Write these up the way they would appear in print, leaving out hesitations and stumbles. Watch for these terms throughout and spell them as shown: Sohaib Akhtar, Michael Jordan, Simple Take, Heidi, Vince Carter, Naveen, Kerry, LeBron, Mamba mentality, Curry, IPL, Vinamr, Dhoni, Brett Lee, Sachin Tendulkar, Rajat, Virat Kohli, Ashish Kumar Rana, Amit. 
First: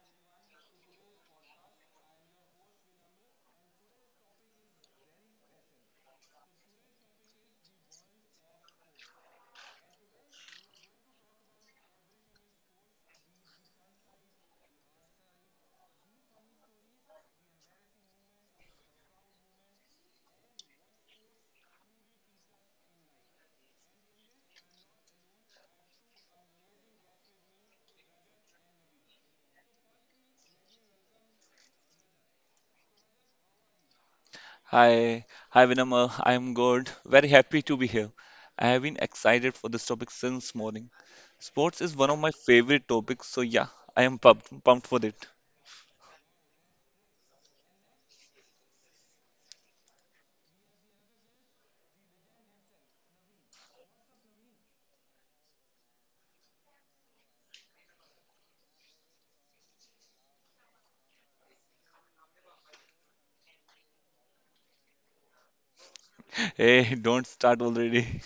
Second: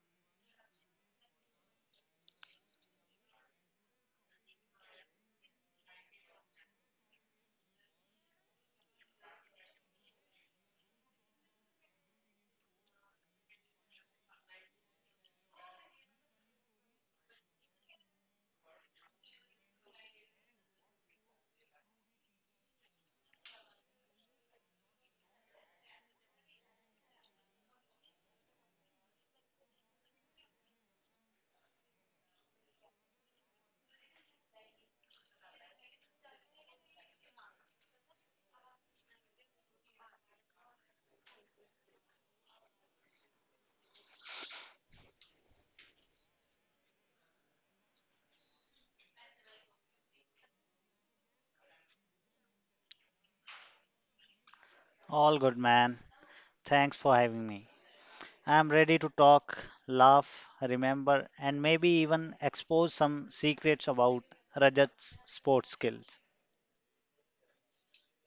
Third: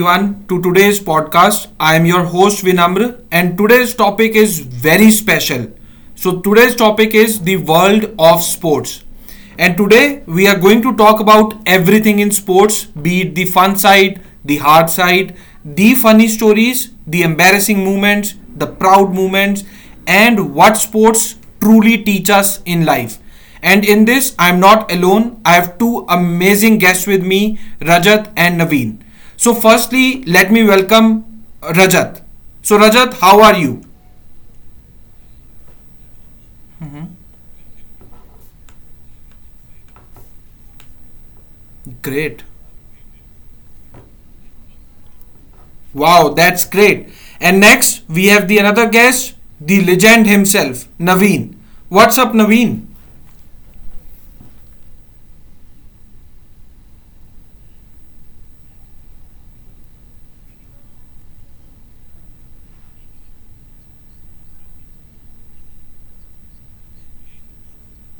everyone to today's podcast. I am your host Vinamr and today's topic is very special. So today's topic is the world of sports. And today we are going to talk about everything in sports, be it the fun side, the hard side, the funny stories, the embarrassing moments, the proud moments and what sports truly teach us in life. And in this, I'm not alone. I have two amazing guests with me, Rajat and Naveen. So, firstly, let me welcome Rajat. So, Rajat, how are you? Hi, hi Vinamr. I'm good. Very happy to be here. I have been excited for this topic since morning. Sports is one of my Great. favorite topics, so yeah, I am pumped for it. Wow, that's great. And next, we have the another guest, the legend himself, Naveen. What's up, Naveen? All good, man. Thanks for having me. I'm ready to talk, laugh, remember, and maybe even expose some secrets about Rajat's sports skills. Hey, don't start already.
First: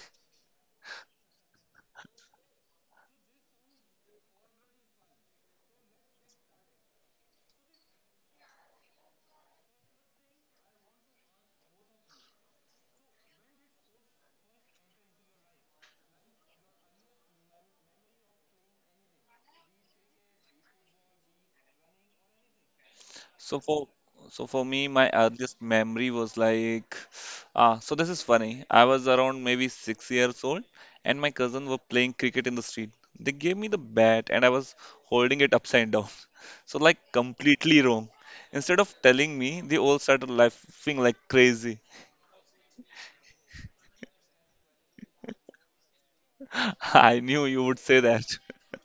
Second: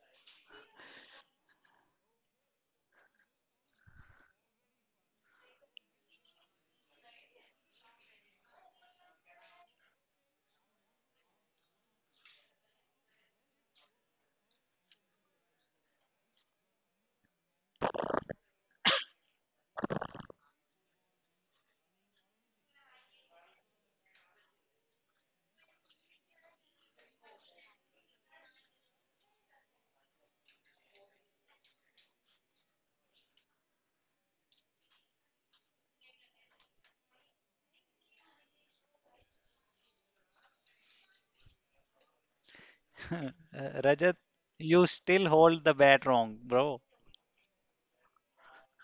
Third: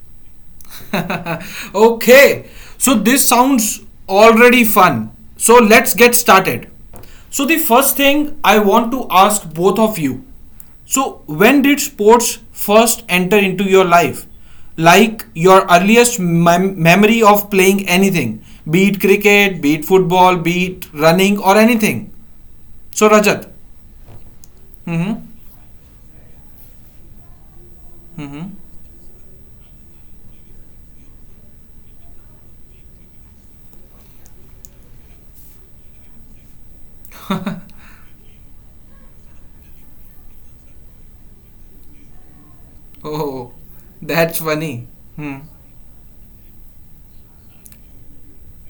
Okay, so this sounds already fun. So let's get started. So, the first thing I want to ask both of you so, when did sports first enter into your life? Like your earliest memory of playing anything, be it cricket, be it football, be it running, or anything. So, Rajat. So for so for me, my Hmm. earliest memory was like, so this is funny. I was around maybe 6 years old, and my cousin were playing cricket in the street. They gave me the bat, and I was holding it upside down, so like completely wrong. Instead of telling me, they all started laughing like crazy. Oh, Rajat, that's you funny. still Hmm. hold the bat wrong, bro. I knew you would say that.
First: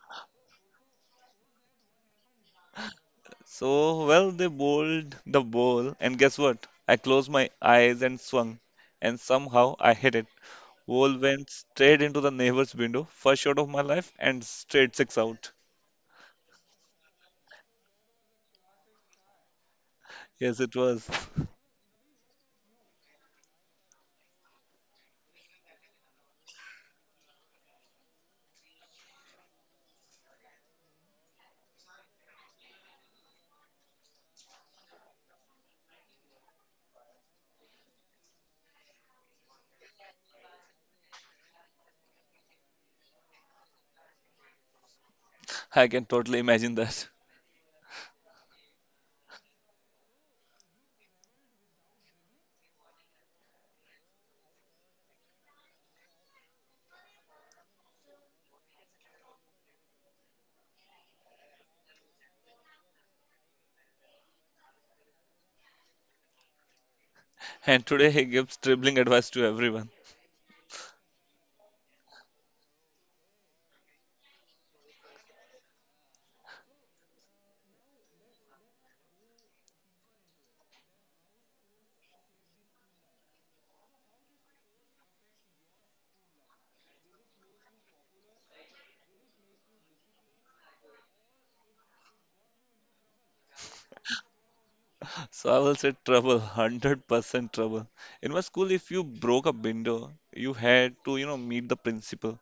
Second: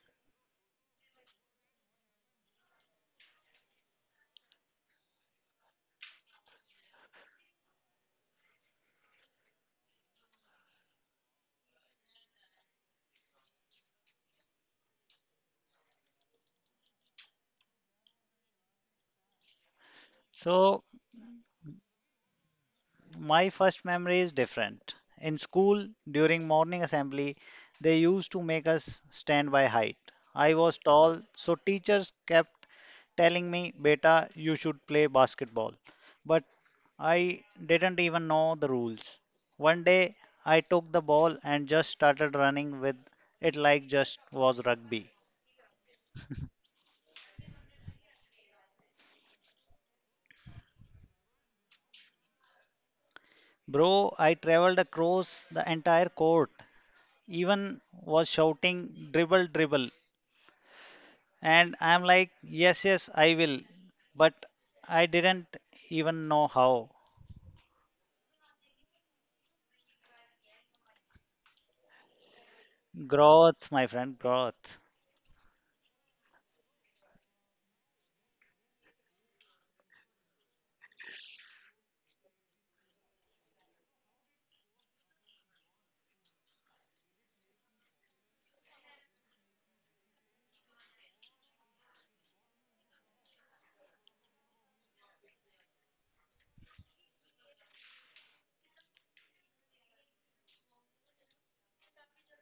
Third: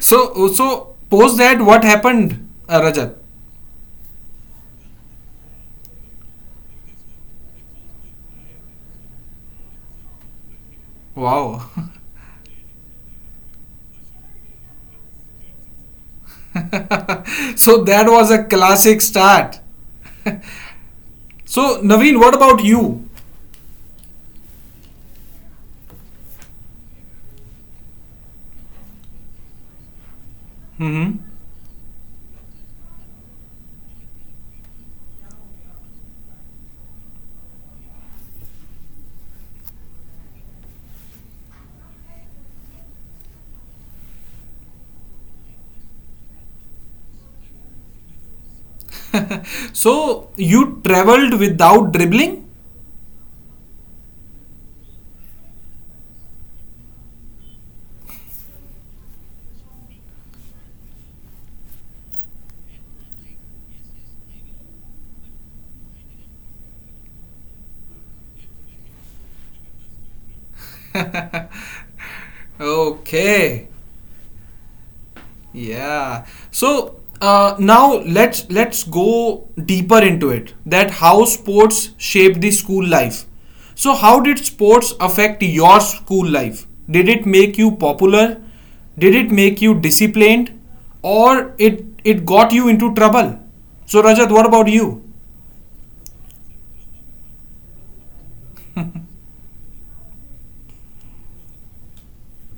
So, so post that, what happened, Rajat? So well, they bowled the ball, and guess what? I closed my eyes and swung, and somehow I hit it. Wall went Wow. straight into the neighbor's window. First shot of my life and straight six out. So that was a classic start. Yes, it So, was. So Naveen, what about you? my first memory is different. In school, during morning assembly, they used to make us stand by height. I was Hmm. tall, so teachers kept telling me, Beta, you should play basketball. But I didn't even know the rules. One day I took the ball and just started running with it like just was rugby. I can totally imagine that. So you traveled without dribbling? Bro, I traveled across the entire court, even was shouting dribble dribble, and I'm like yes yes I will, but I didn't even know how. And today he gives dribbling advice to everyone. Okay. Growth my friend growth. Yeah. So now let's go deeper into it. That how sports shape the school life. So how did sports affect your school life? Did it make you popular? Did it make you disciplined? Or it got you into trouble? So Rajat, what about you? So I will say trouble, 100% trouble. In my school, if you broke a window, you had to meet the principal.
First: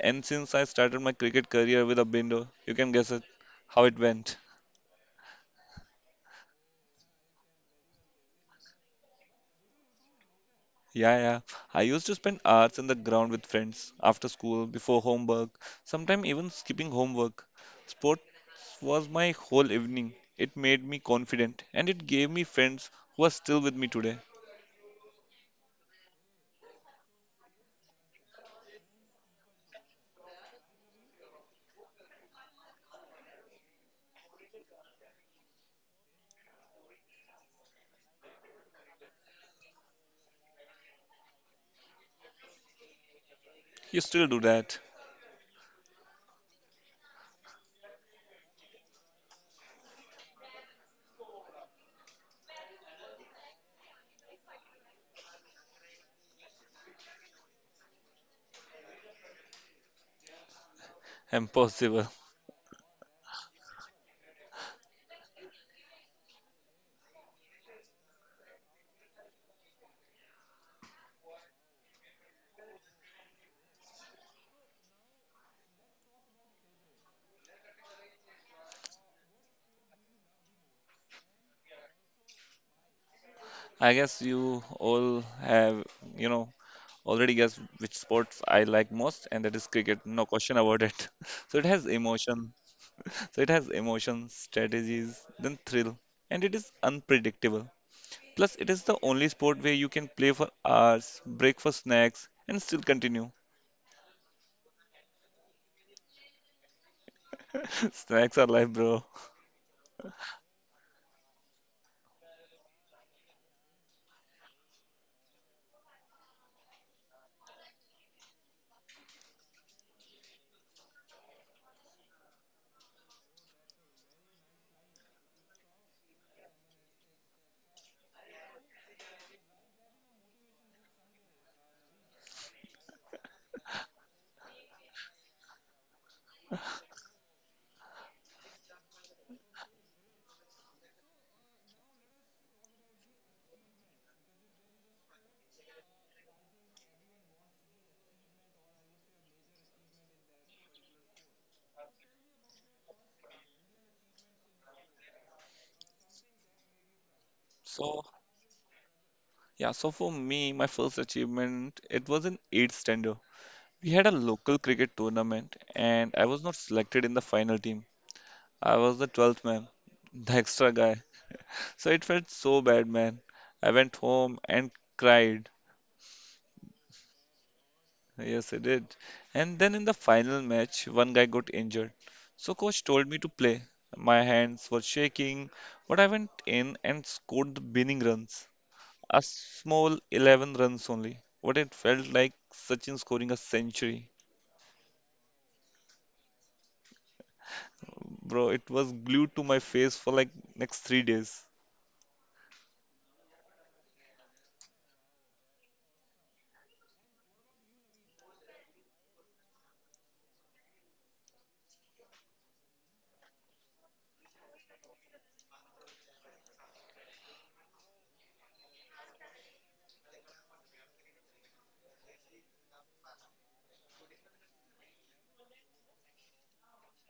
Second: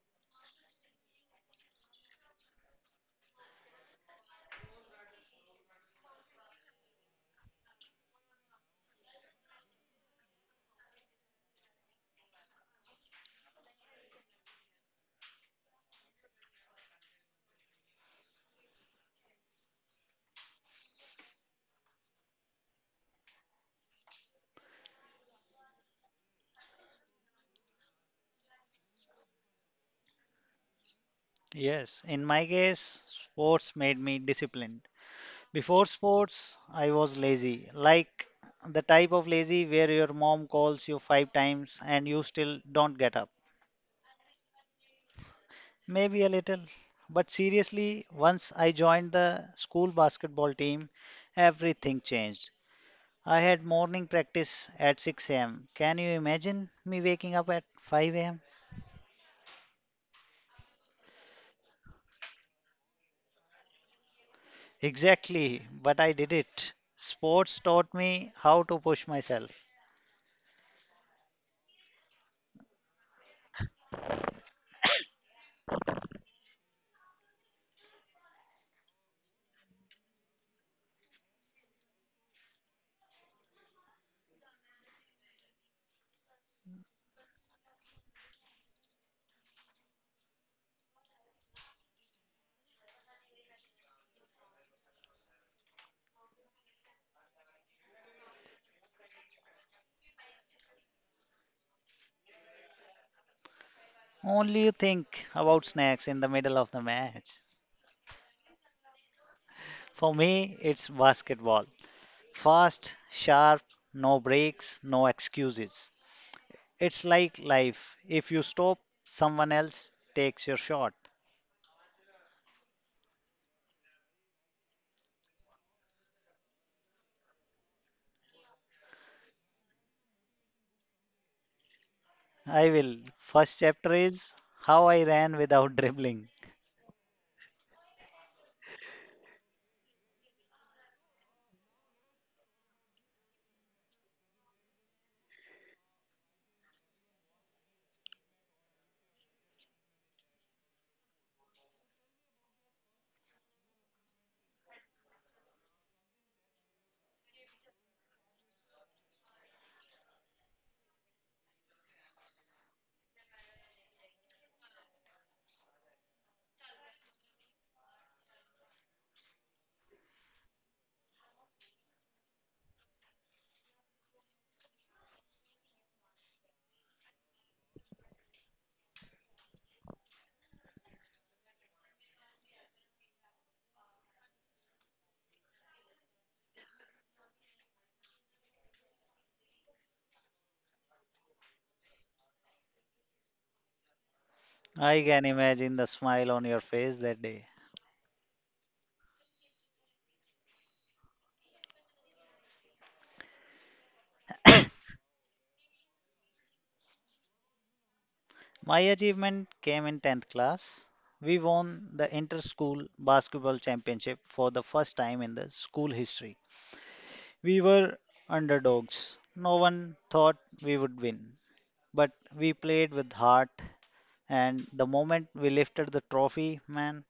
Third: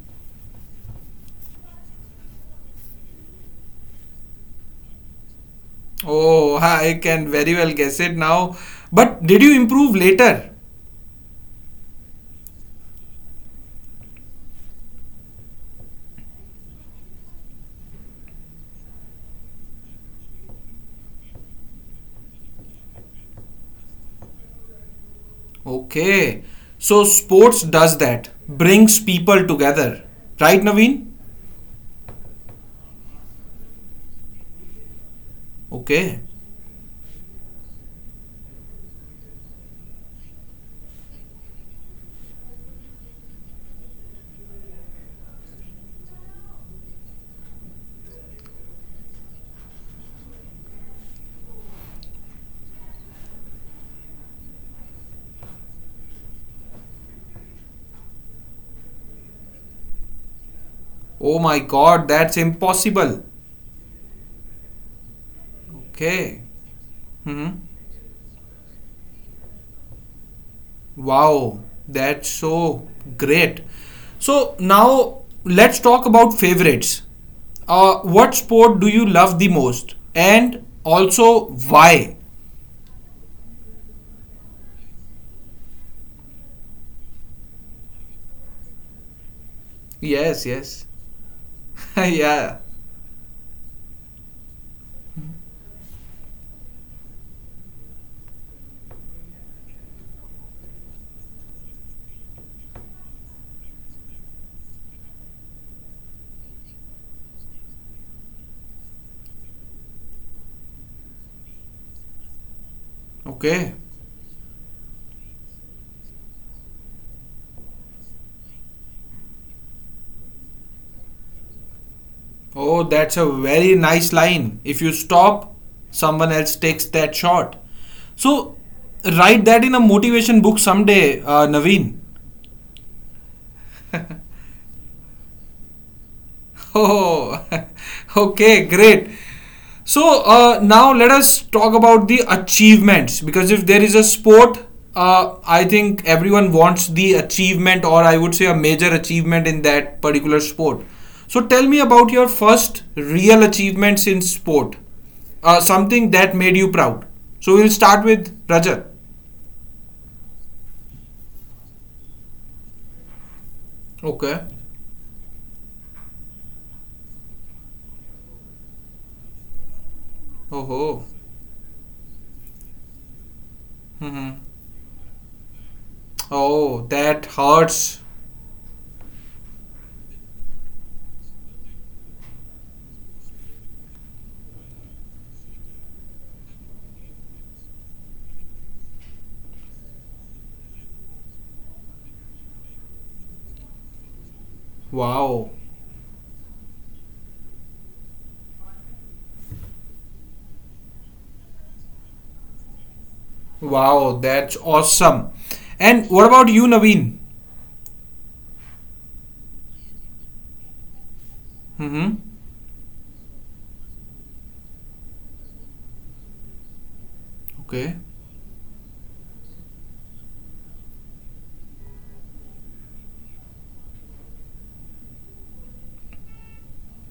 And since I started my cricket career with a window, you can guess it how it went. Oh, I can very well guess it now. But did you improve later? Yeah, yeah. I used to spend hours in the ground with friends after school, before homework, sometimes even skipping homework. Sports was my whole evening. It made me confident and it gave me friends who are still with me today. Okay. So sports does that, brings people together. Right, Naveen? Yes, in my case sports made me disciplined. Before Okay. sports, I was lazy, like the type of lazy where your mom calls you five times and you still don't get up. You still do that. Maybe a little. But seriously, once I joined the school basketball team, everything changed. I had morning practice at 6 a.m. Can you imagine me waking up at 5 a.m.? Impossible. Oh my god, that's impossible. Exactly, but I did it. Okay. Sports taught me Hmm. how to push myself. Wow, that's so great. So now let's talk about favorites. What sport do you love the most? And also why? I guess you all have, you know, already guessed which sports I like most, and that is cricket. No question about it. Yes, yes. So it has emotion. Yeah. So it has emotion, strategies, then thrill, and it is unpredictable. Plus, it is the only sport where you can play for hours, break for snacks, and still continue. Only you think about snacks in the middle of the match. Snacks are life, bro. For me, it's basketball. Fast, sharp, Okay. no breaks, no excuses. It's like life. If you stop, someone else takes your shot. Oh, that's a very nice line. If you stop, someone else takes that shot. So, write that in a motivation book someday, Naveen. I will. First chapter is how I ran without dribbling. Oh, okay, great. So now let us talk about the achievements because if there is a sport, I think everyone wants the achievement, or I would say a major achievement in that particular sport. So tell me about your first real achievements in sport, something that made you proud. So we'll So, start with Rajat. yeah, so for me, my first achievement, it was in 8th standard. We had a Okay. local cricket tournament, and I was not selected in the final team. I was the 12th man, the extra Oh, guy. oh. So it felt so bad, man. I went home Mhm. and cried. Oh, that hurts. Yes, I did. And then in the final match, one guy got injured. So coach told me to play. My hands were shaking, but I went in and scored the winning runs. A small 11 runs only. What it felt like Sachin scoring a century. I can Wow. imagine the smile on your face that day. Bro, it was glued to my face for like next 3 days. Wow, that's awesome. And what about you, Naveen? My achievement came in 10th class. We won the Mm-hmm. inter school basketball championship for the first time in the school history. We Okay. were underdogs. No one thought we would win, but we played with heart. And the moment we lifted the trophy, man,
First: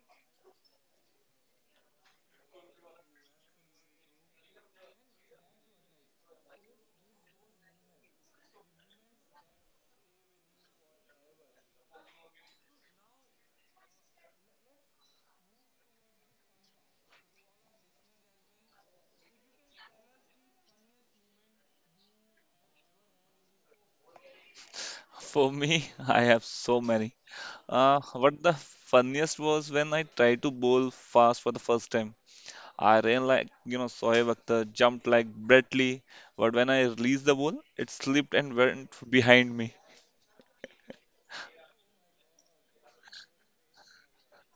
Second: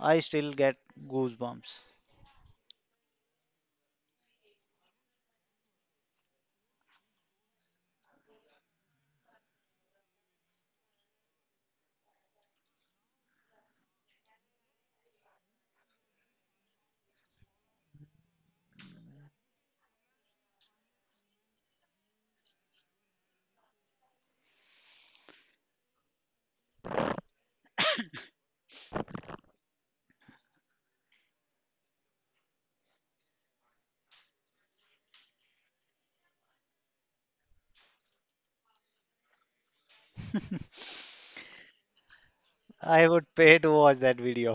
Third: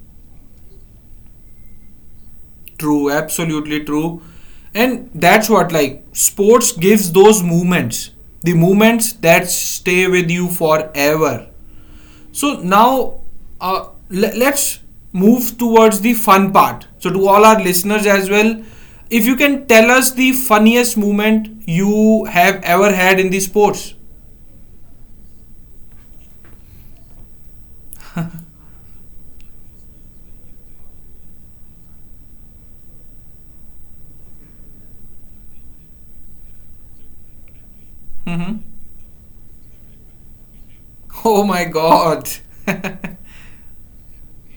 I still get goosebumps. True, absolutely true. And that's what like sports gives those movements, the movements that stay with you forever. So now let's move towards the fun part. So to all our listeners as well, if you can tell us the funniest moment you have ever had in the sports. For me, I have so many. What the funniest was when I tried to bowl fast for the first time. I ran like Sohaib Akhtar, jumped like Brett Lee, but when I released the ball, it slipped and Mm-hmm. went behind me. Oh my god. I would pay to watch that video.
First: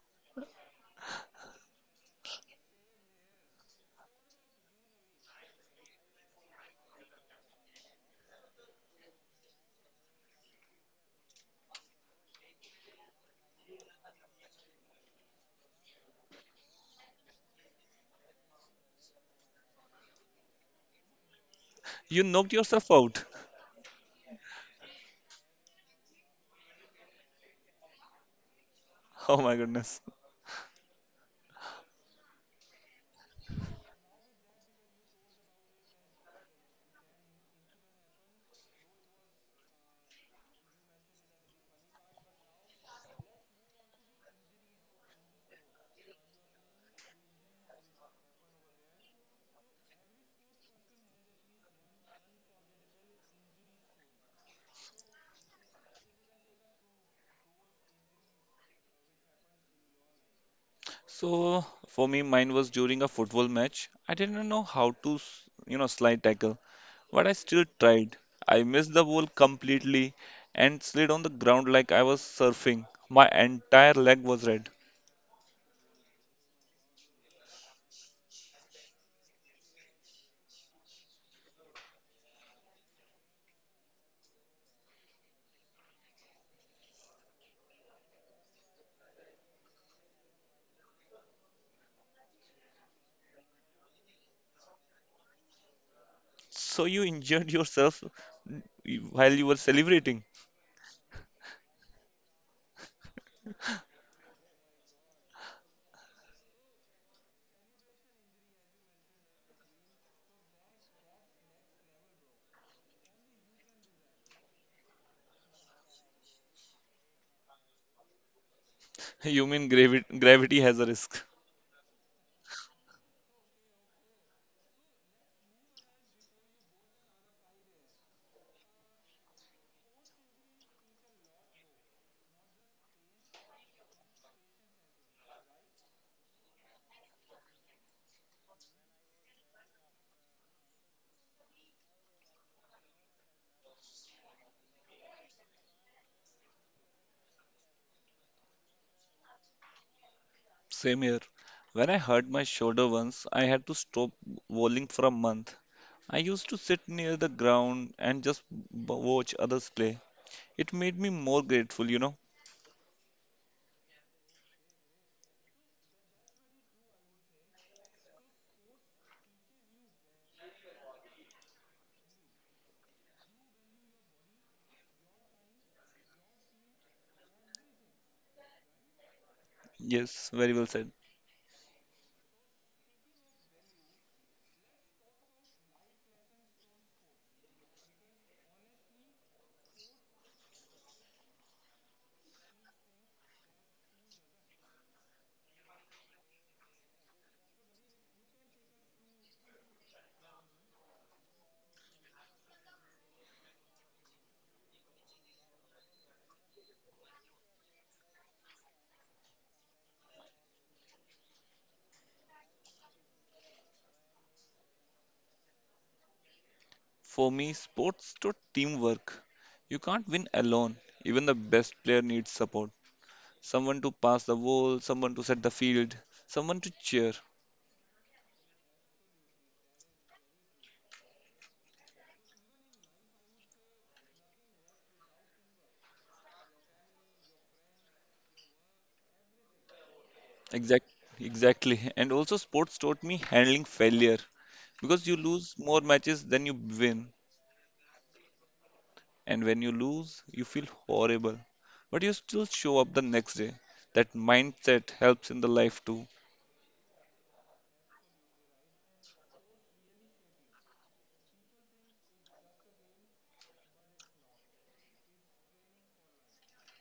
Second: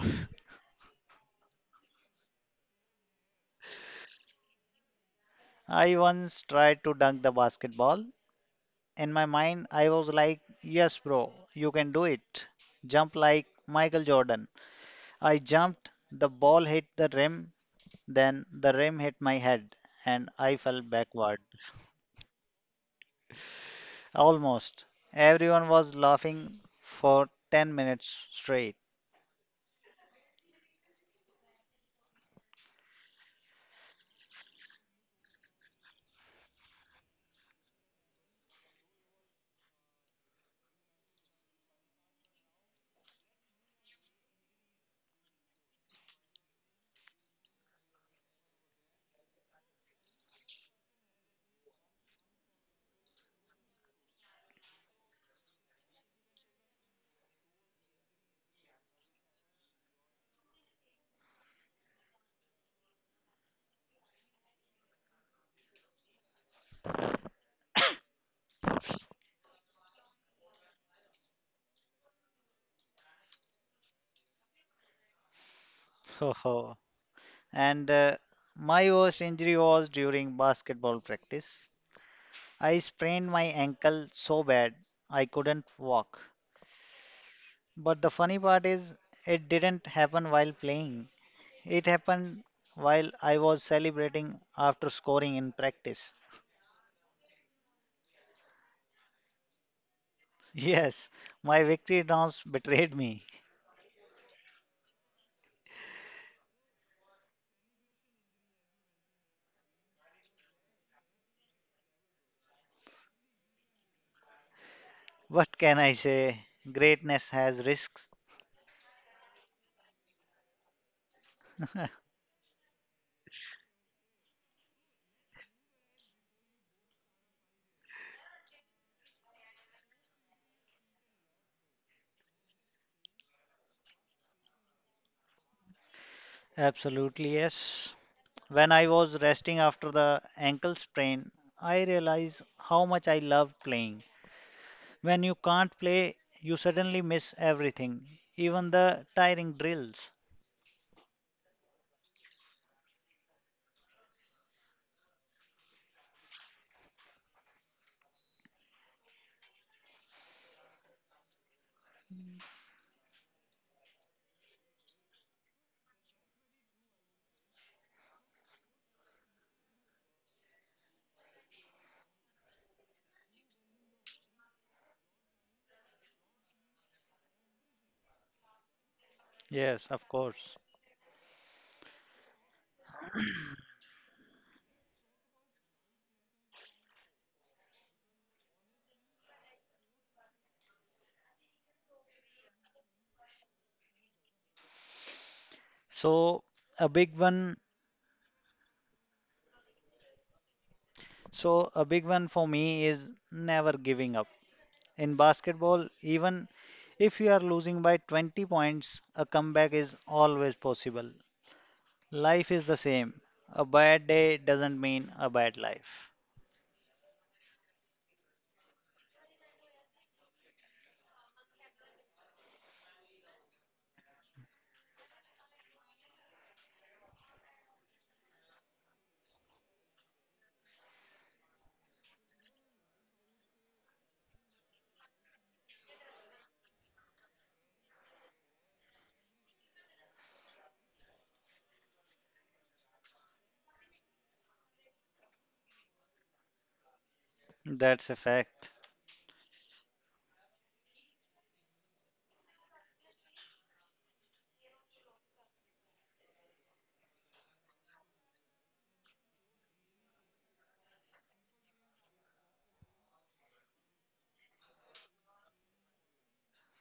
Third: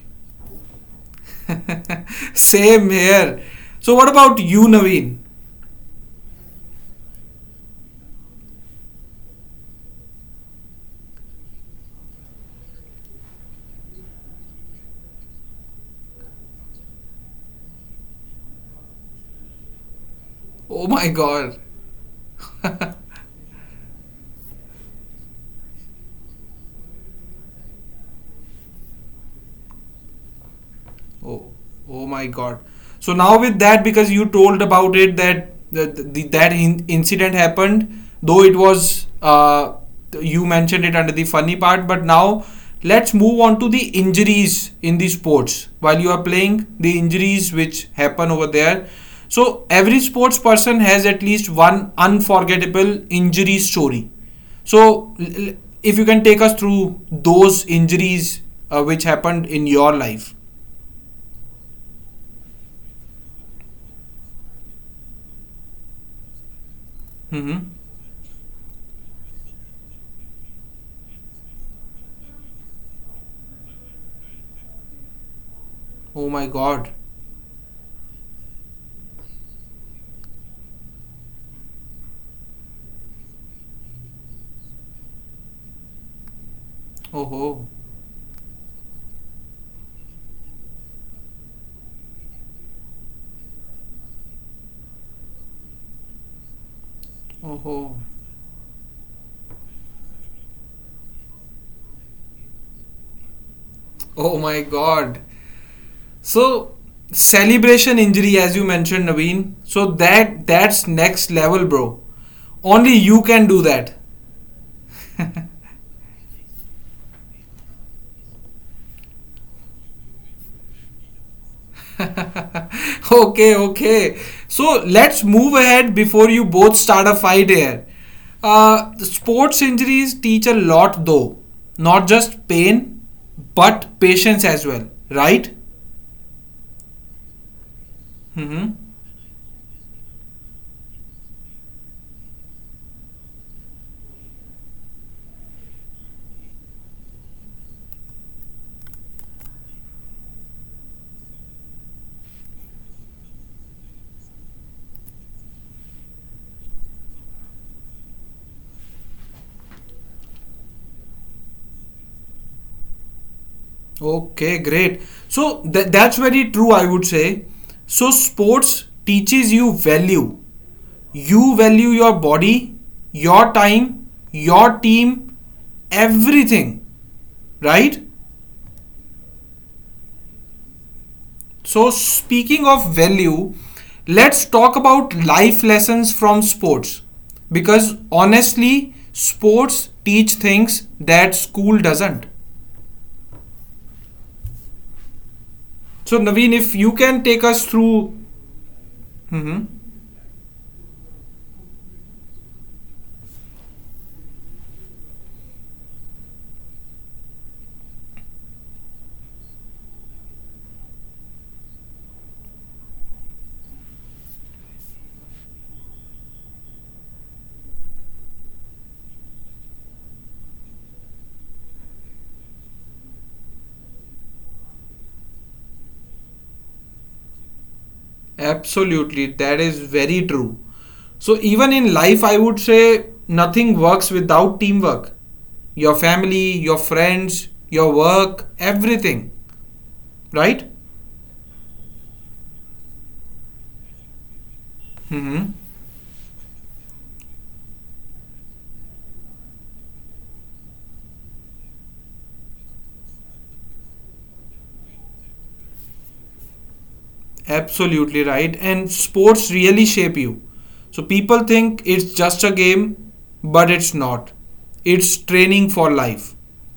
Same here. So, what about you, Naveen? I once tried to dunk the basketball. In my mind, I was like, yes, bro, you can do it. Jump like Michael Jordan. I jumped, the ball hit the rim, then the rim hit my head, and I fell Oh my backward. god. You knocked yourself out. Almost. Everyone was laughing for 10 minutes straight. Oh my goodness. Oh, oh my God. So now with that, because you told about it that the incident happened, though it was you mentioned it under the funny part, but now let's move on to the injuries in the sports while you are playing the injuries which happen over there. So every sports person has at least one unforgettable injury story. So if you can take us through those injuries which happened in your life. So for me, mine was during a football match. I didn't know how to slide tackle, but I still Mm-hmm. tried. I missed the ball completely and slid on the ground like I was surfing. My entire leg was red. Oh my god. And my worst injury was during basketball practice. I sprained my ankle so bad I couldn't walk. Oh ho. But the funny part is, it didn't happen while playing. It happened while I was celebrating after scoring in practice. So you injured Oh ho. yourself while you were celebrating. Yes, my victory dance betrayed me. Oh my god. So celebration injury as you mentioned Naveen. So that that's next level bro. Only you can do that. What can I say? Greatness has risks. You mean gravity has a risk. Okay, okay. So let's move ahead before you both start a fight here. Sports injuries teach a lot though. Not just pain, but patience as well, right? Absolutely, yes. Mm-hmm. When I was resting after the ankle sprain, I realized how much I loved playing. When you can't play, you suddenly miss everything, even the tiring drills. Same here. When I hurt my shoulder once, I had to stop bowling for a month. I used to sit near the ground and just watch others play. It made me more grateful. Okay, great. So that's very true, I would say. So sports teaches you value. You value your body, your time, your team, everything, right? Yes, of Yes, very course. well said. So speaking of value, let's talk about life lessons from sports because honestly, sports teach things that school doesn't. So So Naveen, a if you big can one, take us through. Mhm. so a big one for me is never giving up. In basketball, even if you are losing by 20 points, a comeback is always possible. Life is the same. A bad day doesn't mean a bad life. For me, sports taught teamwork. You can't win alone. Even the best player needs support. Someone to pass the ball, someone to set the field, someone to cheer. Absolutely, that is very true. So, even in life, I would say nothing works without teamwork. Your family, your friends, your work, everything, right? Exact, exactly. And also, sports taught me handling failure because you lose Mm-hmm. more matches than you win. That's a fact. And when you lose, you feel horrible, but you still show up the next day. That mindset helps in the life too. Absolutely right. And sports really shape you. So, people think it's just a game, but it's not. It's training for life.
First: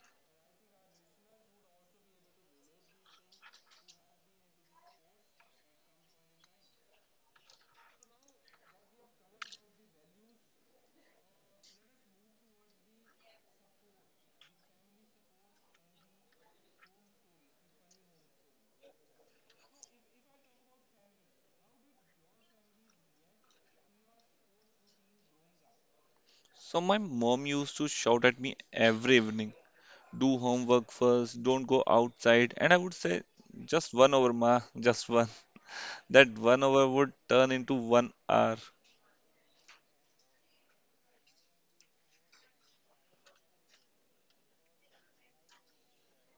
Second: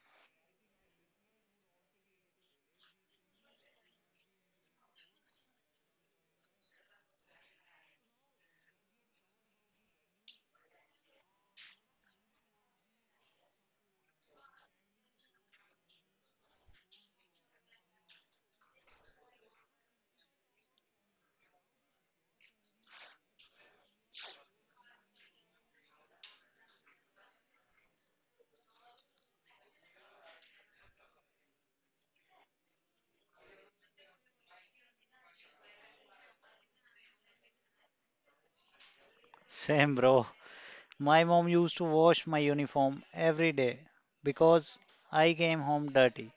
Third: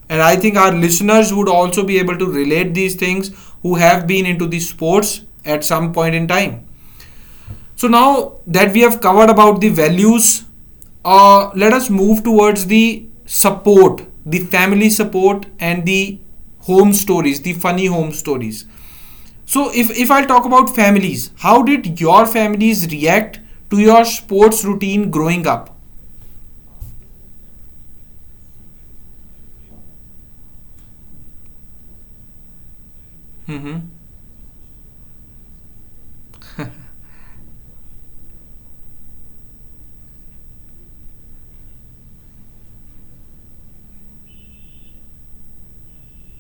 And I think our listeners would also be able to relate these things who have been into the sports at some point in time. So now that we have covered about the values, let us move towards the support, the family support, and the home stories, the funny home stories. So if I'll talk about families, how did your families react to your sports routine growing up? So my mom used to shout at me every evening, do homework first, don't go outside. And I would say, Mm-hmm. just one hour, ma, just one. That one hour would turn into one hour. Same, bro. My mom used to wash my uniform every day because I came home dirty.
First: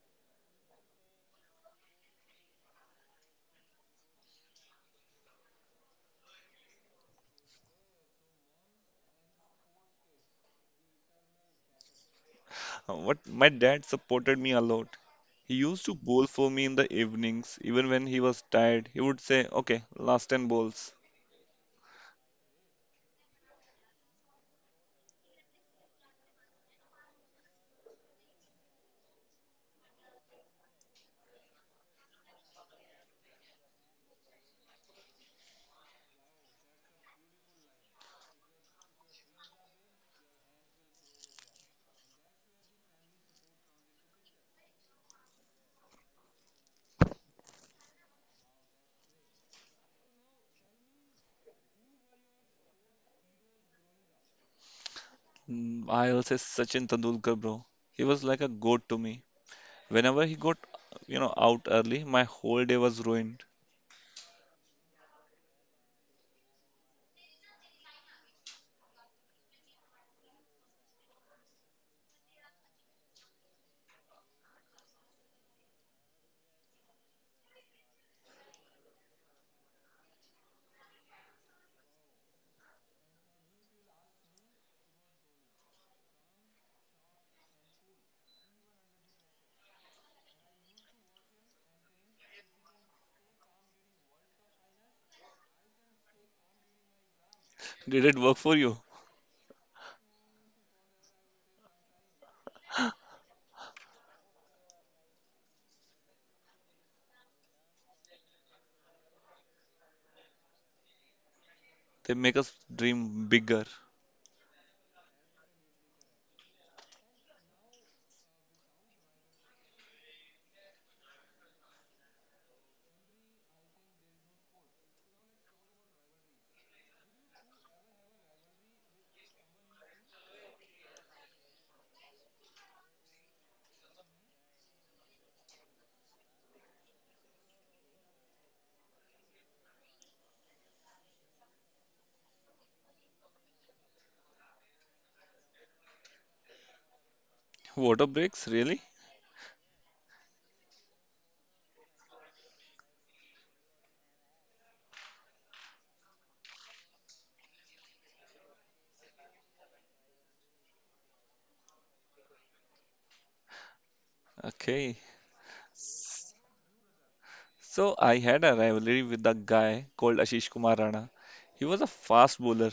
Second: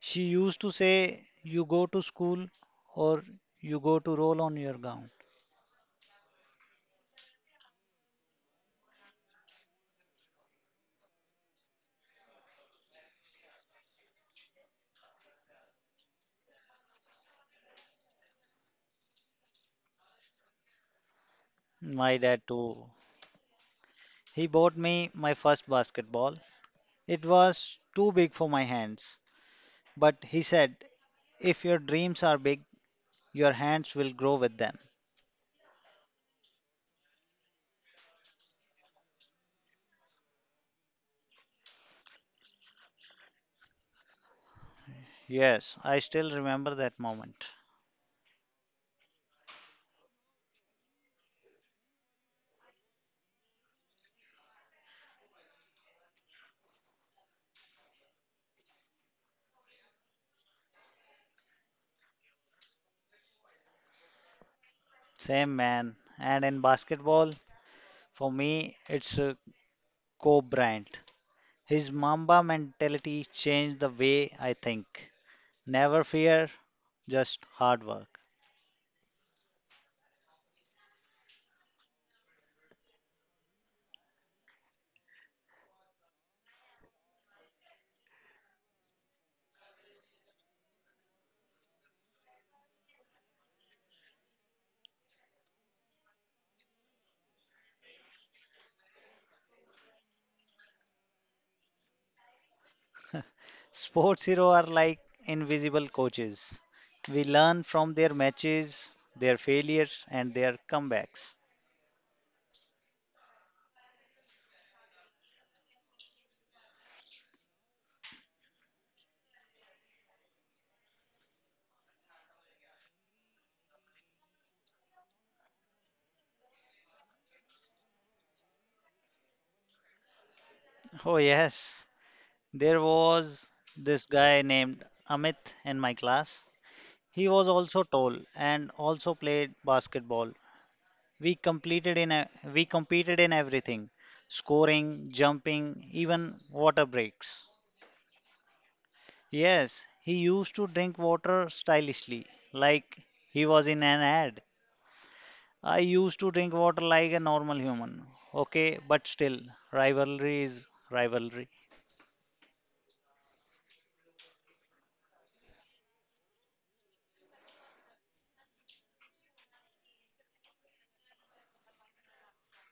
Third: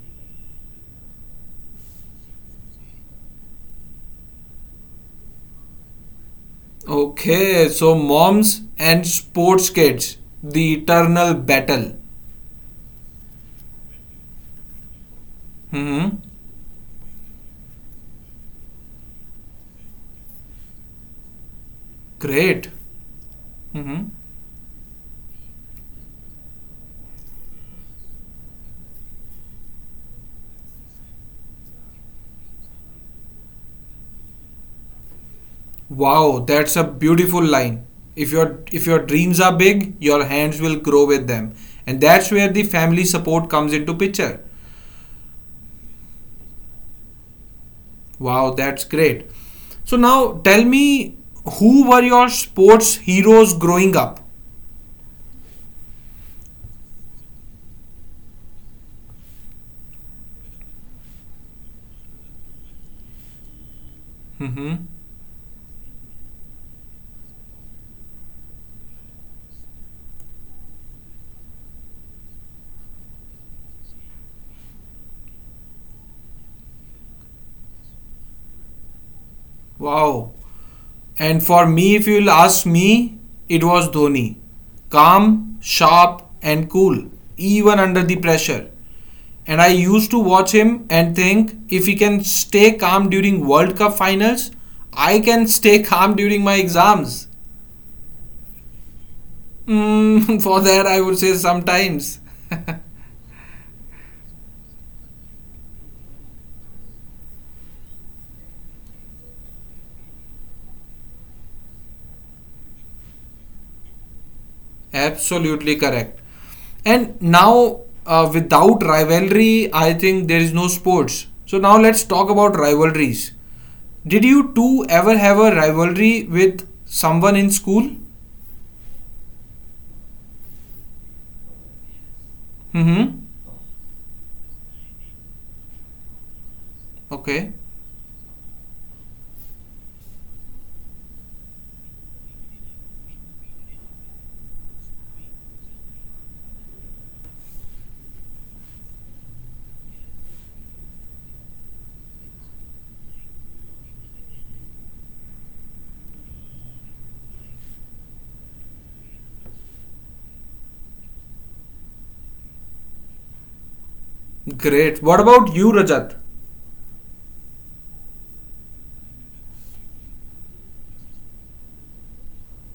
She used to say, You go to school or you go to roll on your gown. Okay, so moms and sports kids, the eternal battle. What my dad supported me a lot. He used to Mm-hmm. bowl for me in the evenings, even when he was tired. He would say, Okay, last 10 bowls. My dad, Great. too. Mm-hmm. He bought me my first basketball. It was too big for my hands, but he said, If your dreams are big, your hands will grow with them. Wow, that's a beautiful line. If your dreams are big, your hands will grow with them. And that's where the family support comes into picture. Yes, I still remember that moment. Wow, that's great. So now tell me who were your sports heroes growing up? I will say Sachin Tendulkar, bro. He was like a goat to me. Whenever he got out early, my whole day was ruined. Hmm. Same man. And in basketball, for me, it's a co brand. His Mamba mentality changed the way I think. Never fear, just hard work. Wow. And for me, if you'll ask me, it was Dhoni. Calm, sharp, and cool, even under the pressure. And I used to watch him and think if he can stay calm during World Cup finals, I can stay calm during my exams. Did it work for you? Mm, for that, I would say sometimes. Sports heroes are like invisible coaches. We learn from their matches, their failures, and their comebacks. They make us dream bigger. Absolutely correct. And now, without rivalry, I think there is no sports. So, now let's talk about rivalries. Did you two ever have a rivalry with someone in school? Oh, yes, there Mm hmm. was this guy named Amit in my class. He Okay. was also tall and also played basketball. We completed in a, we competed in everything, scoring, jumping, even water breaks. Water breaks, really? Yes, he used to drink water stylishly, like he was in an ad. I used to drink water like a normal human. Okay, but still, rivalry is rivalry. Okay. Great. What about you, Rajat? So I had a rivalry with a guy called Ashish Kumar Rana. He was a fast bowler.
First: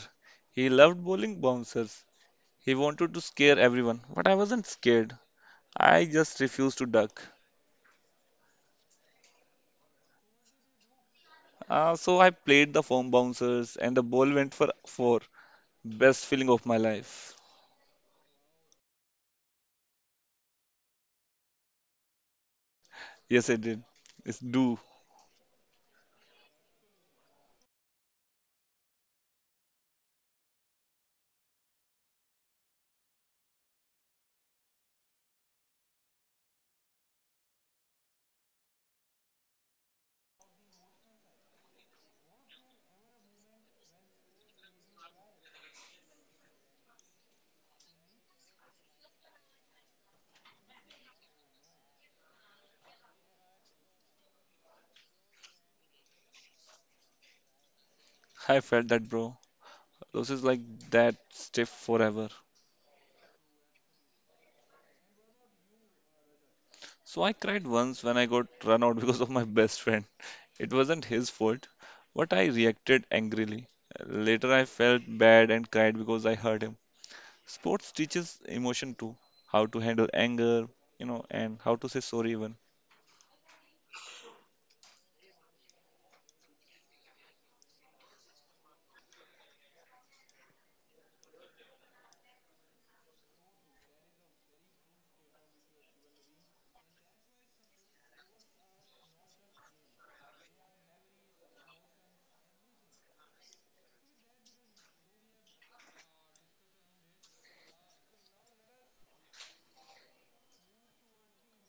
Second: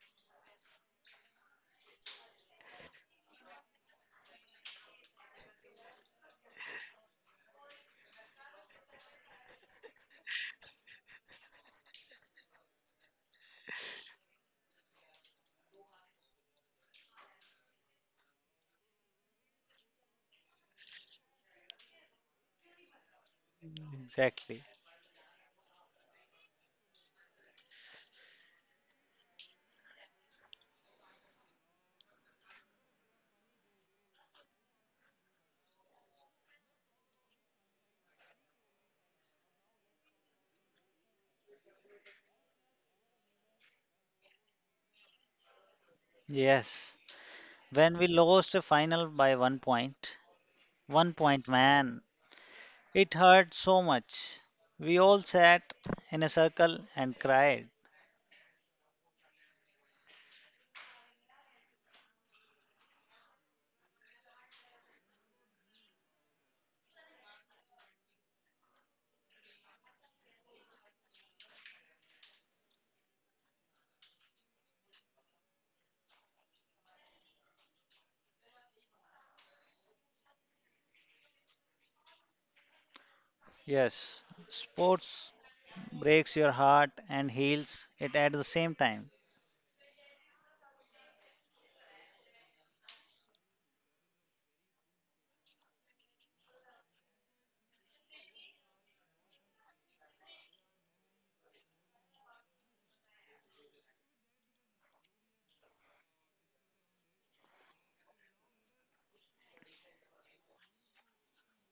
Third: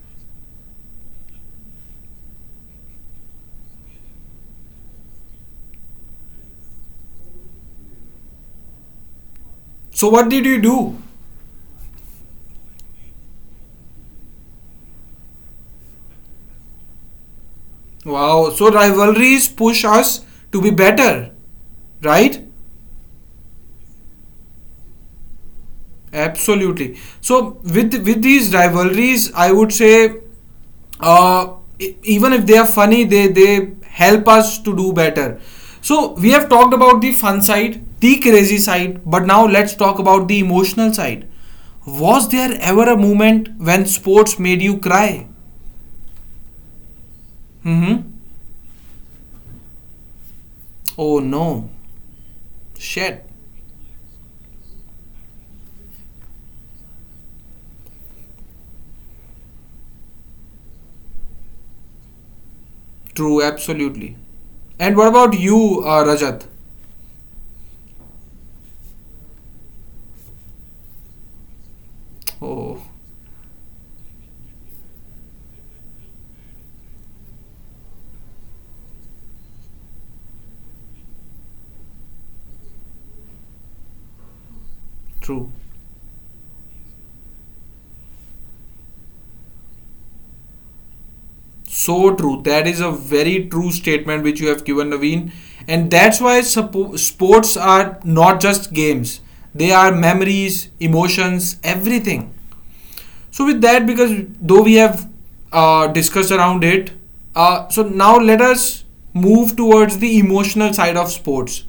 He loved bowling bouncers. He wanted to scare everyone, but I wasn't scared. I just refused to duck. So, what did you do? So I played the foam bouncers and the ball went for four. Best feeling of my life. Wow, so rivalries push us to be better, right? Yes, I did. It's Exactly. do. Absolutely. So with these rivalries, I would say uh, even if they are funny, they help us to do better. So we have talked about the fun side, the crazy side, but now let's talk about the emotional side. Was there ever a moment when sports made you cry? Yes. When Mm-hmm. we lost a final by 1 point, one Oh point, no. man, it Shit. hurt so much. We all sat in a circle and cried. I felt that, bro. Losses like that stiff forever. True, absolutely. And what about you, Rajat? So I cried once when I got run out because of my best friend. It wasn't his fault, but I Oh, reacted angrily. Later, I felt bad and cried because I hurt him. Sports teaches emotion too, how to handle anger, and how to say sorry even. Yes, sports true. breaks your heart and heals it at the same time. So true. That is a very true statement which you have given, Naveen. And that's why sports are not just games, they are memories, emotions, everything. So, with that, because though we have discussed around it, so now let us move towards the emotional side of sports.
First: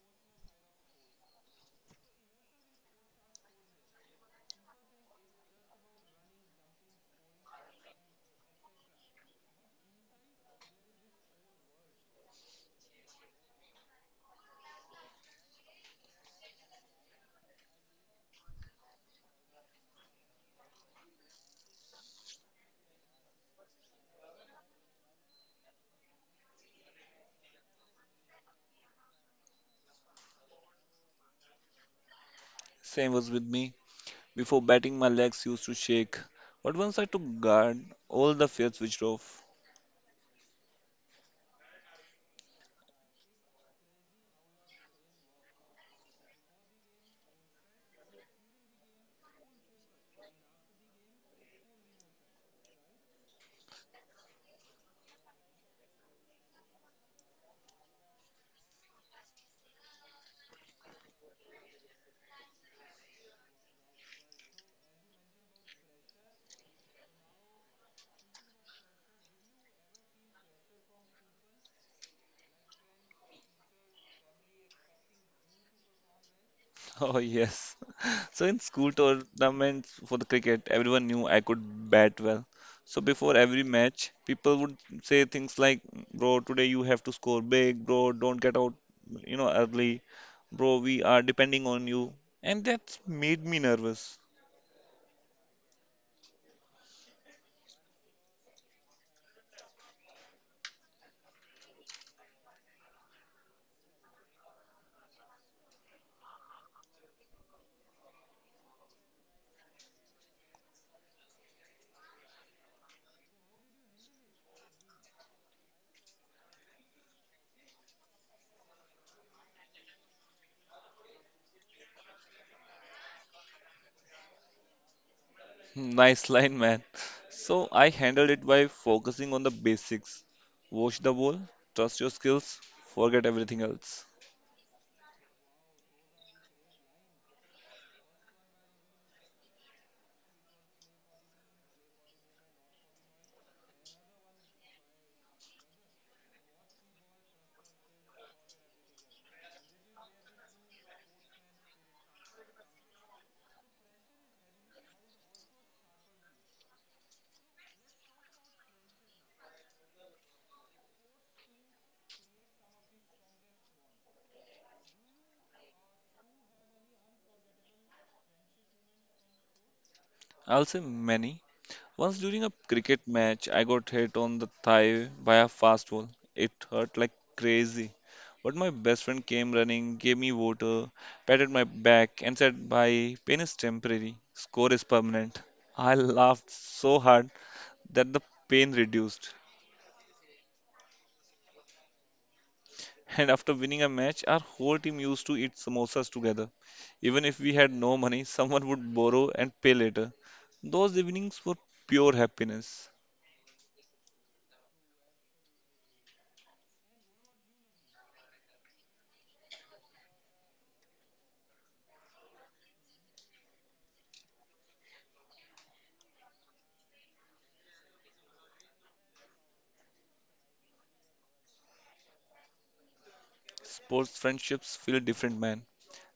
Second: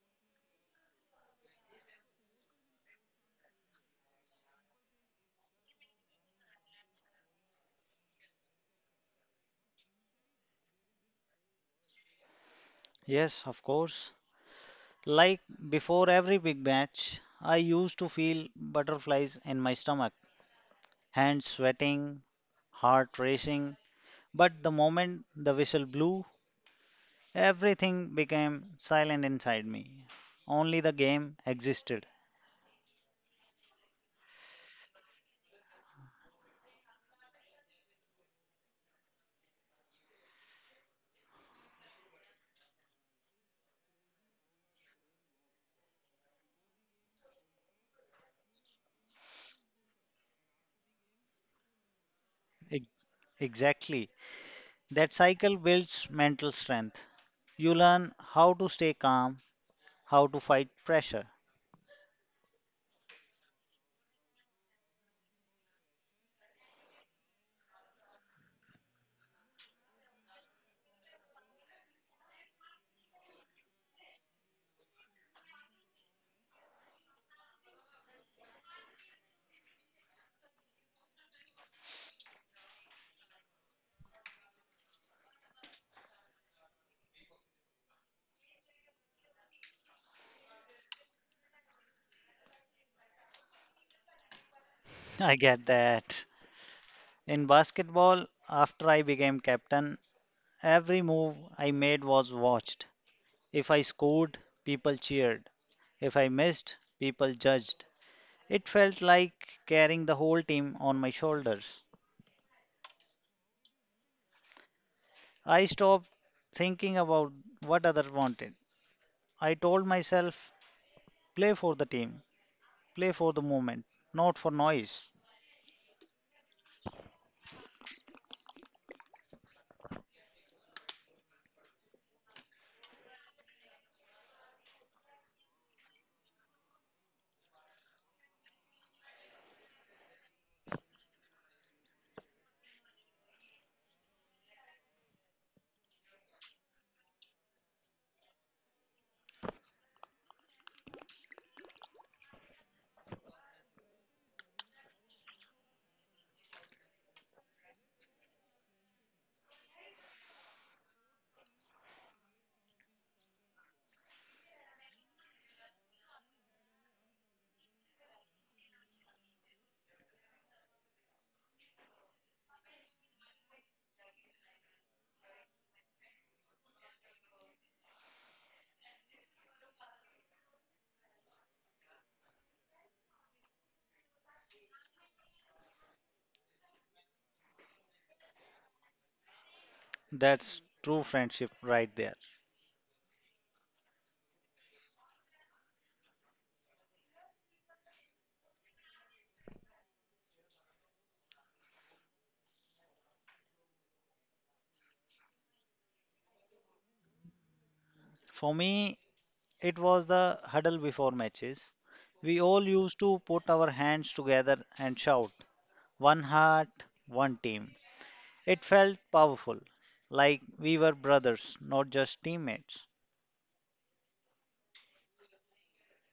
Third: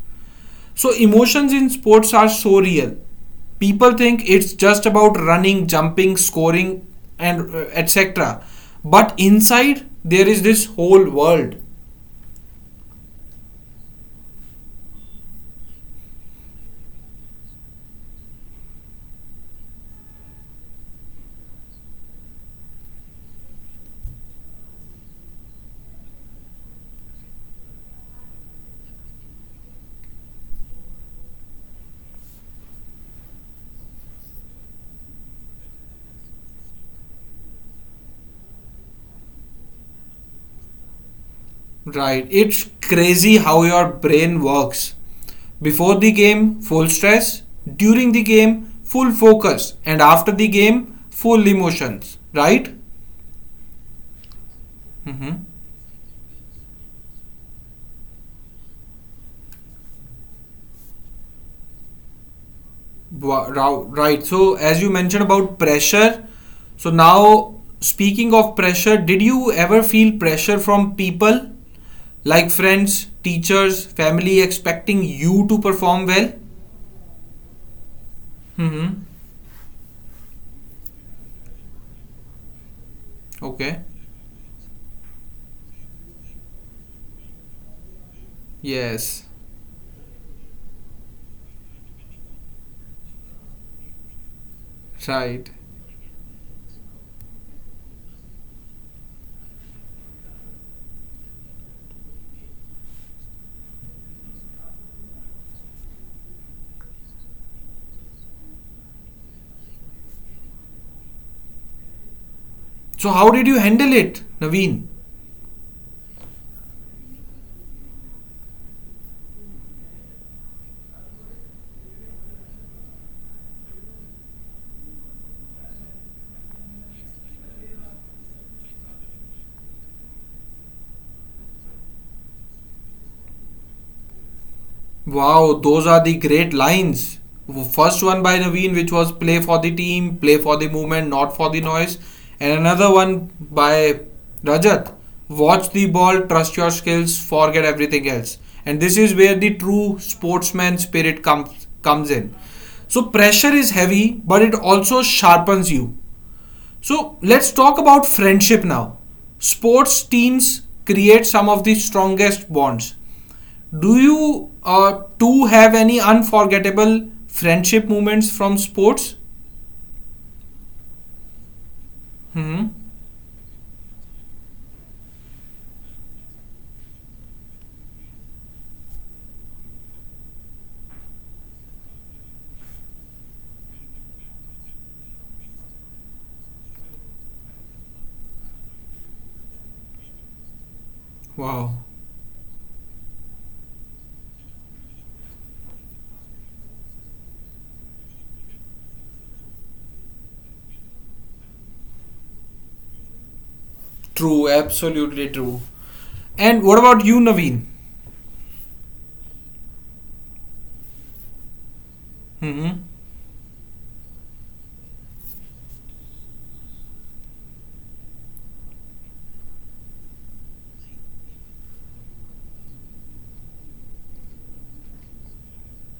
So, emotions in sports are so real. People think it's just about running, jumping, scoring, and etc. But inside, there is this whole world, Yes, of course. Like before every big match, I used to feel butterflies in my stomach, hands sweating, heart racing. But the moment the whistle blew, everything became silent inside me. Only the game existed. Same was with me. Before batting, my legs used to shake, but once I took guard, all the fears switched off. right? It's crazy how your brain works. Before the game, full stress. During the game, full focus. And after the game, full emotions, right? E- Exactly. That Mm-hmm. cycle builds mental strength. You learn how to stay calm, how to fight pressure. Right. So, as you mentioned about pressure, so now speaking of pressure, did you ever feel pressure from people like friends, teachers, family expecting you to perform well? Oh yes. So in school Mm-hmm. tournaments for the cricket, everyone knew I could bat well. So before every Okay. match, people would say things like, "Bro, today you have to score big, bro. Don't get out, Yes. you know, early, bro. We are depending on you." And that made me nervous. I Right. get that. In basketball, after I became captain, every move I made was watched. If I scored, people cheered. If I missed, people judged. It felt like carrying the whole team on my shoulders. So, how did you handle it, Naveen? I stopped thinking about what others wanted. I told myself, play for the team, play for the moment, not for noise. Nice line, man. So I handled it by focusing on the basics. Watch the ball, trust your skills, forget everything else. Wow, those are the great lines. First one by Naveen, which was play for the team, play for the movement, not for the noise. And another one by Rajat, watch the ball, trust your skills, forget everything else. And this is where the true sportsman spirit comes in. So pressure is heavy, but it also sharpens you. So let's talk about friendship now. Sports teams create some of the strongest bonds. Do you two have any unforgettable friendship moments from sports? I'll say many. Once during a Hmm. cricket match, I got hit on the thigh by a fast ball. It hurt like crazy. But my best friend came running, gave me water, patted my back, and said, "Bye, pain is temporary, score is permanent. I laughed so hard that the pain reduced. That's true friendship right Wow. there. And after winning a match, our whole team used to eat samosas together. Even if we had no money, someone would borrow and pay later. Those evenings were pure happiness. True. Absolutely true. And what about you, Naveen? For me, it was the huddle before matches. We all Hmm. used to put our hands together and shout, one heart, one team. It felt powerful, like we were brothers, not just teammates. Sports friendships feel different, man.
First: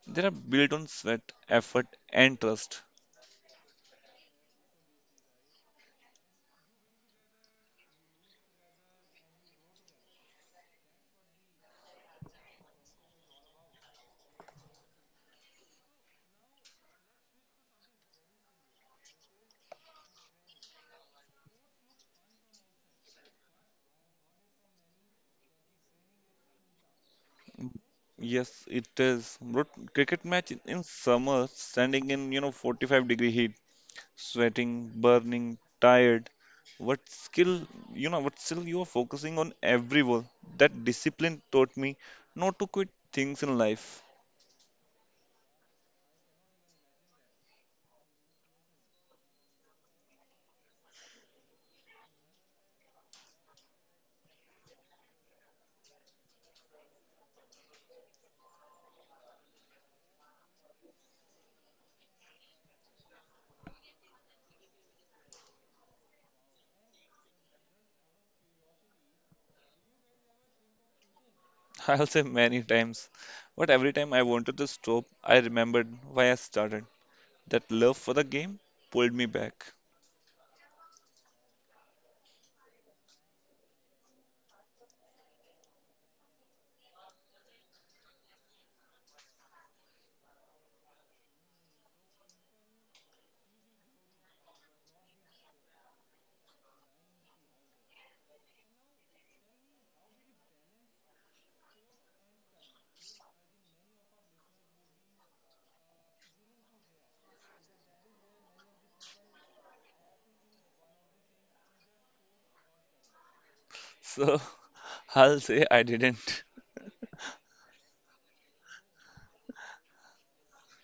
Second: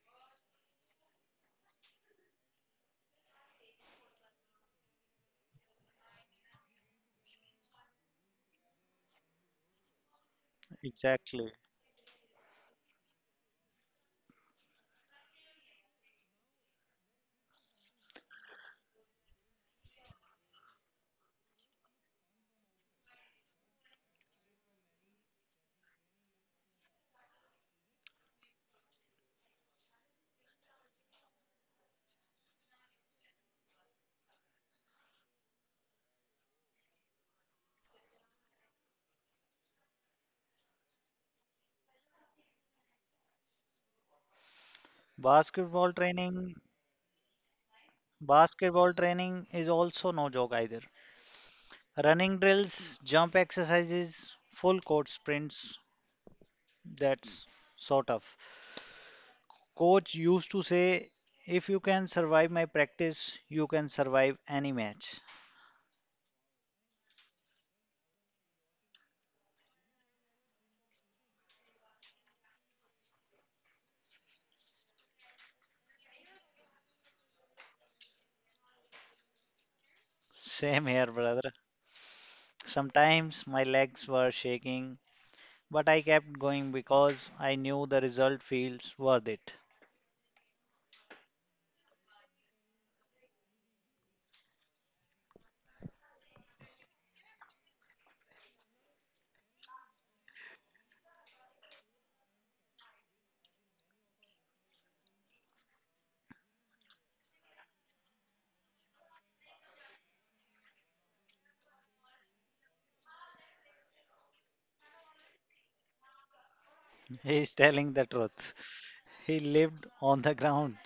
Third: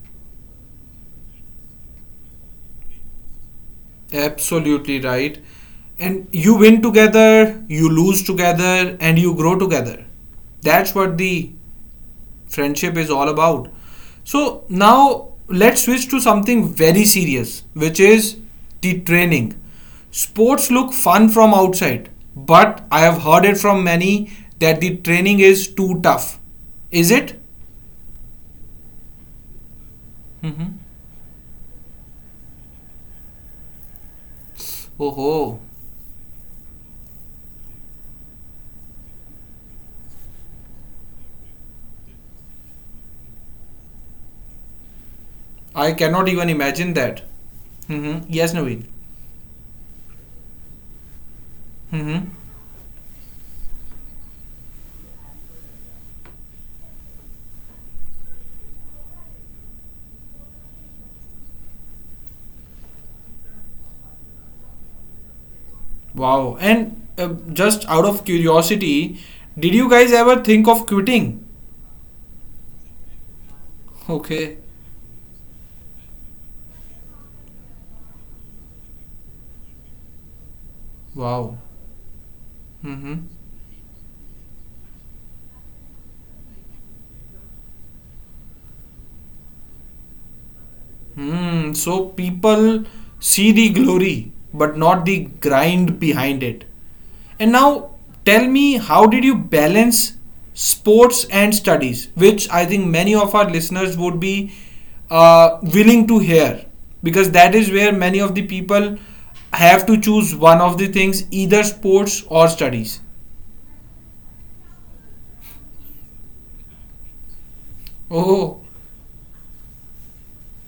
They are built on sweat, effort, and trust. Absolutely right. And you win together, you lose together, and you grow together. That's what Exactly. the friendship is all about. So now let's switch to something very serious, which is the training. Sports look fun from outside, but I have heard it from many that the training is too tough. Is it? Yes, it is. Bro, cricket match in Mm-hmm. in summer, standing in 45-degree heat, sweating, Oh, burning, ho. tired. What skill you are focusing on every ball. That discipline taught me not to quit things in life. I Basketball cannot even training, imagine that. Mm-hmm. Yes, Naveen. basketball training is also no joke either. Mm-hmm. Running drills, jump exercises, full court sprints, that's sort of. Coach used to say, if you can survive my practice, you can survive any match. Wow. And just out of curiosity, did you guys ever think of quitting? I'll say many times, but every time I Okay. wanted to stop, I remembered why I started. That love for the game pulled me back. Same here, Wow. brother. Mm-hmm. Sometimes my legs were shaking, but I kept going because I knew the result feels worth it. Hmm, so people see the glory but not the grind behind it. And now tell me how did you balance sports and studies which I think many of our listeners would be willing to hear because that is where many of the people have to choose one of the things either sports or studies. So I'll say I didn't. He's telling the truth. Oh, He lived on the ground.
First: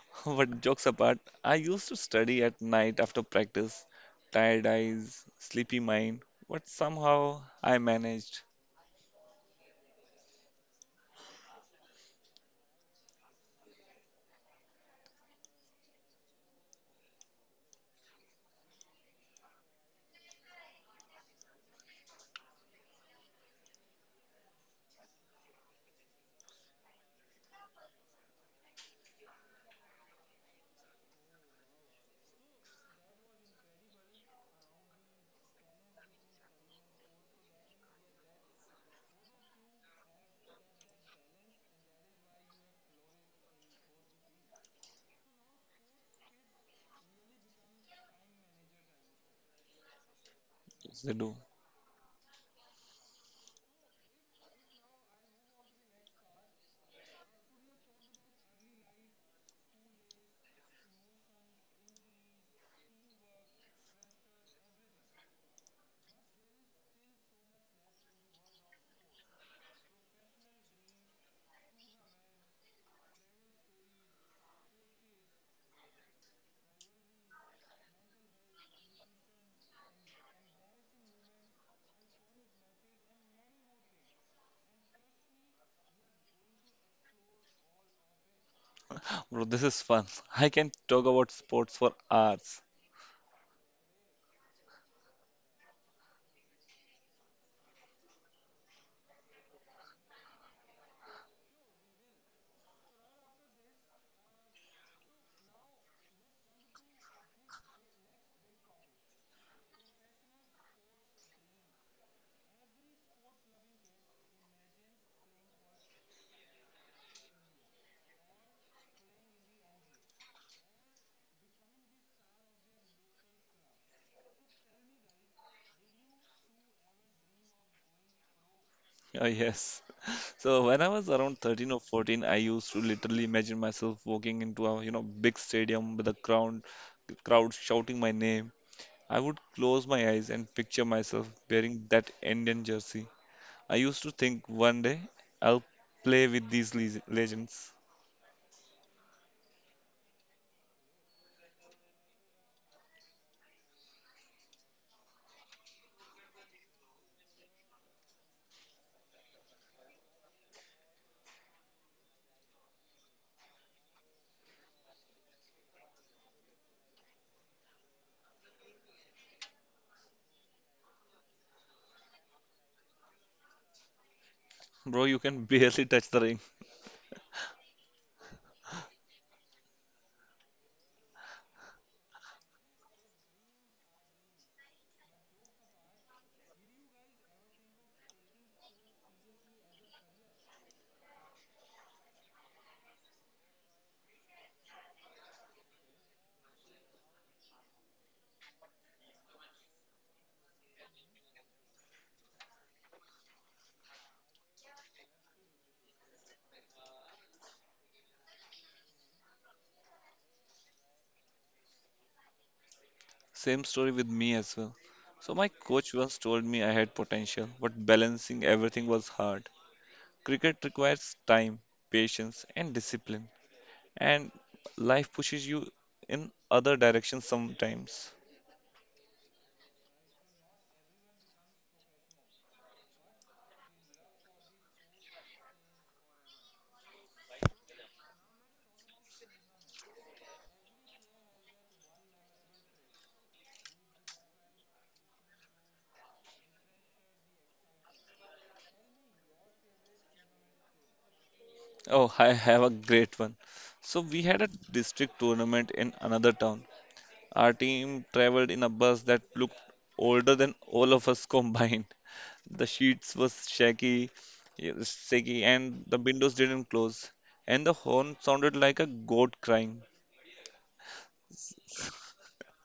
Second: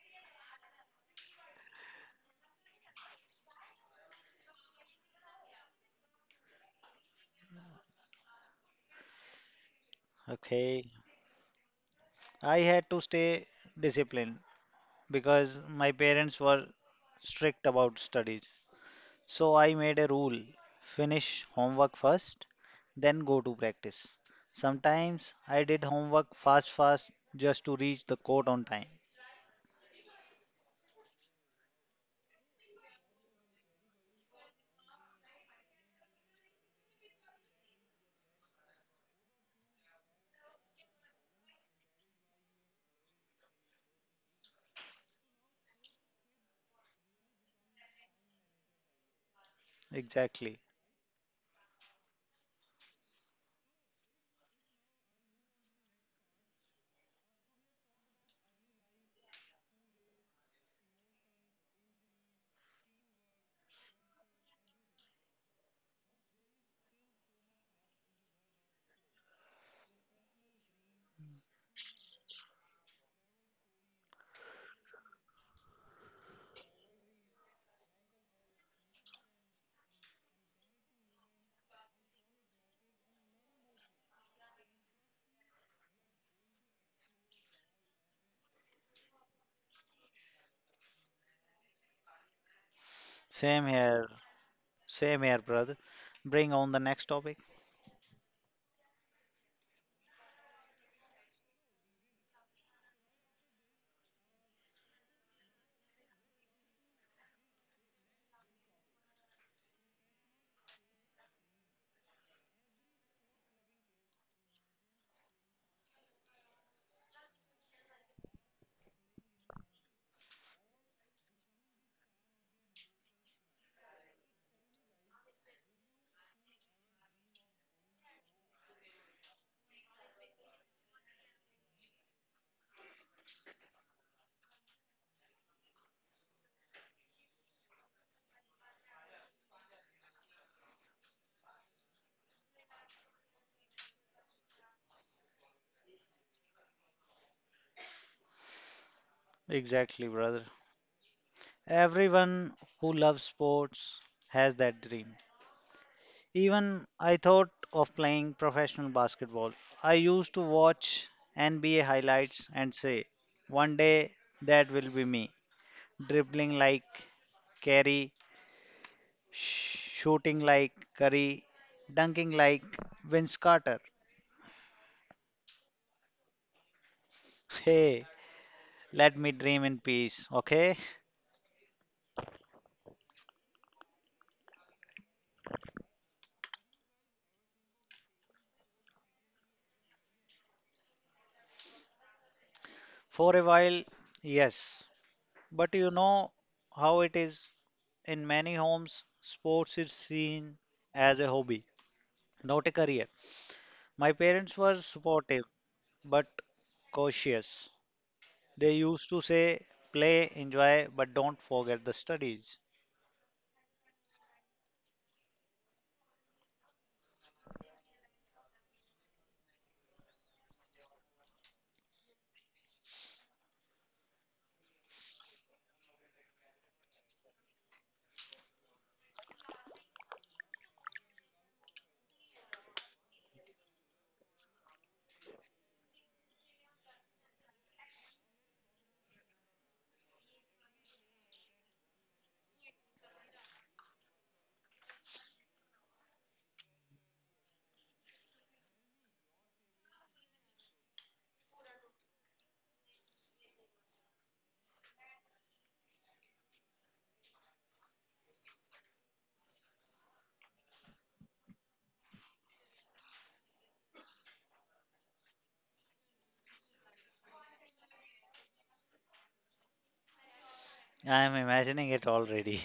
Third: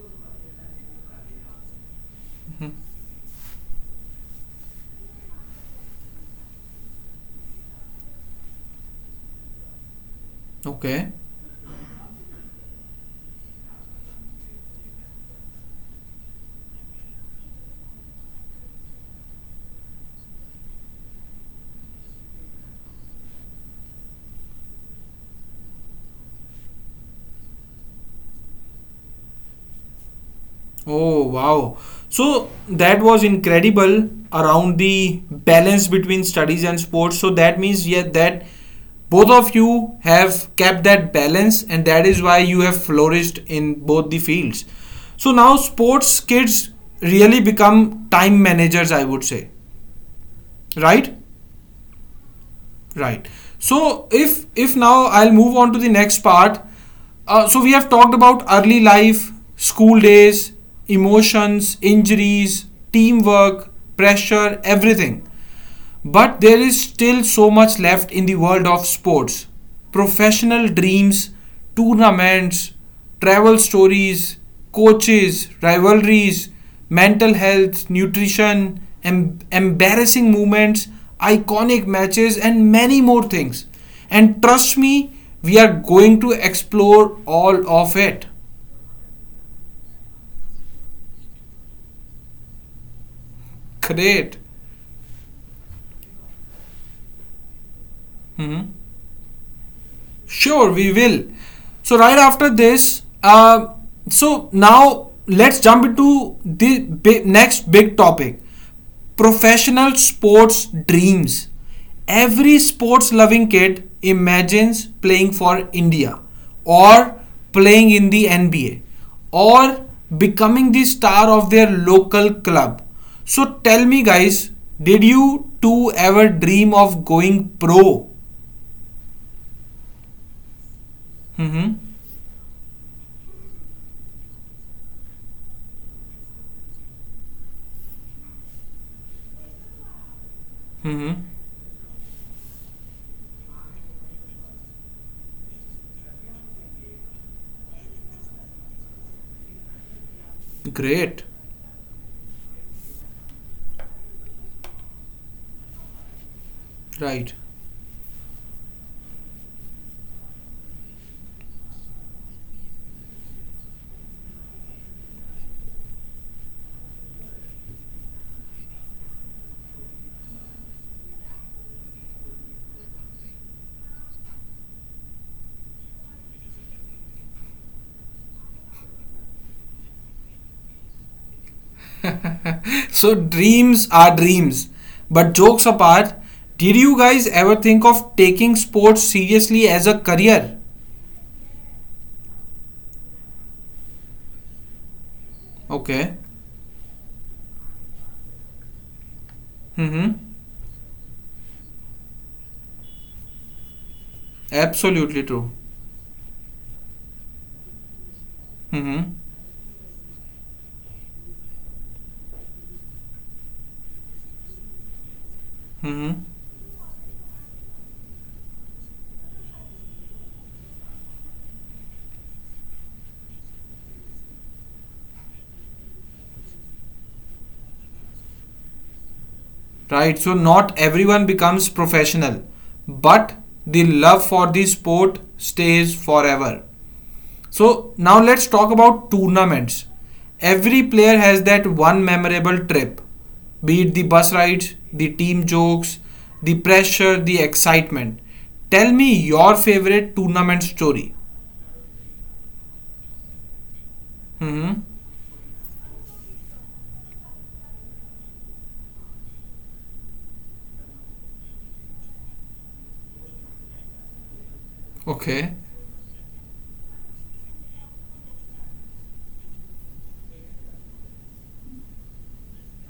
But jokes apart, I used to study at night after practice, tired eyes, sleepy mind, but somehow I managed Okay. okay. I had to stay disciplined because my parents were strict about studies. So I made a rule, finish homework first, then go to practice. Sometimes I did homework fast, fast just to reach the court on time. Oh wow. So that was incredible around the balance between studies and sports. So that means yeah that both of you have kept that balance and that is why you have flourished in both the fields. So now sports kids really become time managers I would say. Exactly. Right? to do. Right, so if now I'll move on to the next part, so we have talked about early life, school days, emotions, injuries, teamwork, pressure, everything, but there is still so much left in the world of sports: professional dreams, tournaments, travel stories, coaches, rivalries, mental health, nutrition, embarrassing moments, iconic matches, and many more things. And trust me, we are going to explore all of it. Bro, this is fun. I can talk about sports for hours. Same here. Great. Same here, brother. Bring on the next topic. Mhm. Sure, we will. So right after this, now let's jump into the next big topic: professional sports dreams. Every sports-loving kid imagines playing for India, or playing in the NBA, or becoming the star of their local club. So tell me, guys, did you two ever dream of going pro? Oh, yes. So when I was around Mm-hmm. 13 or 14, I used to literally imagine myself walking into a big stadium with a crowd shouting my name. I would close my eyes and picture Mm-hmm. myself wearing that Indian jersey. I used to think one day I'll play with these legends. Exactly, brother. Great. Everyone who loves sports has that dream. Even Right. I thought of playing professional basketball. I used to watch NBA highlights and say, one day that will be me. Dribbling like Kerry, shooting like Curry, dunking like Vince Carter. Bro, you can barely touch the ring. Hey, let me dream in peace, okay? So dreams are dreams. But jokes apart, did you guys ever think of taking sports seriously as a career? For a while, yes. But Okay. you know how it is. In many homes, sports Mm-hmm. is seen as a hobby, not a career. My parents were Absolutely true. supportive but cautious. They Mm-hmm. used to say, play, enjoy, but don't forget the studies. Same story with me as well. So, my coach Mm-hmm. once told me I had potential, but balancing everything was hard. Cricket requires time, patience, and discipline, and life pushes you in other directions sometimes. Right. So not everyone becomes professional, but the love for the sport stays forever. So now let's talk about tournaments. Every player has that one memorable trip, be it the bus rides, the team jokes, the pressure, the excitement. Tell me your favorite tournament story. Oh, I have a great one. So, we had a Hmm. district tournament in another town. Our team traveled in a bus that looked older than all of us combined. The sheets was shaky, yeah, Okay. shaky, and the windows didn't close, and the horn sounded like a goat crying. I am imagining it already.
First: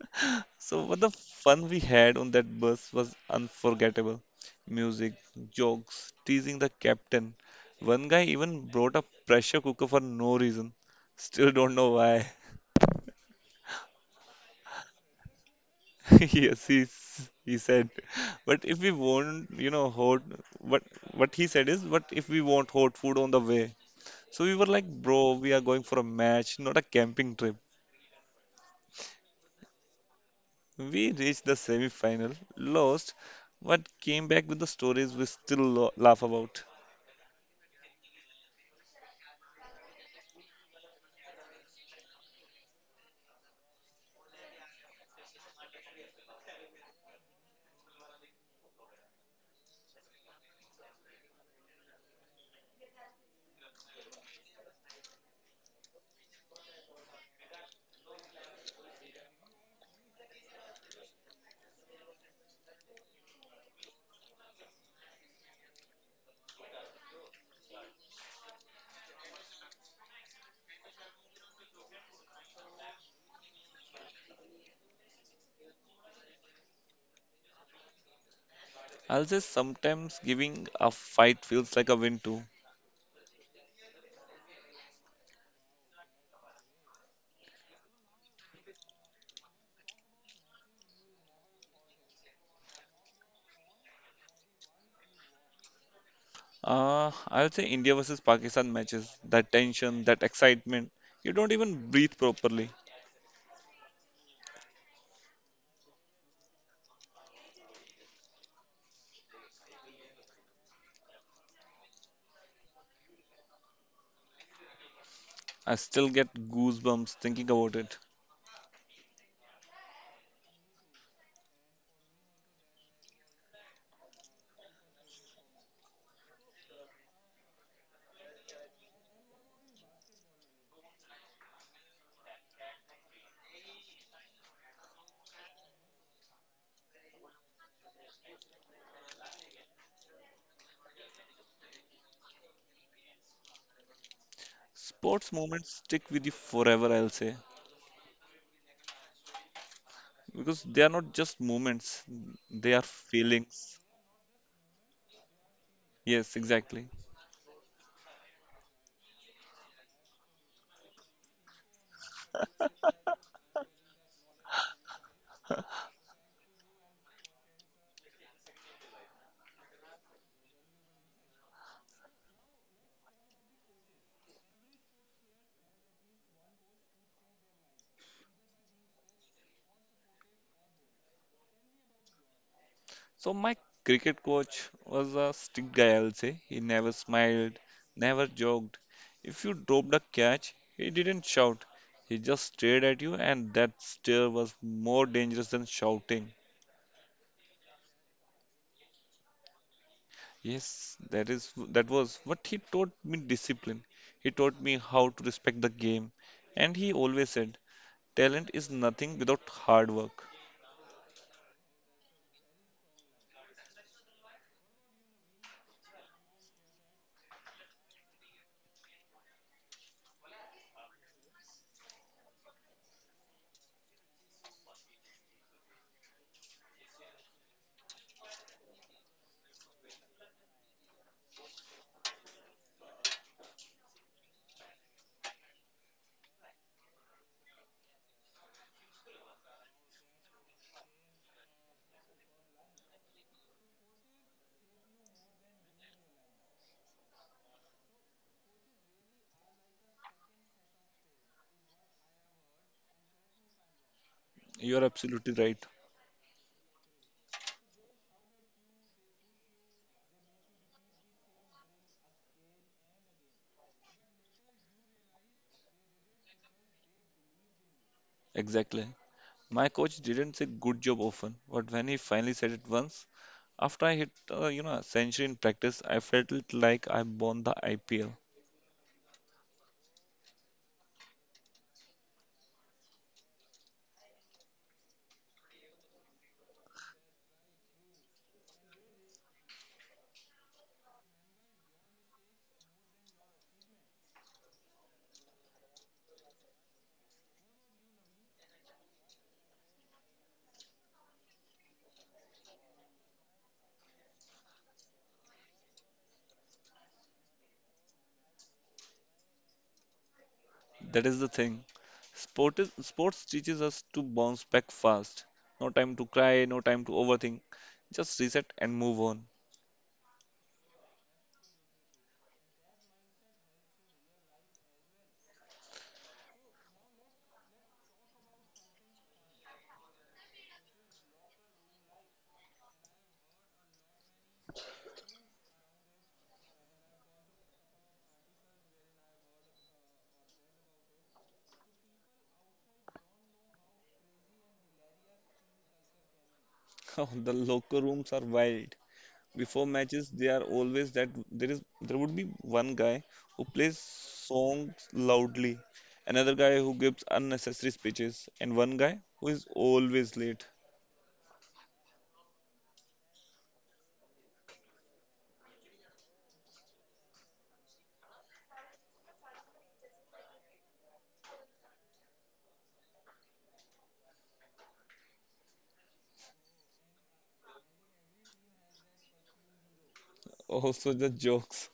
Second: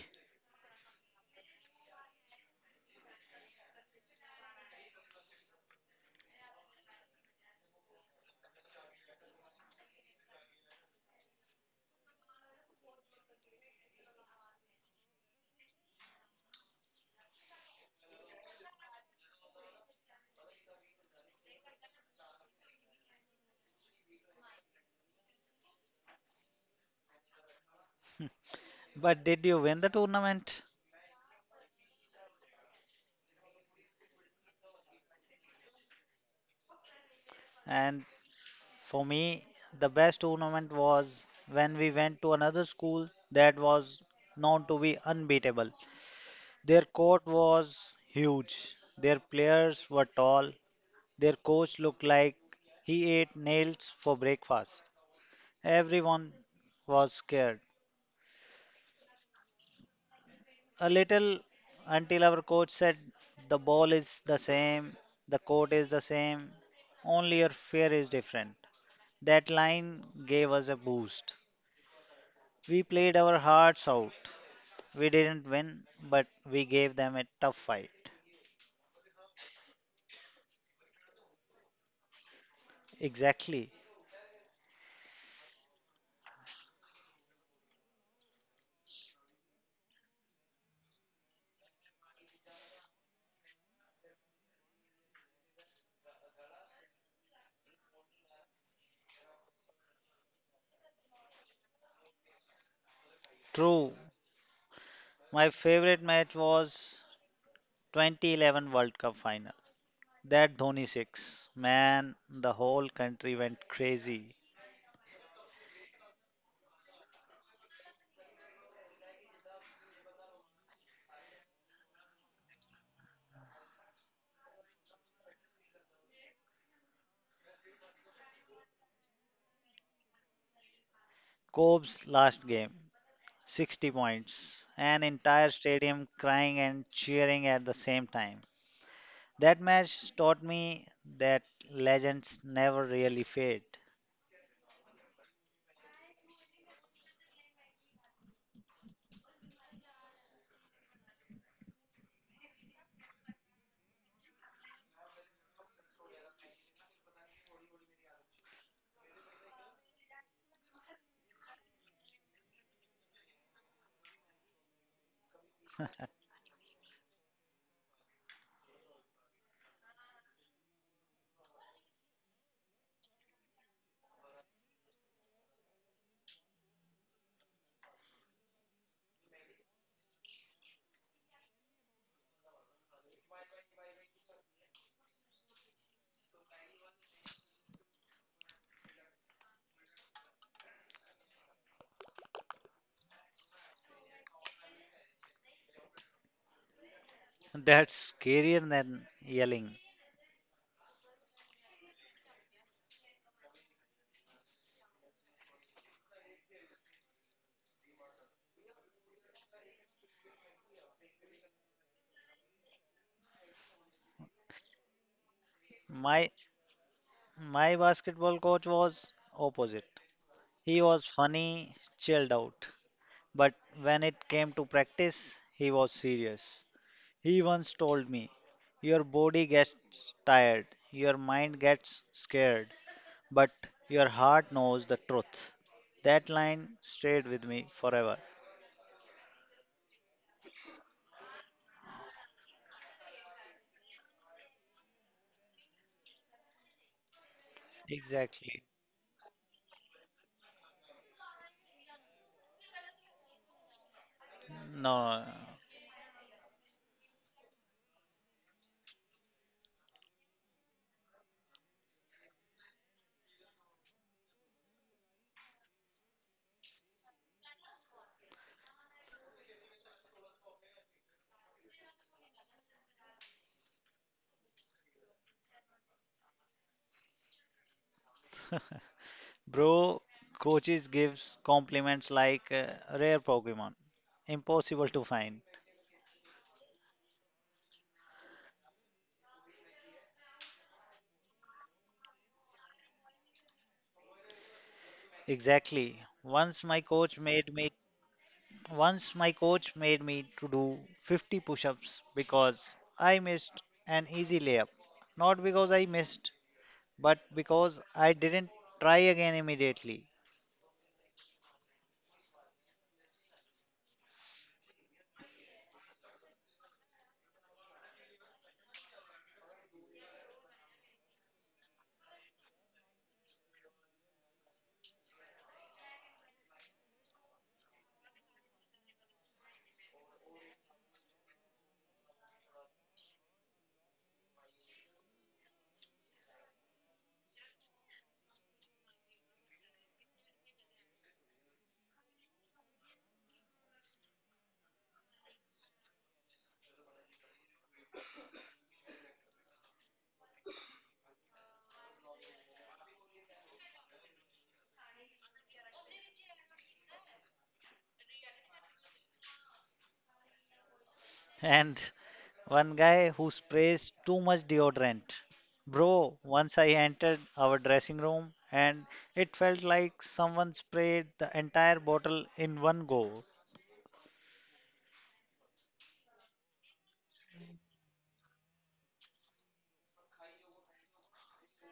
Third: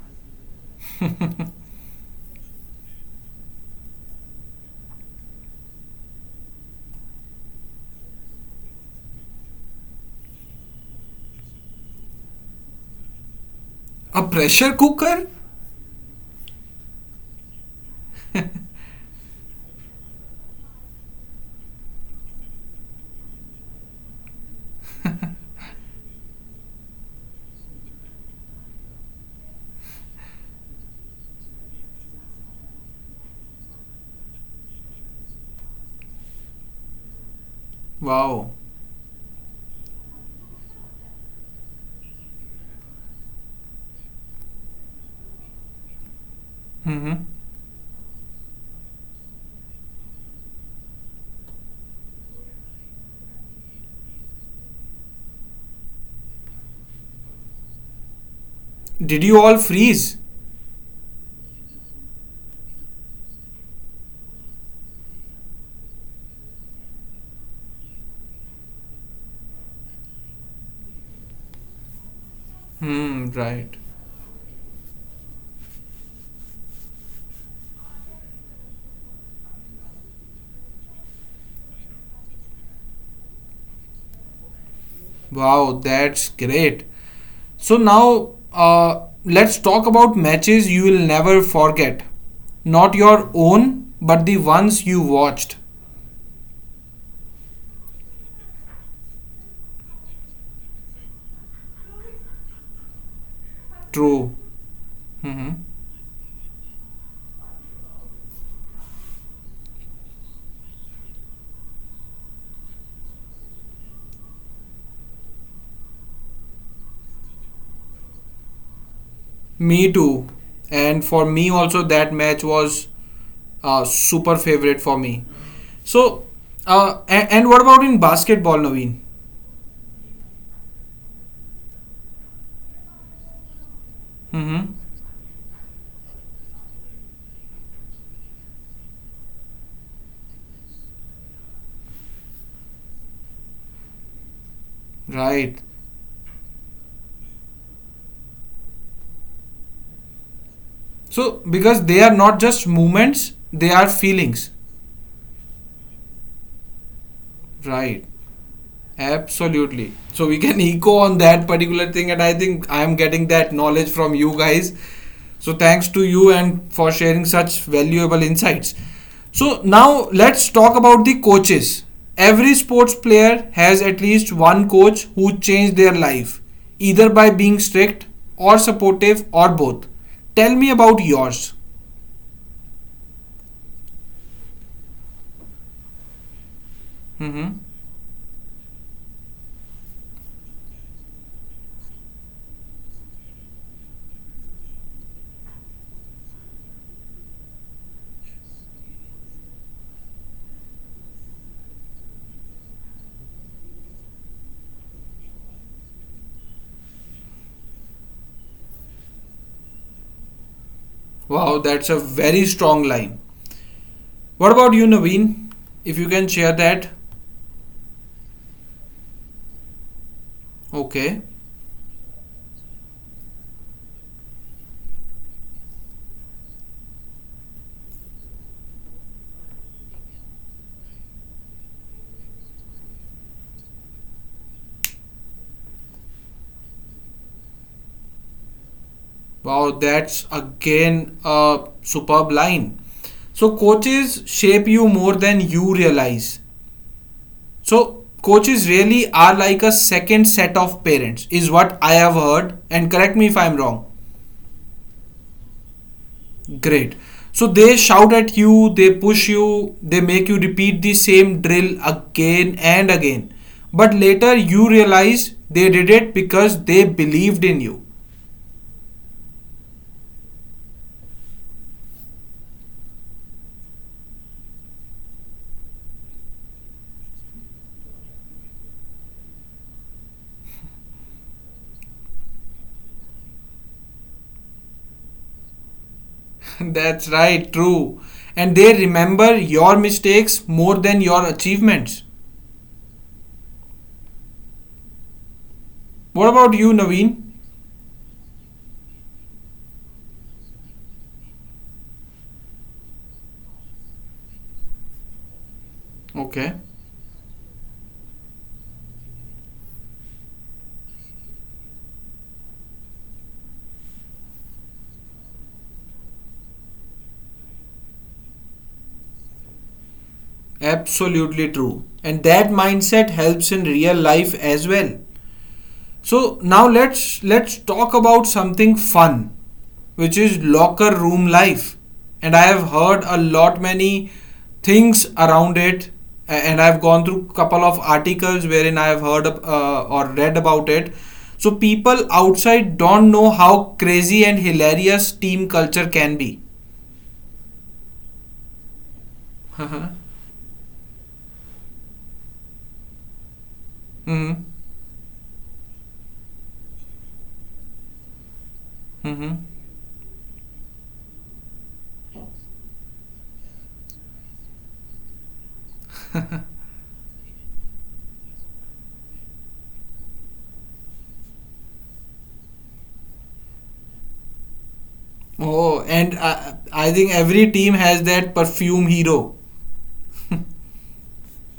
So what the fun we had on that bus was unforgettable. Music, jokes, teasing the captain. One guy even brought a pressure cooker for no reason. Still don't know why. A pressure cooker? Yes, he said. But if we want hot, what what he said is, but if we want hot food on the way? So we were like, bro, we are going for a match, not a camping trip. But did you win the tournament? We reached the semi-final, lost, but came back with the stories we still laugh about. And Wow. for me, the best tournament was when we went to another school that was known to be unbeatable. Their Hmm. court was huge, their players were tall. Their coach looked like he ate nails for breakfast. Everyone was scared. Did you all freeze? A little, until our coach said, The ball is the same, the court is the same, only your fear is different. That line gave us a boost. We played Hmm, our right. hearts out. We didn't win, but we gave them a tough fight. I'll say sometimes giving a fight feels like a win too. Exactly. Wow, that's great. So now let's talk about matches you will never forget. Not your own, but the ones you watched. I'll say India versus Pakistan matches, that tension, that excitement, you don't even breathe properly. True. True. My Mhm. favorite match was 2011 World Cup final. That Dhoni 6, man, the whole country went crazy. I still get goosebumps thinking about it. Me too. And for me also, that match was super favorite for me. So, and what about in basketball, Naveen? Cobb's last game, 60 points, an entire stadium Mm-hmm. crying and cheering at the same time. That match taught me that legends never really fade. Sports moments stick with you forever, Right. I'll say, because they are not just moments, So, they are because they are not feelings. just movements, they are feelings. Yes, exactly. Right. Absolutely. So we can echo on that particular thing, and I think I am getting that knowledge from you guys. So thanks to you and for sharing such valuable insights. So now let's talk about the coaches. Every sports player has at least one coach who changed their life, either by being strict or supportive or both. Tell me about yours. So my cricket coach was a strict guy, I'll say. He never smiled, Hmm. never joked. If you dropped a catch, he didn't shout. He just stared at you, and that stare was more dangerous than shouting. That's scarier than yelling. Yes, that was what he taught me discipline. He taught me how to respect the game, and he always said, talent is nothing without hard work. Wow, that's a very strong line. What about you, Naveen? If you can My share that. my basketball coach was opposite. He was Okay. funny, chilled out, but when it came to practice, he was serious. He once told me, Your body gets tired, your mind gets scared, but your heart knows the truth. That line stayed with me forever. Wow, that's again a superb line. So, coaches shape you more than you realize. So, Exactly. coaches really are like a second set of parents, is what I have heard. And correct me if I'm wrong. You're No, no, absolutely no. right. Great. So, they shout at you, they push you, they make you repeat the same drill again and again. But later, you realize they did it because they believed in you. Exactly. My coach didn't say good job often, but when he finally said it once. After I hit, a century in practice, I felt it like I won the IPL. Bro, coaches gives compliments like rare Pokemon, impossible to find. That's right, true. And they remember your mistakes more than your achievements. Exactly. What about you, Naveen? Once my coach made me to do 50 push-ups because I missed an easy layup. Not because I missed, but Okay, because I didn't try again immediately. That is the thing. Sports teaches us to bounce back fast. No time to cry, no time to overthink. Just reset and move on. absolutely true. And that mindset helps in real life as well. So now let's talk about something fun, which is locker room life. And I have heard a lot many things around it, and I've gone through couple of articles wherein I have heard or read about it. So people outside don't know how crazy and hilarious team culture can be. Oh, the locker rooms are wild. Before matches, they are always that there would be one guy who plays Mm-hmm. songs loudly, another guy who gives unnecessary speeches, and one guy who Mm-hmm. is always late. And one guy who sprays too much deodorant. Bro, once I entered our dressing room and it felt like someone sprayed the entire bottle in one go. Oh, and I think every team has that perfume hero. Also, the jokes.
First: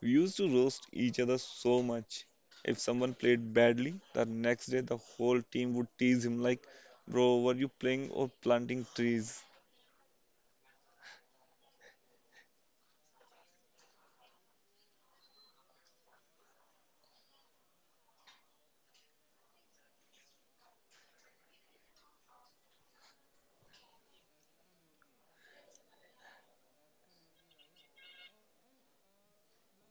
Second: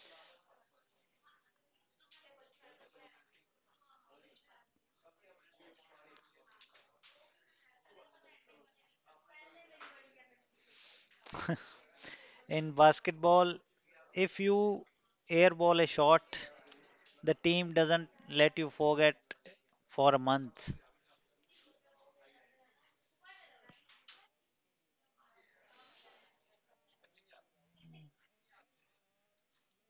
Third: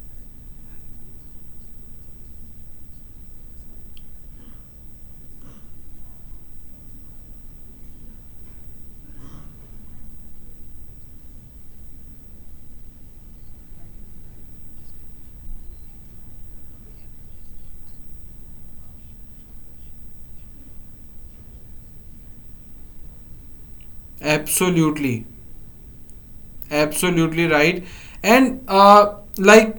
We used to roast each other so much. If someone played badly, the next day the whole team would tease him like, "Bro, were you playing or planting trees?" In basketball, if you airball a shot, the team doesn't let you forget for a month. Absolutely. Absolutely right. And like,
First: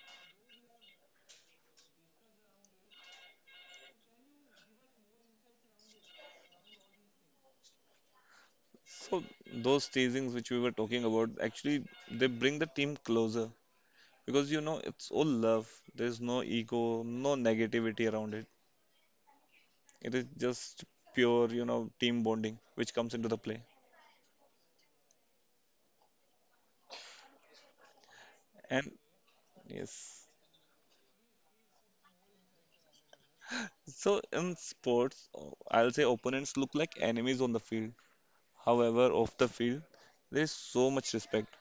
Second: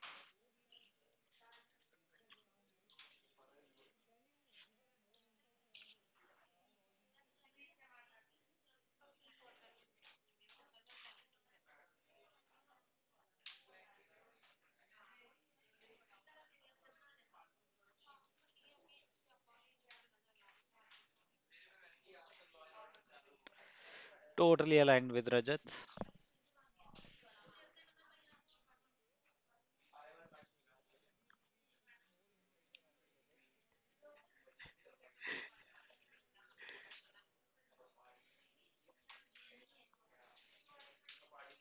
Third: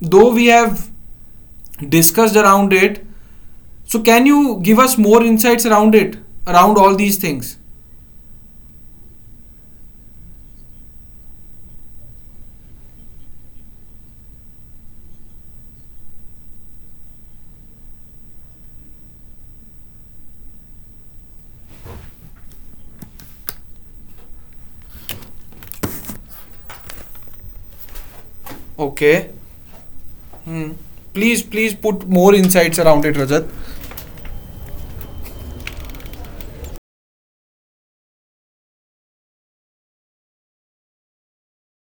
though we have discussed around it, so can you give us more insights around it, around all these things? So those teasings which we were talking about actually they bring the team closer because it's all love. There's no ego, no negativity around it. It is just pure, team bonding which comes into the play. Totally aligned with Rajat. And Okay. yes. Please, please put more insights around it, Rajat. So in sports, I'll say opponents look like enemies on the field. However, off the field, there's so much respect.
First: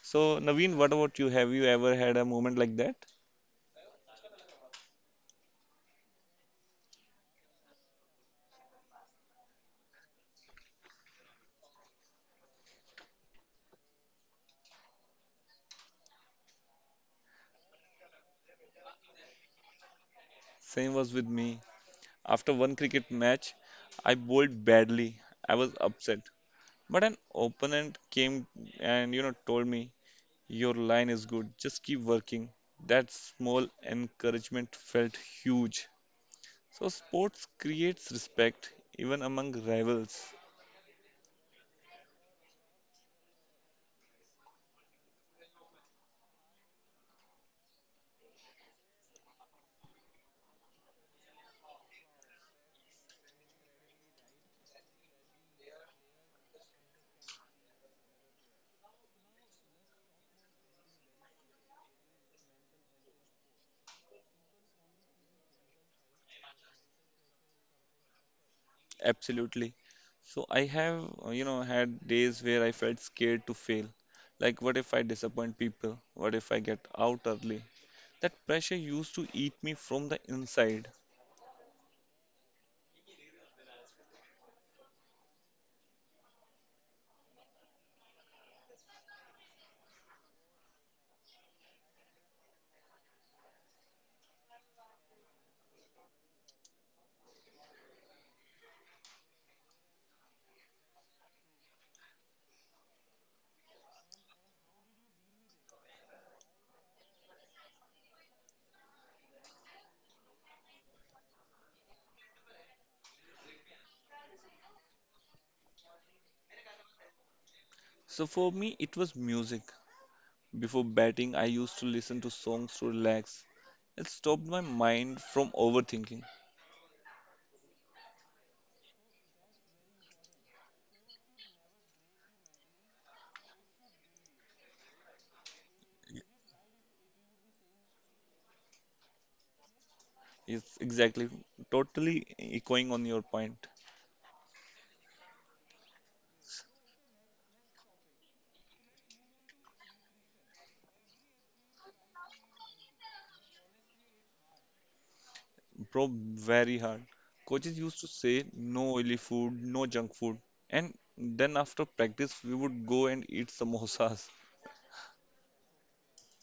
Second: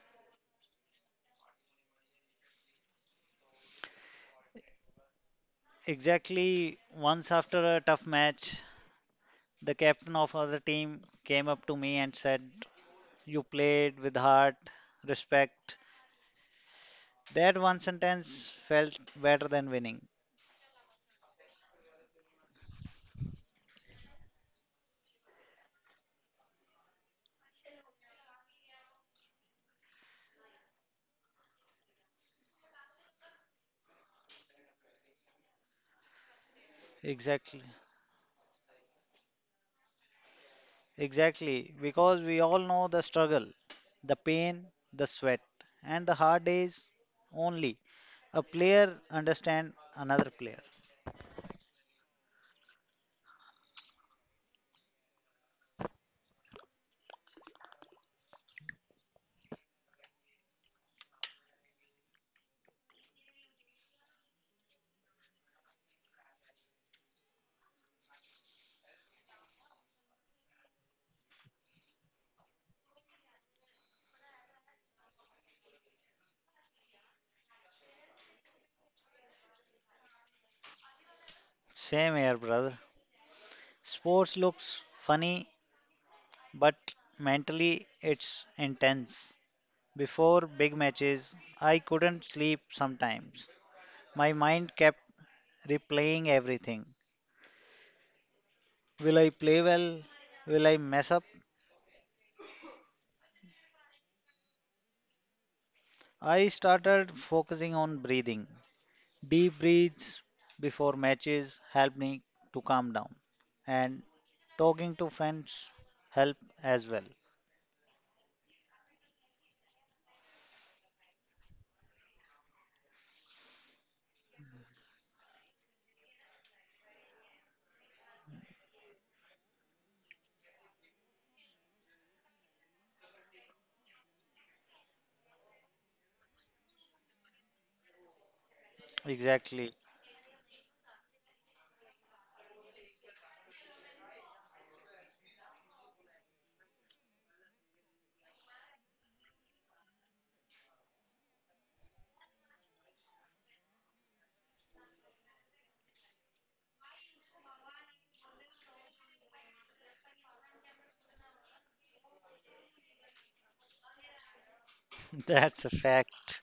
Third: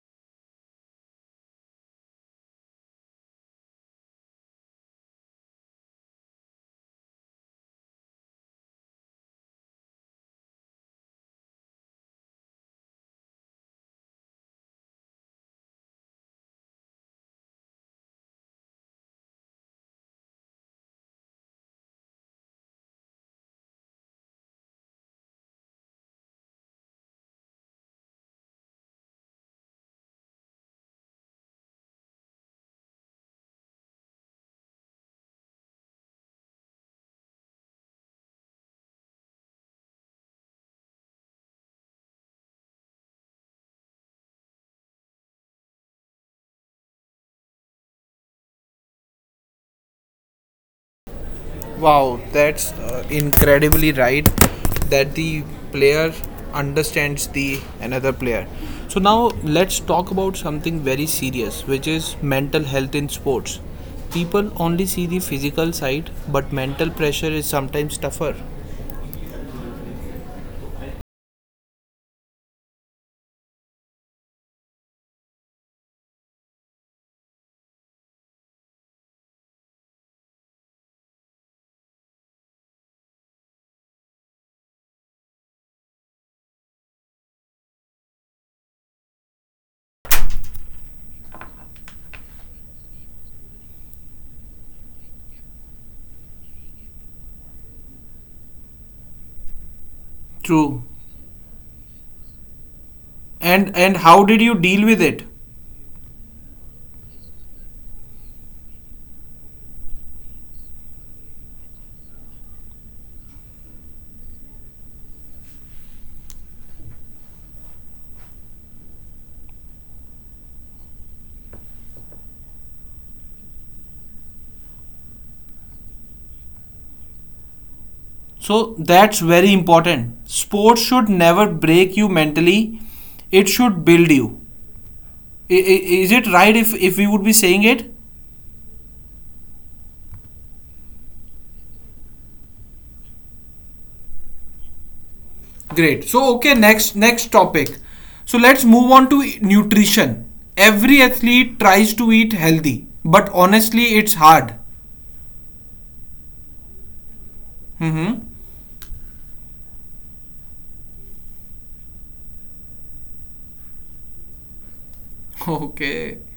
So, Naveen, what about you? Have you ever had a moment like that? Exactly, once after a tough match, the captain of other team came up to me and said, You played with heart, respect. That one sentence felt better than winning. Same was with me. After one cricket match, I bowled badly. I was upset. But an opponent came and told me, "Your line is good. Just keep working." That small encouragement felt huge. So sports Exactly. creates respect even among rivals. Exactly. Because we all know the struggle, the pain, the sweat, and the hard days only. A player understand another player. Wow, that's incredibly right that the player understands the another player. So now let's talk about something very serious, which is mental health in sports. People only see the physical side, but mental pressure is sometimes tougher. Absolutely. So I have, had days where I felt scared to fail. Like, what if I disappoint people? What if I get out early? That pressure used to eat me from the inside. Same here, brother. Sports looks funny, but mentally it's intense. Before big matches, I couldn't sleep sometimes. My mind kept replaying everything. Will I play well? Will I True. mess up? And how did you deal with it? I started focusing on breathing. Deep breaths before matches help me to calm down, and talking to friends help as well. So for me, it was music. Before batting, I used to listen to songs to relax. It stopped my mind from overthinking. So that's very important. Sports should never break you mentally. It should build you. Is it right if we would be saying it? Exactly, It's exactly, totally echoing on your point. Great. So okay, next next topic. So let's move on to nutrition. Every athlete tries to eat healthy, but honestly, it's hard. Bro, very hard. Coaches used to Mm-hmm. say no oily food, no junk food. And then after practice, we would go and eat samosas. that's a Okay. fact.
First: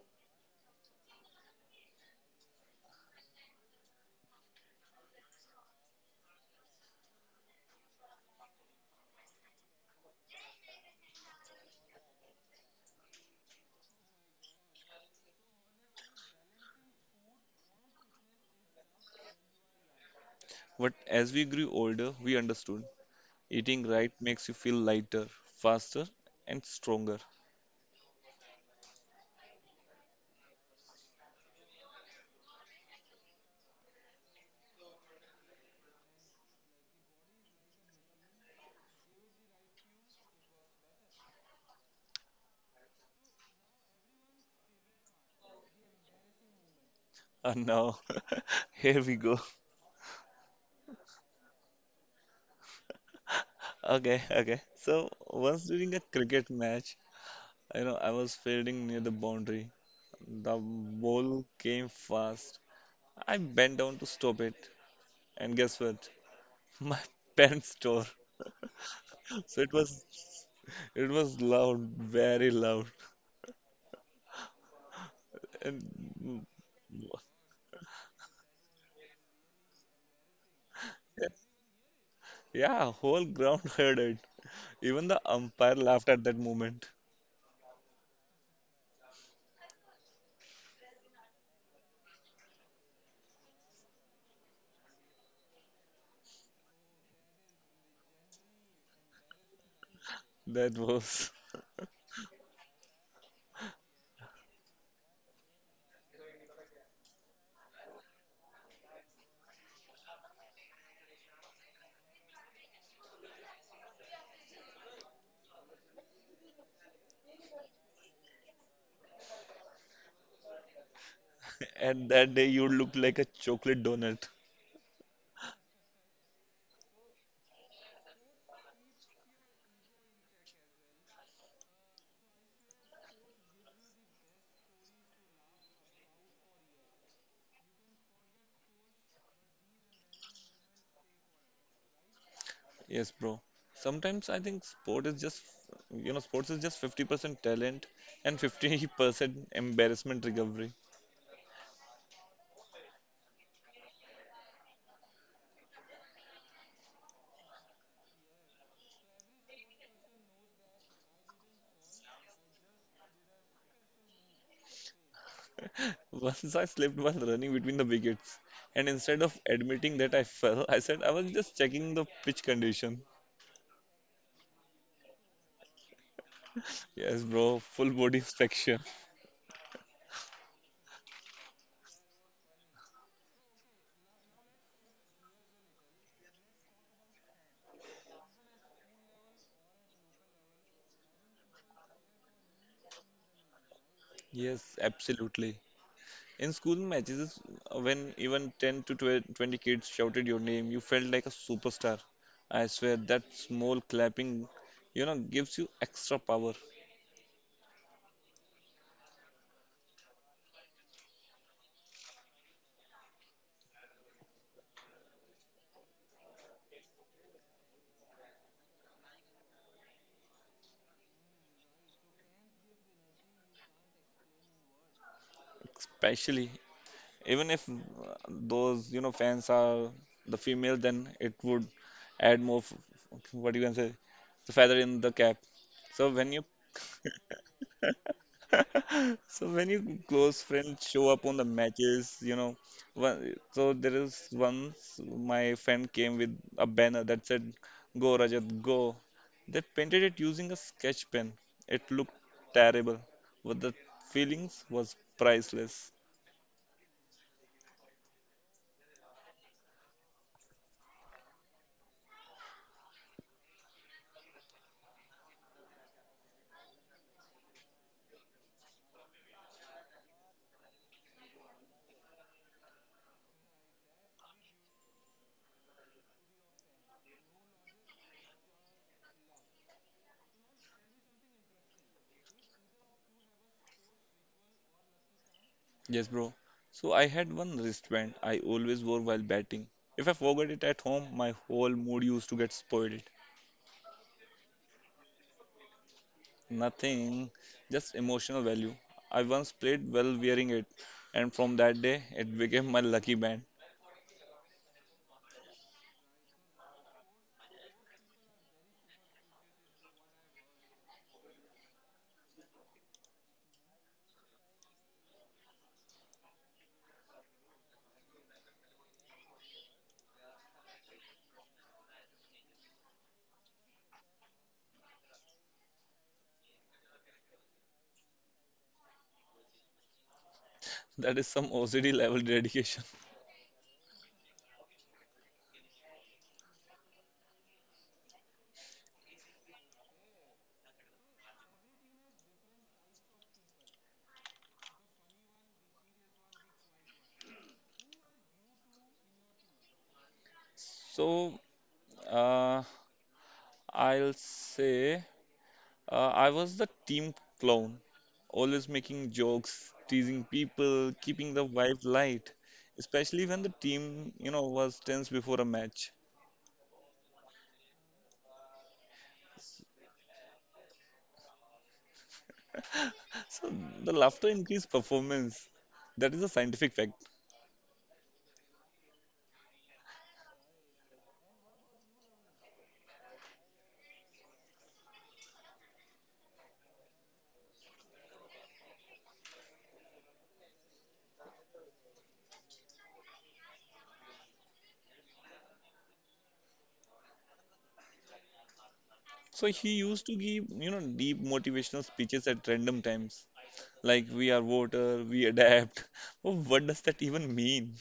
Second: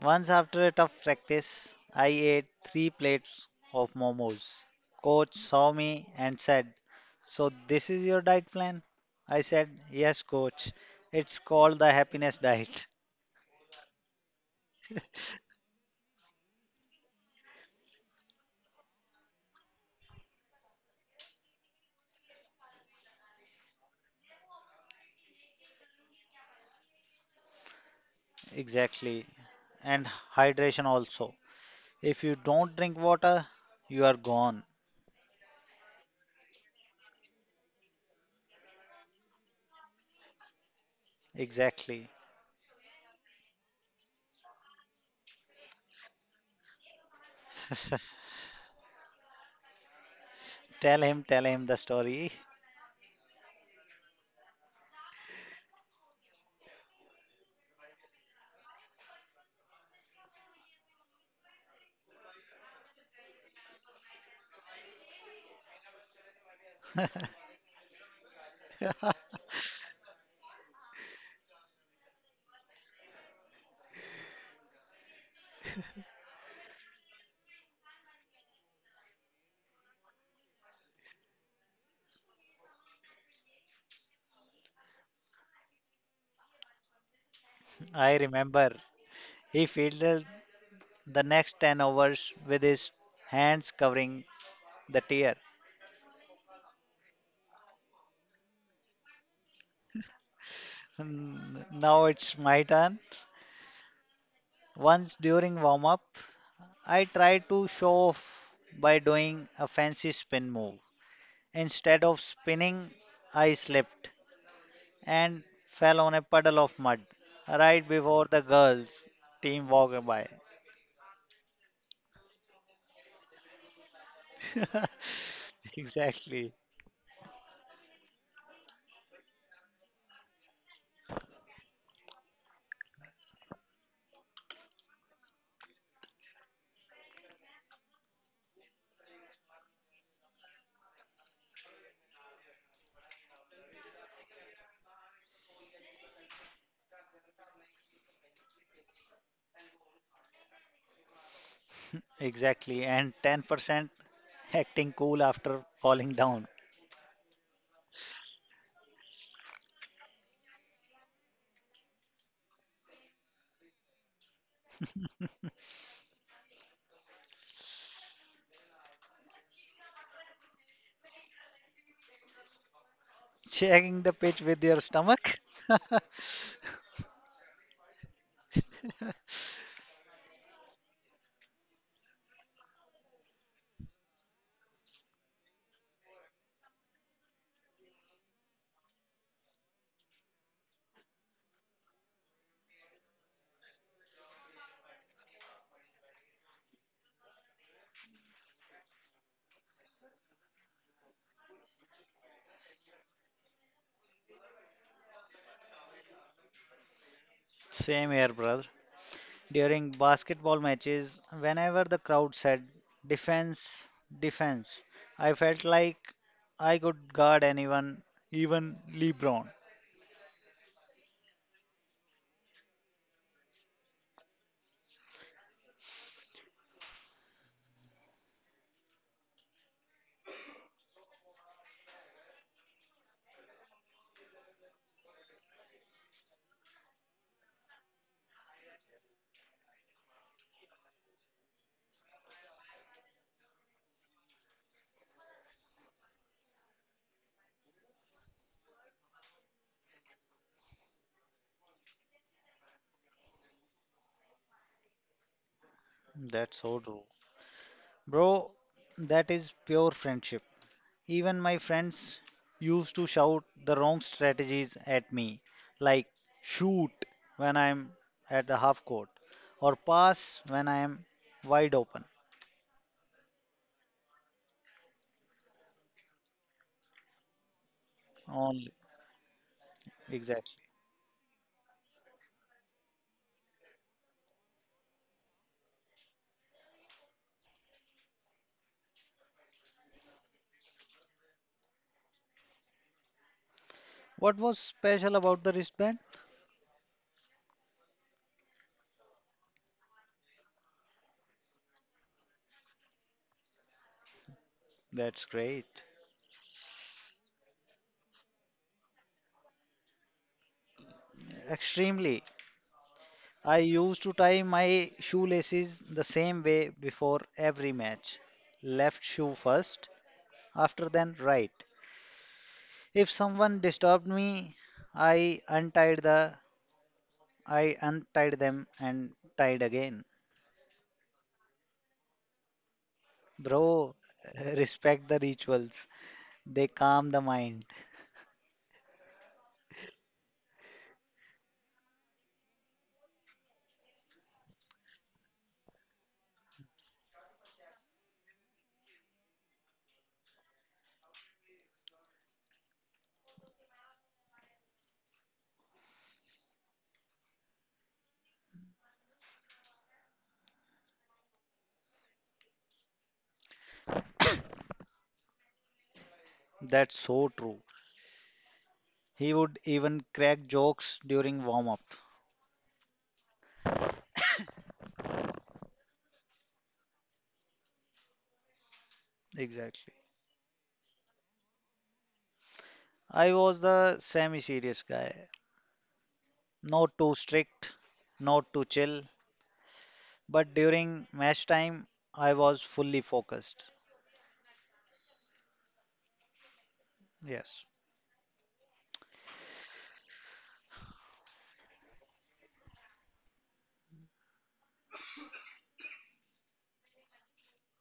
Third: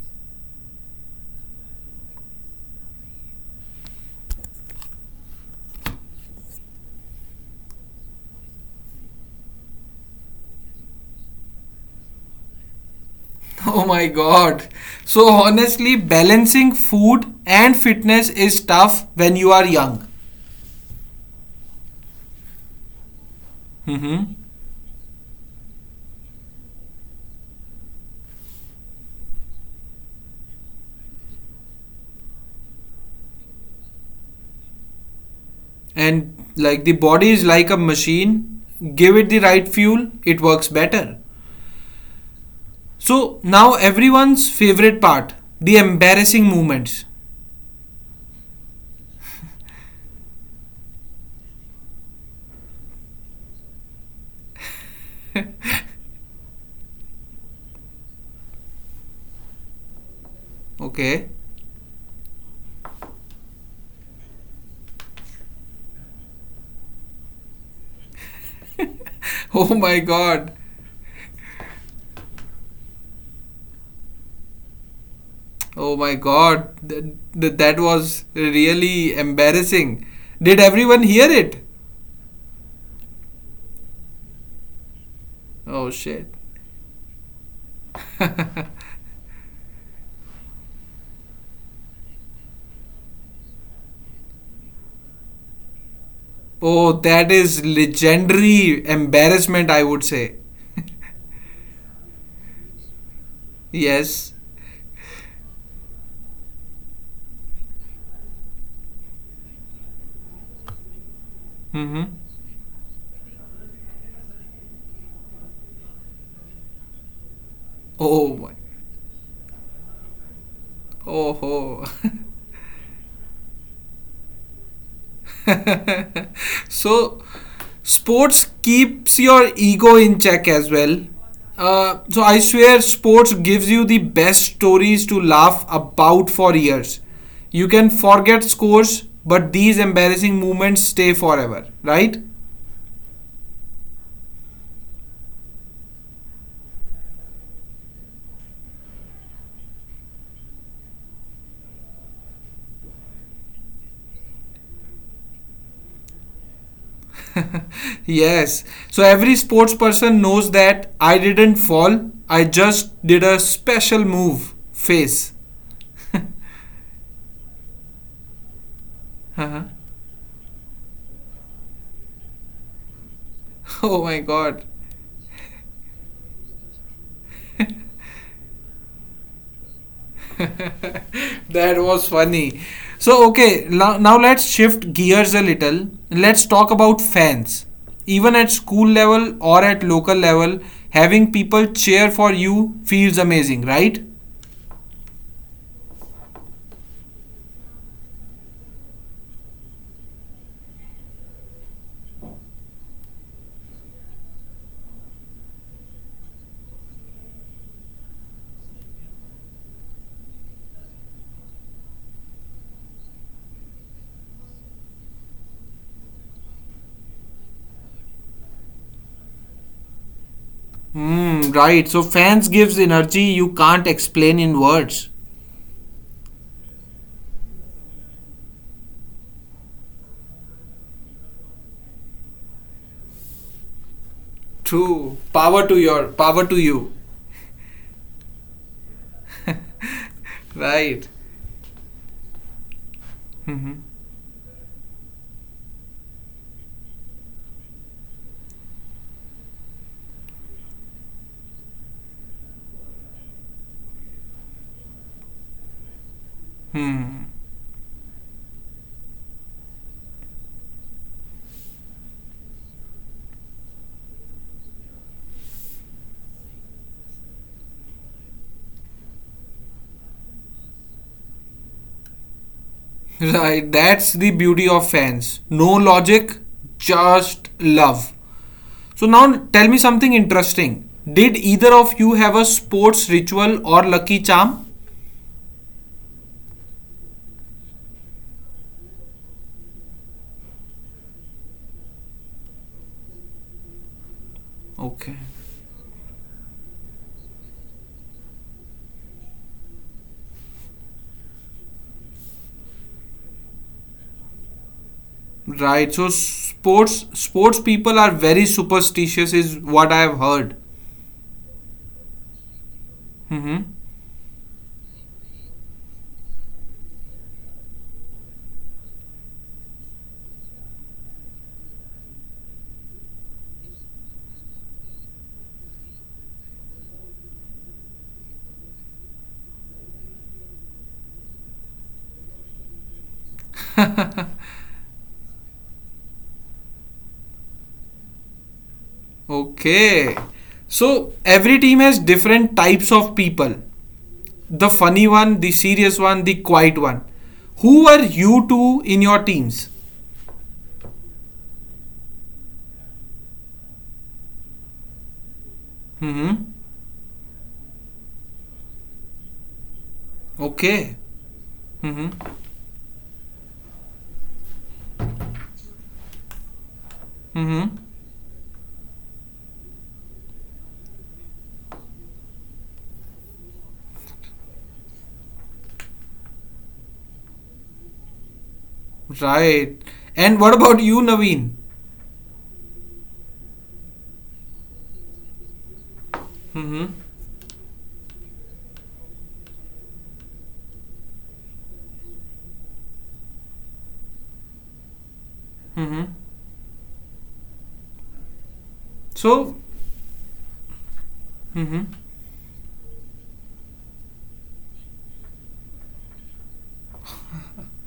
Once after a tough practice, I ate three plates of momos. Coach saw me and said, So this is your diet plan? I said, Yes, coach. It's called the happiness diet. Oh my god. So honestly, balancing food and fitness is tough when you are young. But as we grew older, we understood eating right Mm-hmm. makes you feel lighter, faster, and stronger. Exactly. And hydration also. If you don't drink water, you are gone. And like the body is like a machine. Give it the right fuel, it works better. Exactly. So now everyone's favorite part, the embarrassing moments. And now, here we go. Tell him the story. Okay, okay. So once during a cricket match, I know I was fielding near the boundary. The Okay. ball came fast. I bent down to stop it, and guess what? My pants tore. So Oh it my was, god. it was loud, very loud, Oh my and god. That was really embarrassing. Did everyone hear it? yeah, whole ground heard it. Even the umpire Oh laughed shit. at that moment. I remember he fielded the next 10 overs with his hands covering the tear. Oh, that is legendary embarrassment, I would say. That was, Now it's my turn. Yes. Once during warm up, I tried to show off by doing a fancy spin move. Mm-hmm. Instead of spinning, I slipped and fell on a puddle of mud right Oh before my. the girls' team walked by. Oh. Ho. and that day you looked like a chocolate donut. Exactly, So sports keeps your ego in check as well. So I swear sports gives you the best stories to laugh about for years. You can forget scores, but these embarrassing moments stay forever, right? Yes, bro. Sometimes I think sports is just 50% talent and 50% embarrassment recovery. exactly. And 10% acting cool after falling down. Yes. So every sports person knows that I didn't fall, I just did a special move face. Once I slipped while running between the wickets, and instead of admitting that I fell, I said I was just checking the pitch condition. Oh Checking my the pitch god. with your stomach. Yes, bro, full body inspection. That was funny. So, okay, now, now let's shift gears a little. Let's talk about fans. Even at school level or at local level, having people cheer for you feels amazing, right? Yes, absolutely. In school matches, when even 10 to 12 20 kids shouted your name, you felt like a superstar. I swear that small clapping, gives you extra power, Same here, brother. During basketball matches, whenever the crowd said, "Defense, defense," I felt like I could guard anyone, even LeBron. Hmm, right. So, fans gives energy you can't explain in words. especially even if those, fans are the female, then it would add more, what you can say, the feather in True. the cap. Power to your So when power you to you. So when your close friends Right. show up on the matches, one, Mhm. so there is once my friend came with a banner that said, "Go Rajat, go." They painted it using a sketch pen. It looked terrible, but the feelings was priceless. That's so true. Hmm. Bro, that is pure friendship. Even my friends used to shout the wrong strategies at me, like shoot when I'm at the half court, or pass when I'm wide open. Right. That's the beauty of fans. No logic, just love. Only So now tell me something exactly. interesting. Did either of you have a sports ritual or lucky charm? Yes, bro. So I had one wristband I always wore while batting. If I forgot it at home, my whole mood used to get spoiled. What was Okay. special about the wristband? Nothing, just emotional value. I once played well wearing it, and from that day, it became my lucky band. That's great. Right. So sports sports people are very superstitious is what I have heard. Extremely. I used to tie my shoelaces the same way before every match. Left shoe first, after then right. If someone disturbed me, I untied the I untied them and tied again. That is some OCD level dedication. Bro, Mhm. respect the rituals. They calm the mind. Okay. So every team has different types of people. The funny one, the serious one, the quiet one. Who were you two in your teams? So, uh, I'll say I Mhm. was the team clown, always making jokes, teasing Okay. people, keeping the vibe Mhm. light, especially when the team, was tense before a match. That's so true. Mhm. He would even crack jokes during warm up. So, the laughter increased performance. That is a scientific fact. Right. Exactly. And what about you, Naveen? I was the semi serious guy. Mm-hmm. Not too strict, not too chill, but during match time, I was fully focused. Mm-hmm. Yes, So So. he used to give, deep Mm-hmm. motivational speeches at random times, like we are water, we adapt. Oh, what does that even mean?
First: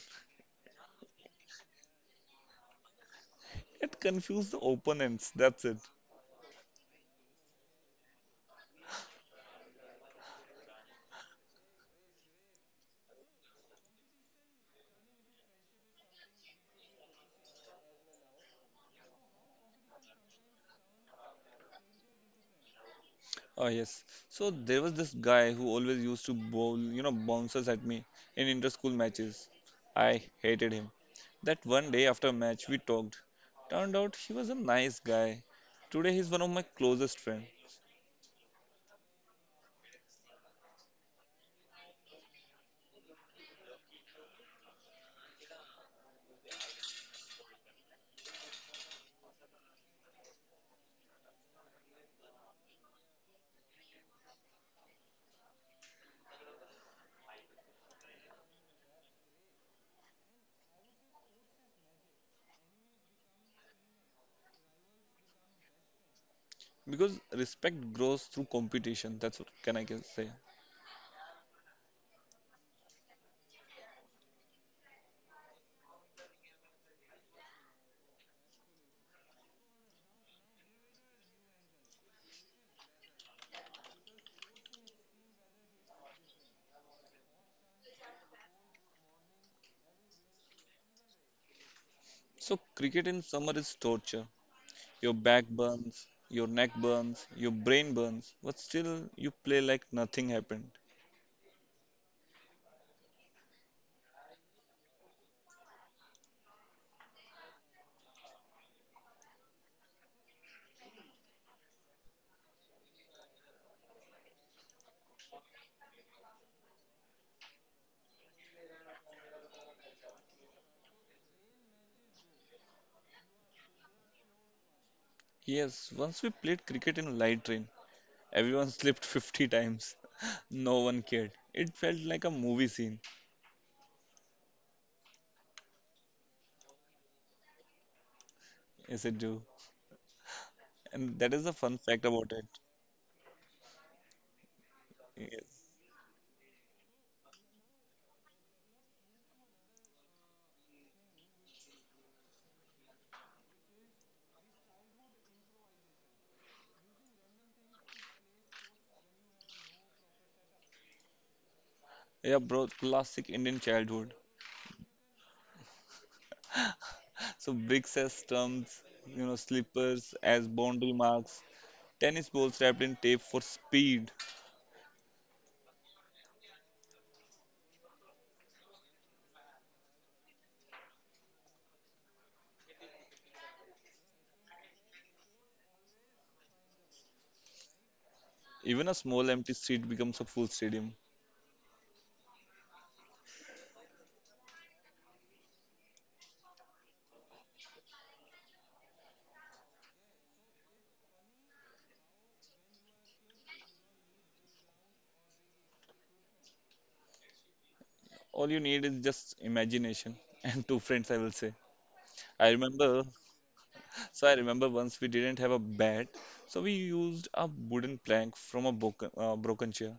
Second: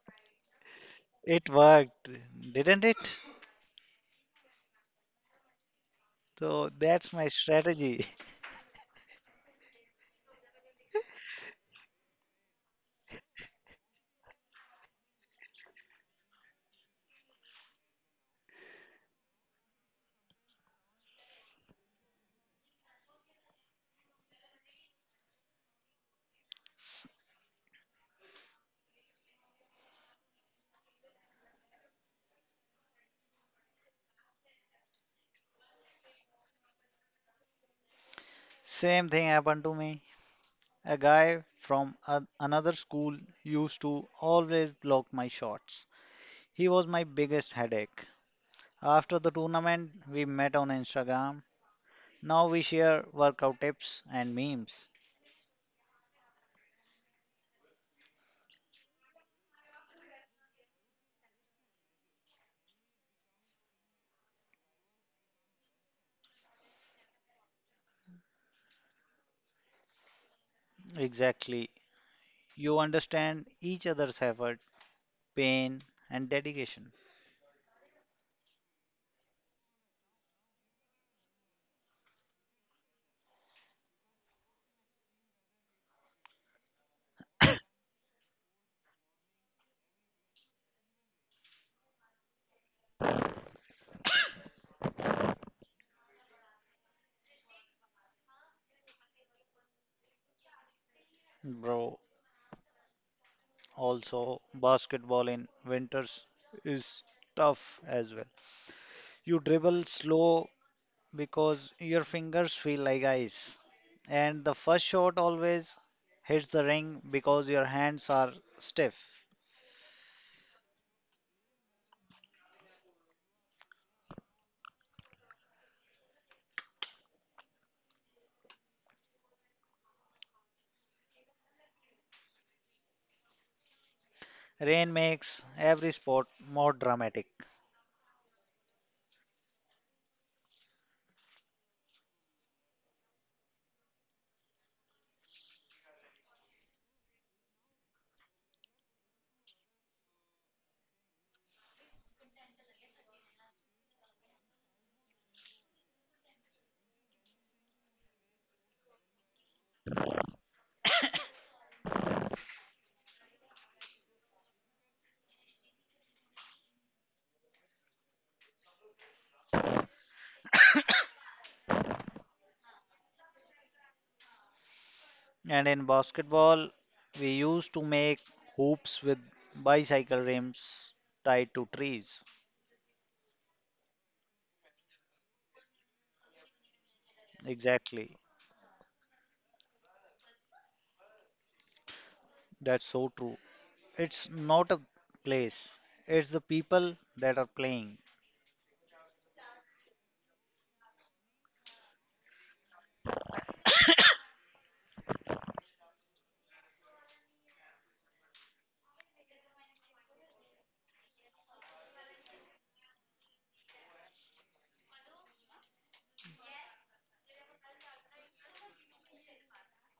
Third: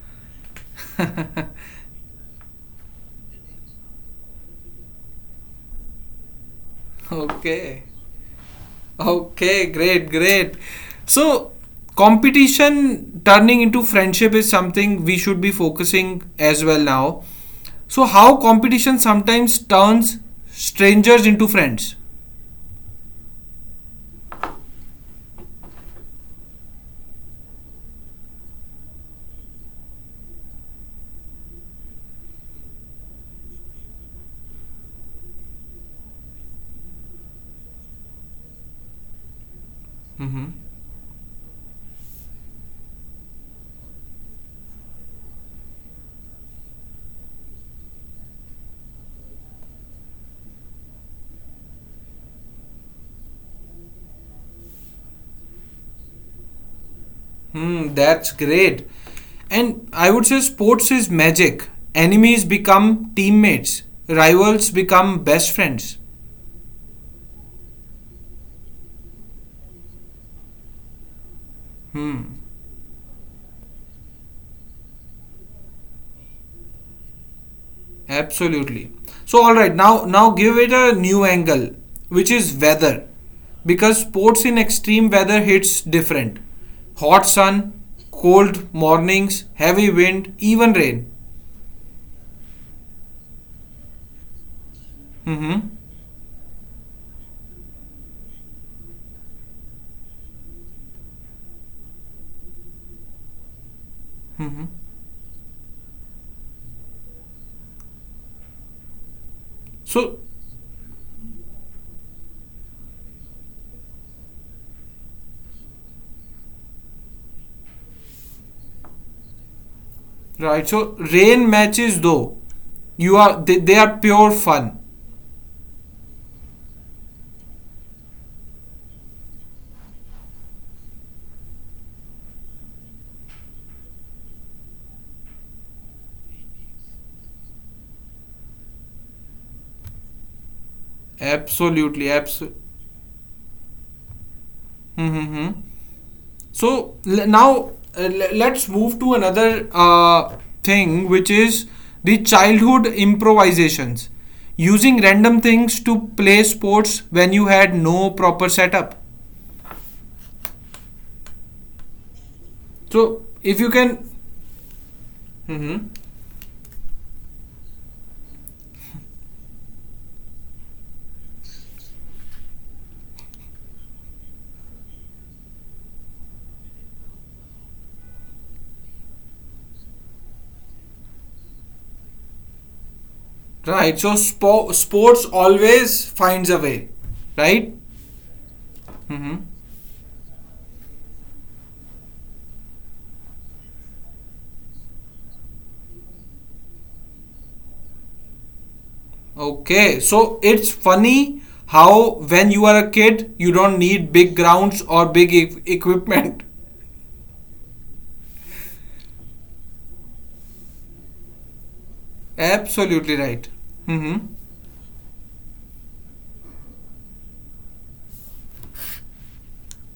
it worked, didn't it? It confused the opponents. That's it. So that's my Okay. strategy. Okay. Great. Great. So, competition turning into friendship is something we should be focusing as well now. So, how competition sometimes turns strangers into friends. Oh yes. So there was this guy who always used to bowl, bouncers at me in inter-school matches. I hated him. That one day after a match we talked. Turned out he was a nice guy. Today he's one of my closest friends. Same thing happened to me. Mm-hmm. A guy from another school used to always block my shots. He was my biggest headache. After the tournament, we met on Instagram. Now we share workout tips and memes. Hmm. That's great. And I would say sports is magic. Enemies become teammates. Rivals become best friends. Because respect grows through competition. That's what can I can say. Exactly. Hmm. You understand each other's effort, pain, and dedication. Absolutely. So all right, now now give it a new angle, which is weather. Because sports in extreme weather hits different. Hot sun, cold mornings, heavy wind, even rain. So, cricket in summer is torture. Your back Mhm. burns, your neck burns, your brain burns, but still you play like nothing happened. Bro, also, Mhm. basketball in winters is tough as well. You dribble So slow because your fingers feel like ice, and the first shot always hits the ring because your hands are stiff. right, so rain matches though. You are they are pure fun. Yes, once we played cricket in light rain, everyone slipped 50 times. No one cared. It felt like a movie scene. Rain makes every sport more dramatic. Yes, it do. And that is the fun fact Absolutely, about it. absolutely. Mm-hmm. Yes. So now uh, let's move to another thing, which is the childhood improvisations using random things to play sports when you had no proper setup. Yeah, bro, classic So Indian if you childhood. can, Mhm. So bricks as stumps, slippers as boundary marks, tennis balls wrapped in tape for speed. And in basketball, we used to make hoops with bicycle rims tied to trees. Right? So sports always finds a way, right? Exactly. Even a small Mm-hmm. empty street becomes a full stadium. That's so true. It's not a place, it's the people that are playing. Okay, so it's funny how when you are a kid, you don't need big grounds or big equipment. All you need is just imagination and two friends, I will say. I remember, Absolutely right. Hmm. so I remember once we didn't have a bat, so we used a wooden plank from a broken chair.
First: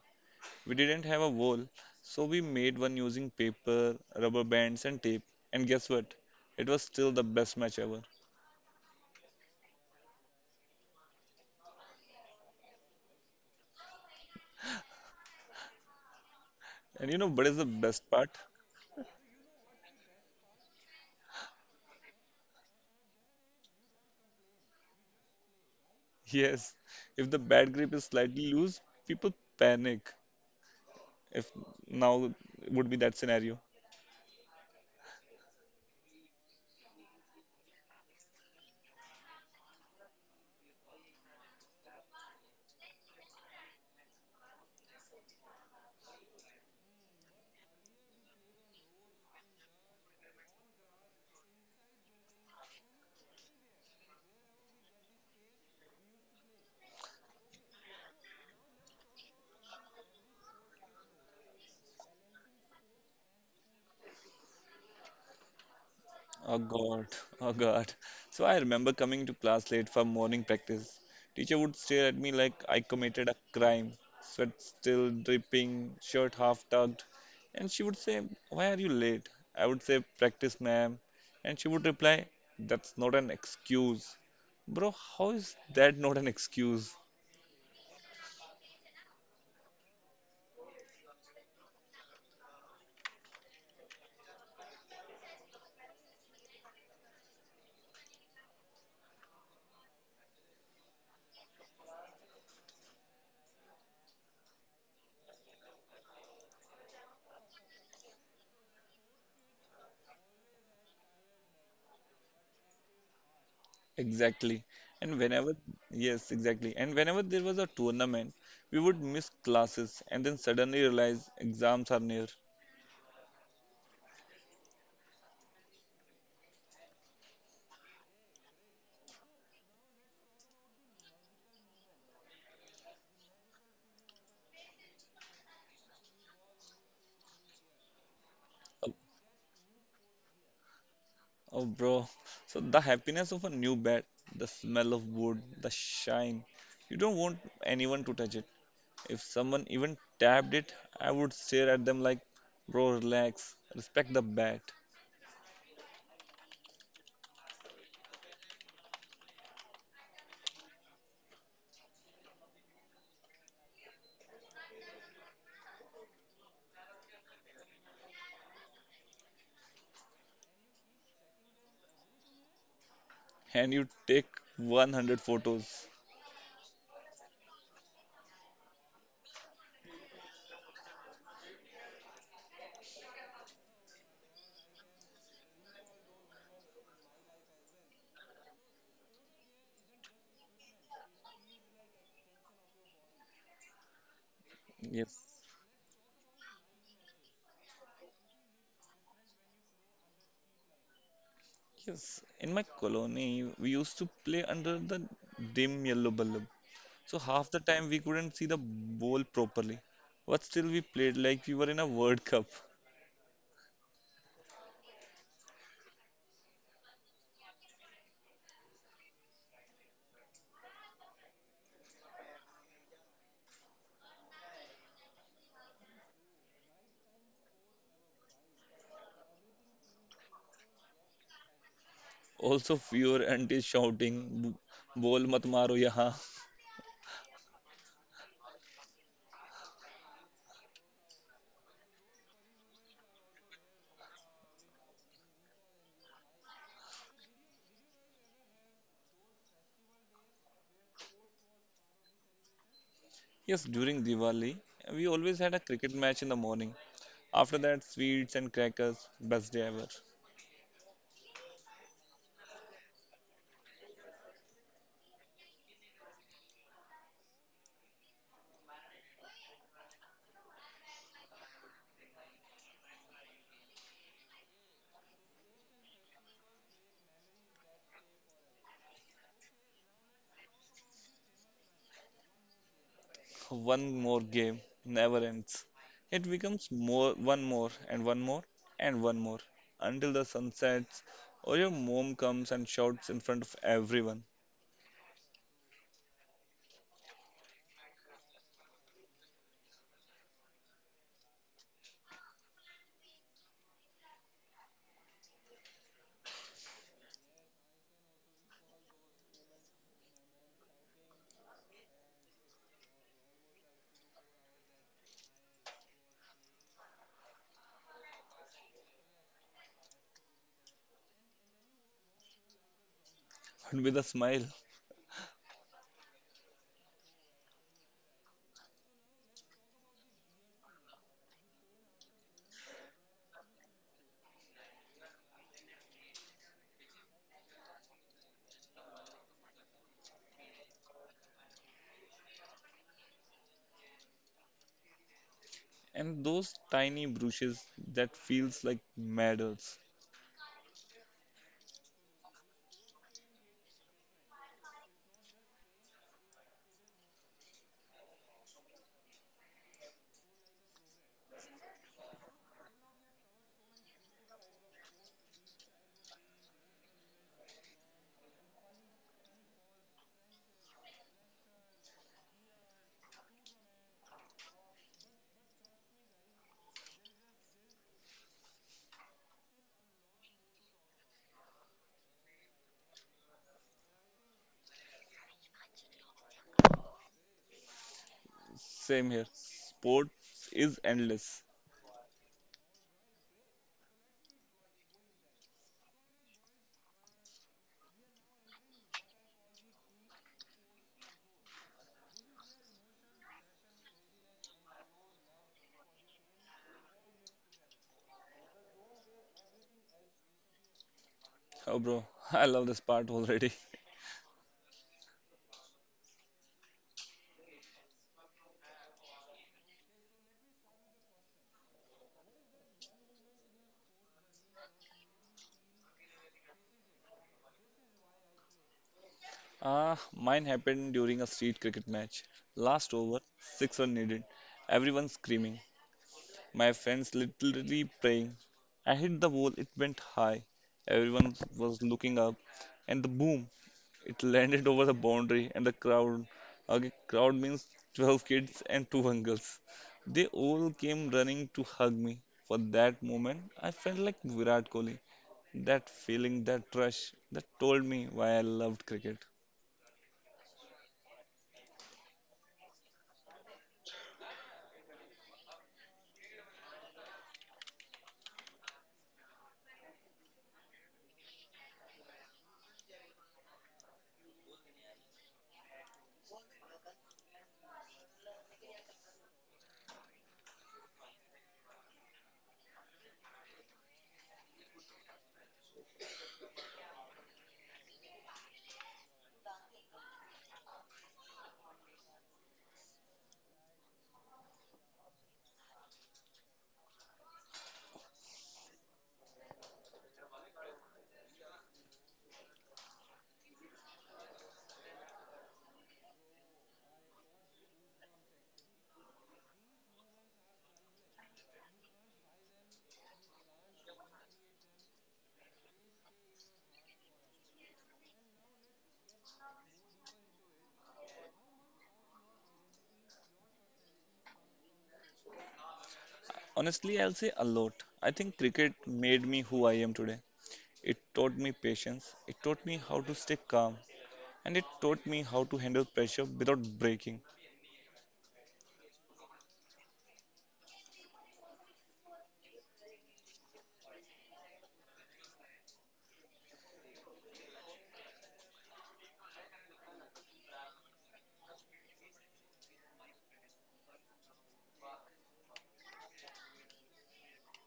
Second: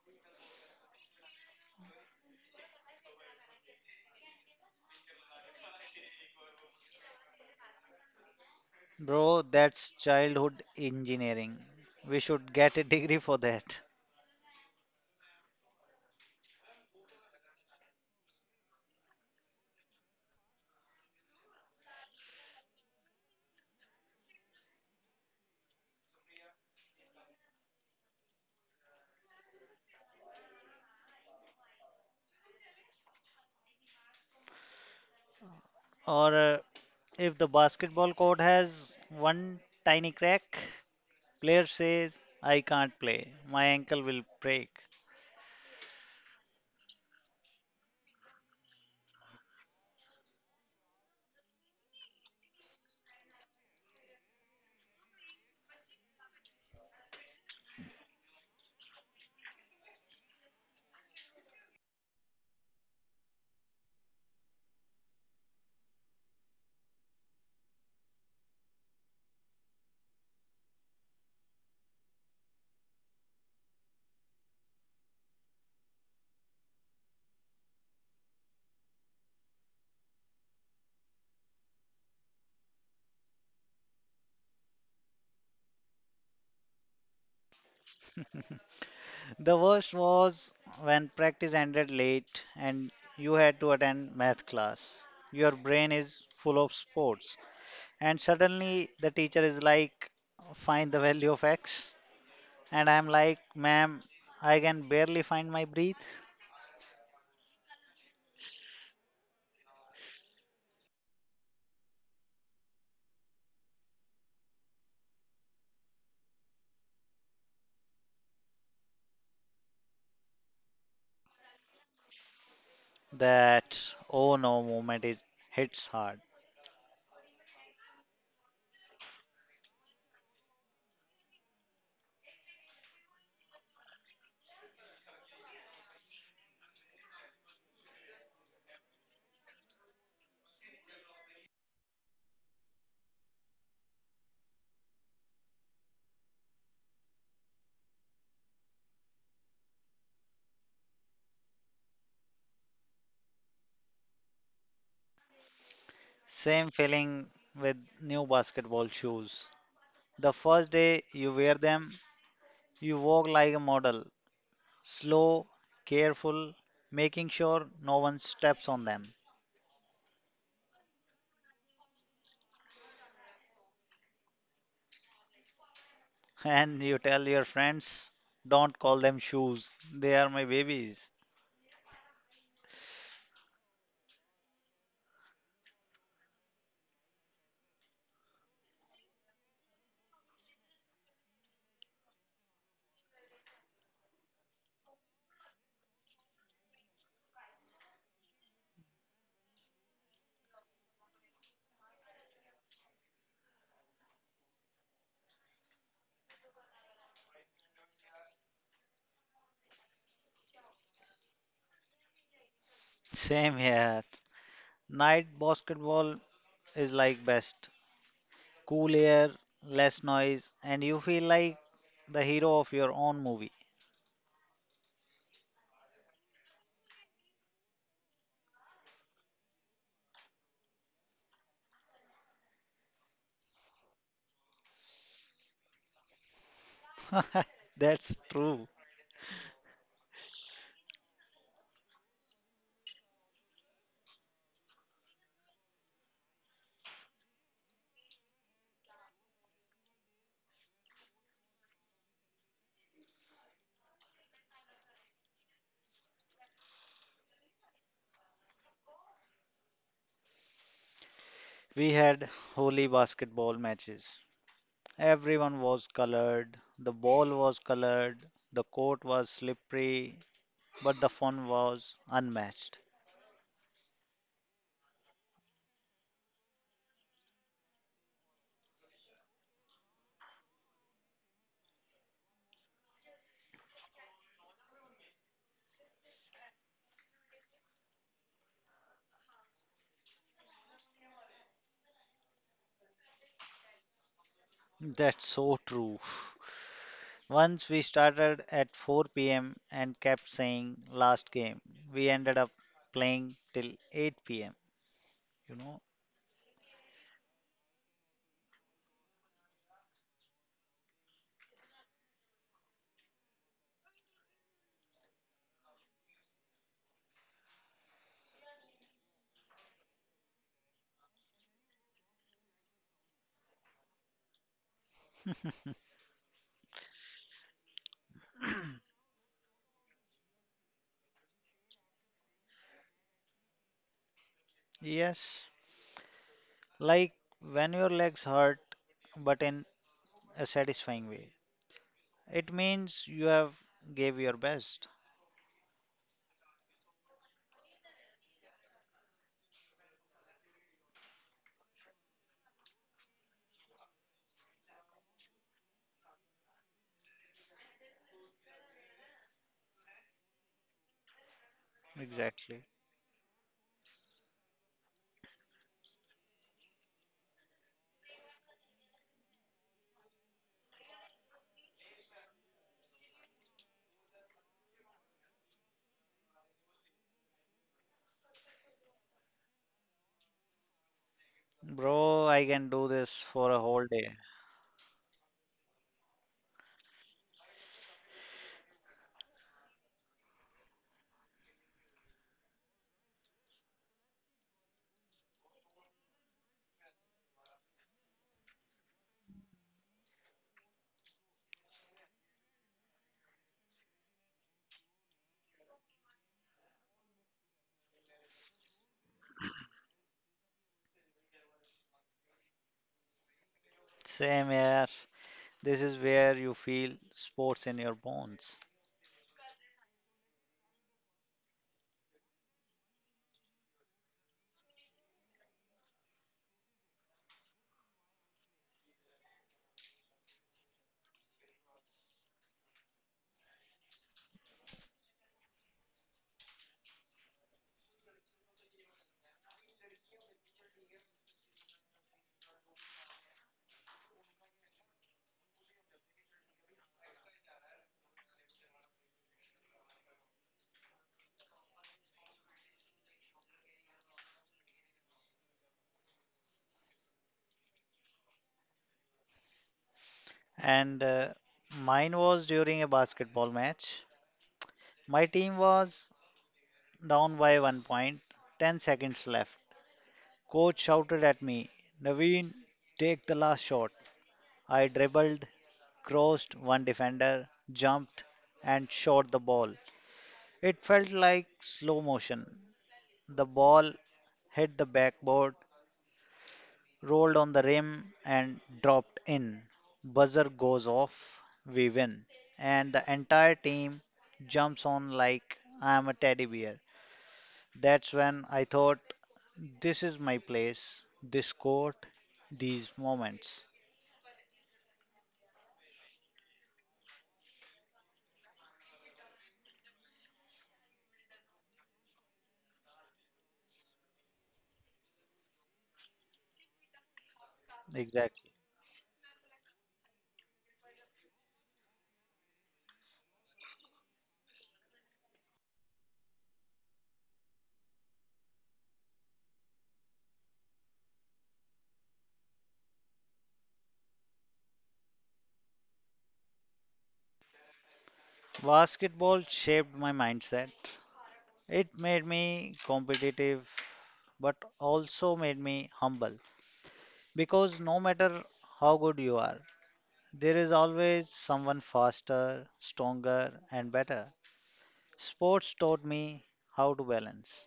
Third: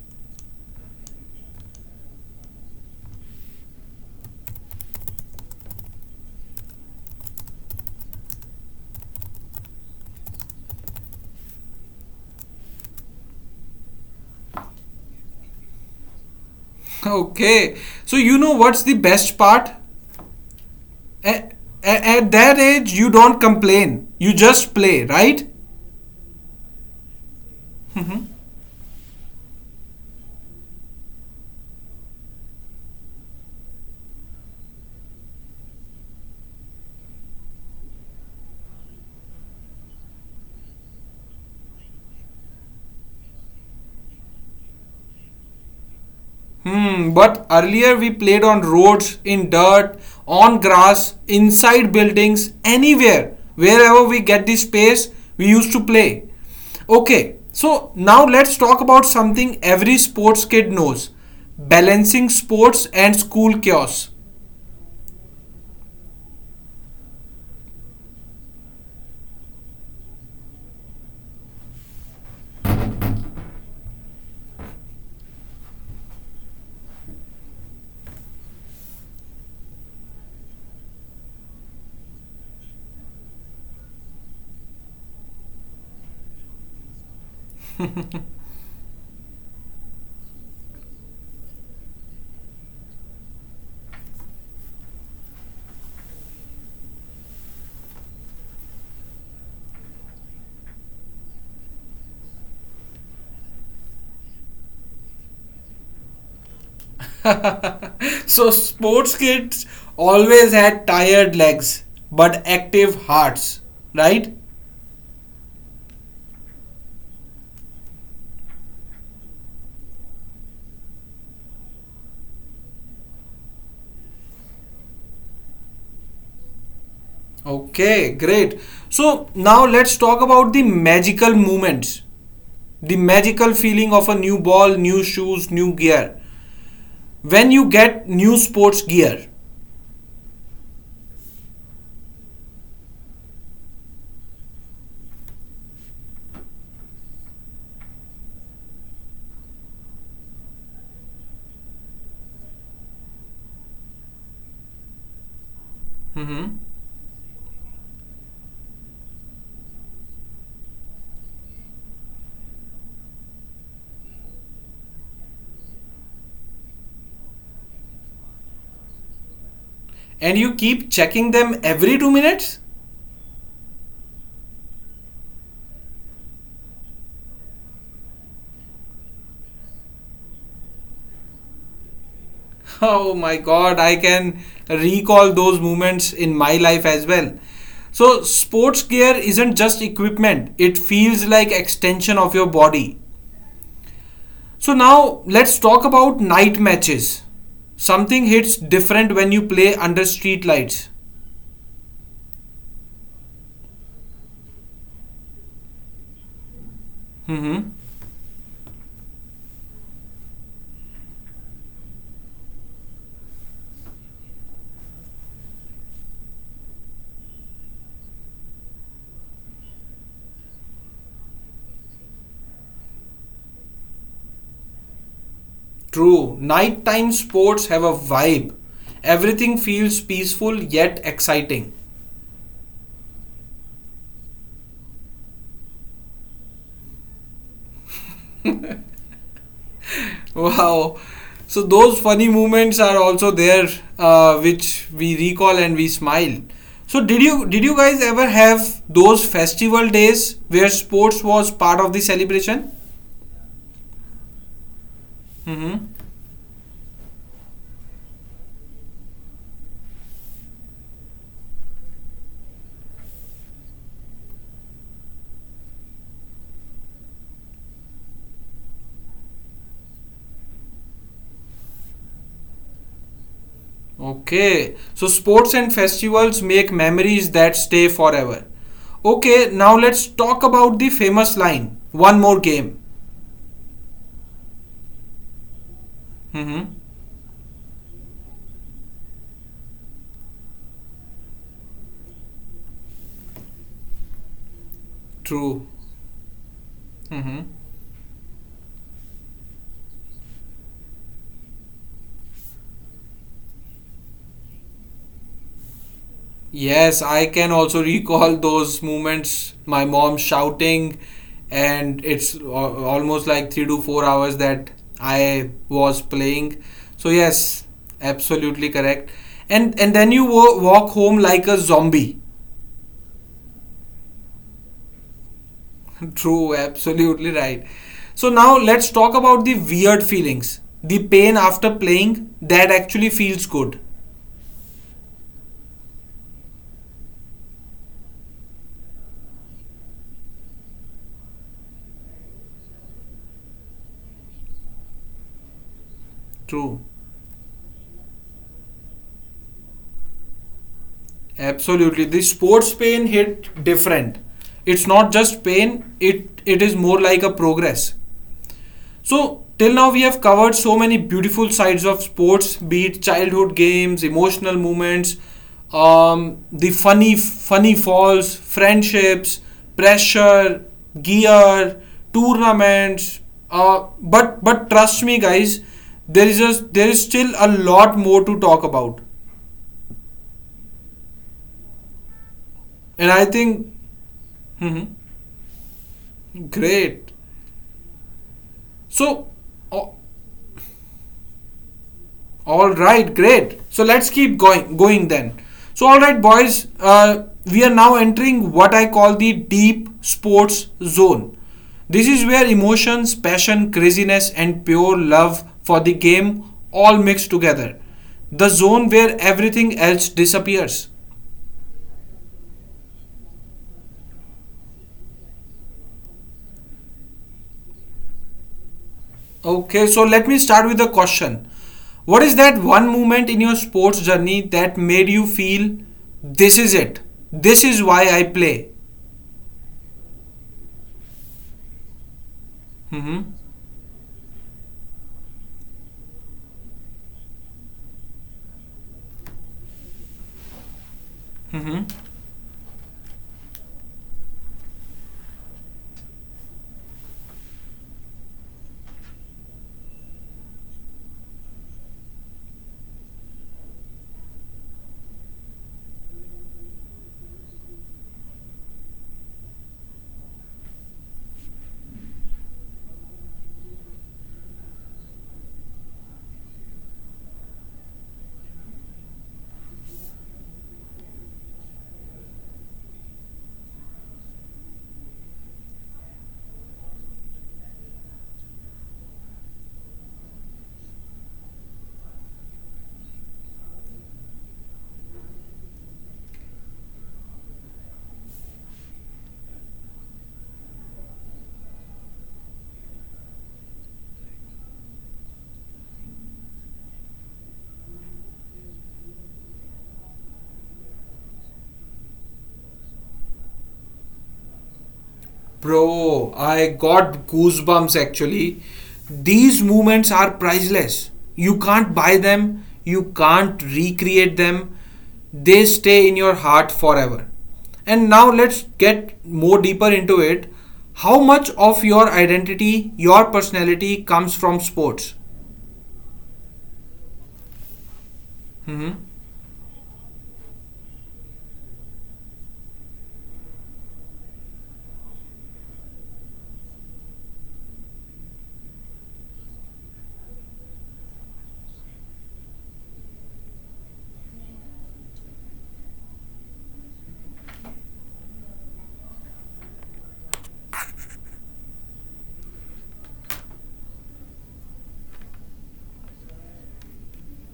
We didn't have a wall, so we made one using paper, rubber bands, and tape. And guess what? It was still the best match ever. Bro, that's childhood engineering. We should get a degree for that. And you know what is the Okay. best So you part? know what's the best part? At, at that age, you don't complain. You just play, right? Yes, if the bat grip is slightly loose, people panic. If now would be that scenario. Or if the basketball court has one tiny crack, player says, "I can't play, my ankle will break." Hmm. But earlier we played on roads, in dirt, on grass, inside buildings, anywhere, wherever we get the space, we used to play. Okay. So now let's talk about something every sports kid knows: balancing sports and school chaos. Oh God, oh God. So I remember coming to class late for morning practice. Teacher would stare at me like I committed a crime, sweat still dripping, shirt half tugged, and she would say, "Why are you late?" I would say, "Practice, ma'am," and she would reply, "That's not an excuse." Bro, how is that not an excuse? The worst was when practice ended late and you had to attend math class. Your brain is full of sports, and suddenly the teacher is like, find the value of x, and I'm like, ma'am, I can barely find my breath. So sports kids always had tired legs but active hearts, right? Exactly. And whenever, yes, exactly. And whenever there was a tournament, we would miss classes and then suddenly realize exams are near. That oh no moment is hits hard. Okay, great. So now let's talk about the magical moments, the magical feeling of a new ball, new shoes, new gear. When you get new sports gear Oh, bro. So the happiness of a new bed, the smell of wood, the shine. You don't want anyone to touch it. If someone even tapped it, I would stare at them like, bro, relax, respect the bat. Mhm. Same feeling with new basketball shoes. The first day you wear them, you walk like a model, slow, careful, making sure no one steps on them. and you keep checking them every 2 minutes, And you take 100 photos. And you tell your friends, don't call them shoes, they are my babies. Oh my god, I can recall those moments in my life as well. So sports gear isn't just equipment, it feels like extension of your body. So now Yes, let's talk about night matches. Something hits different when you play under street lights. yes. In my colony, we used to play under the dim yellow bulb. So half the Mhm. time we couldn't see the ball properly. But still we played like we were in a World Cup. Same here. Night basketball is like best. Cool air, less noise, and you feel like the hero of your own movie. True. Nighttime sports have a vibe. Everything feels peaceful yet exciting. Also, fewer aunties shouting, Bol mat maro yaha." That's true. Wow. So those funny moments are also there, which we recall and we smile. So did you guys ever have those festival days where sports was part of the celebration? Yes, during Diwali, we always had a Mm-hmm. cricket match in the morning. After that, sweets and crackers, best day ever. We had holy basketball matches. Everyone was colored, the ball was colored, the court was slippery, but the fun was unmatched. Okay. So sports and festivals make memories that stay forever. Okay. Now let's talk about the famous line. One more game. One more game never ends. It becomes Mm-hmm. more, one more, and one more, and one more, until the sun sets or your mom comes and shouts in front of everyone, That's so True. true. Mm-hmm. Once we started at 4 p.m. and kept saying last game, we ended up playing till 8 p.m. You know? Yes, I can also recall those moments. My mom shouting, and it's almost like 3 to 4 hours that I was playing. So yes, absolutely correct. And then you walk home like a zombie. but with a smile. True, absolutely right. So now let's talk about the weird feelings. The pain after playing that actually feels good. Yes. Like when your legs hurt, but in a satisfying way. It means you have gave your best. And those tiny True. brushes that feels like medals. Absolutely. The sports pain hit different. It's not just pain, it is more like a progress. So till now we have covered so many beautiful sides of Exactly. sports, be it childhood games, emotional moments, the funny funny falls, friendships, pressure, gear, tournaments. But trust me guys, there is a, there is still a lot more to talk about. Bro, I can do this for a And whole I day. think Mhm. Great. Same here. So, o- Sports is endless. all right, great. So let's keep going, going then. So, all right, boys, we are now entering what I call the deep sports zone. This is where emotions, passion, craziness, and pure love for the game all mix together. The zone where everything else disappears. Oh, bro, I love this part already. Same here. This is where you feel sports in your bones. Okay, so let me start with the question. What is that one moment in your sports journey that made you feel this is it? This is why I play? Ah, mine happened during a street cricket match. Last Mm-hmm. over, 6 run needed. Everyone screaming. My friends literally praying. I hit the ball, it went high. Everyone Mm-hmm. was looking up, and the boom, it landed over the boundary and the crowd. Okay, crowd means 12 kids and two uncles. They all came running to hug me. For that moment, I felt like Virat Kohli. That feeling, that rush, that told me why I loved cricket. And mine was during a basketball match. My team was down by 1 point, 10 seconds left. Coach shouted at me, "Naveen, take the last shot." I dribbled, crossed one defender, jumped, and shot the ball. It felt like slow motion. The ball hit the backboard, rolled on the rim, and dropped in. Buzzer goes off, we win. And the entire team jumps on like I am a teddy bear. That's when I thought, this is my place, this court, these moments. Bro, I got goosebumps actually. These moments are priceless. You can't buy them, you can't recreate them. They stay in your heart forever. And now Exactly. let's get more deeper into it. How much of your identity, your personality comes from sports? Honestly, I'll say a lot. I think cricket Mhm. made me who I am today. It taught me patience, it taught me how to stay calm, and it taught me how to handle pressure without breaking. Basketball shaped my mindset. It made me competitive, but also made me humble, because no matter how good you are, there is always someone faster, stronger, and better. Sports taught me how to balance.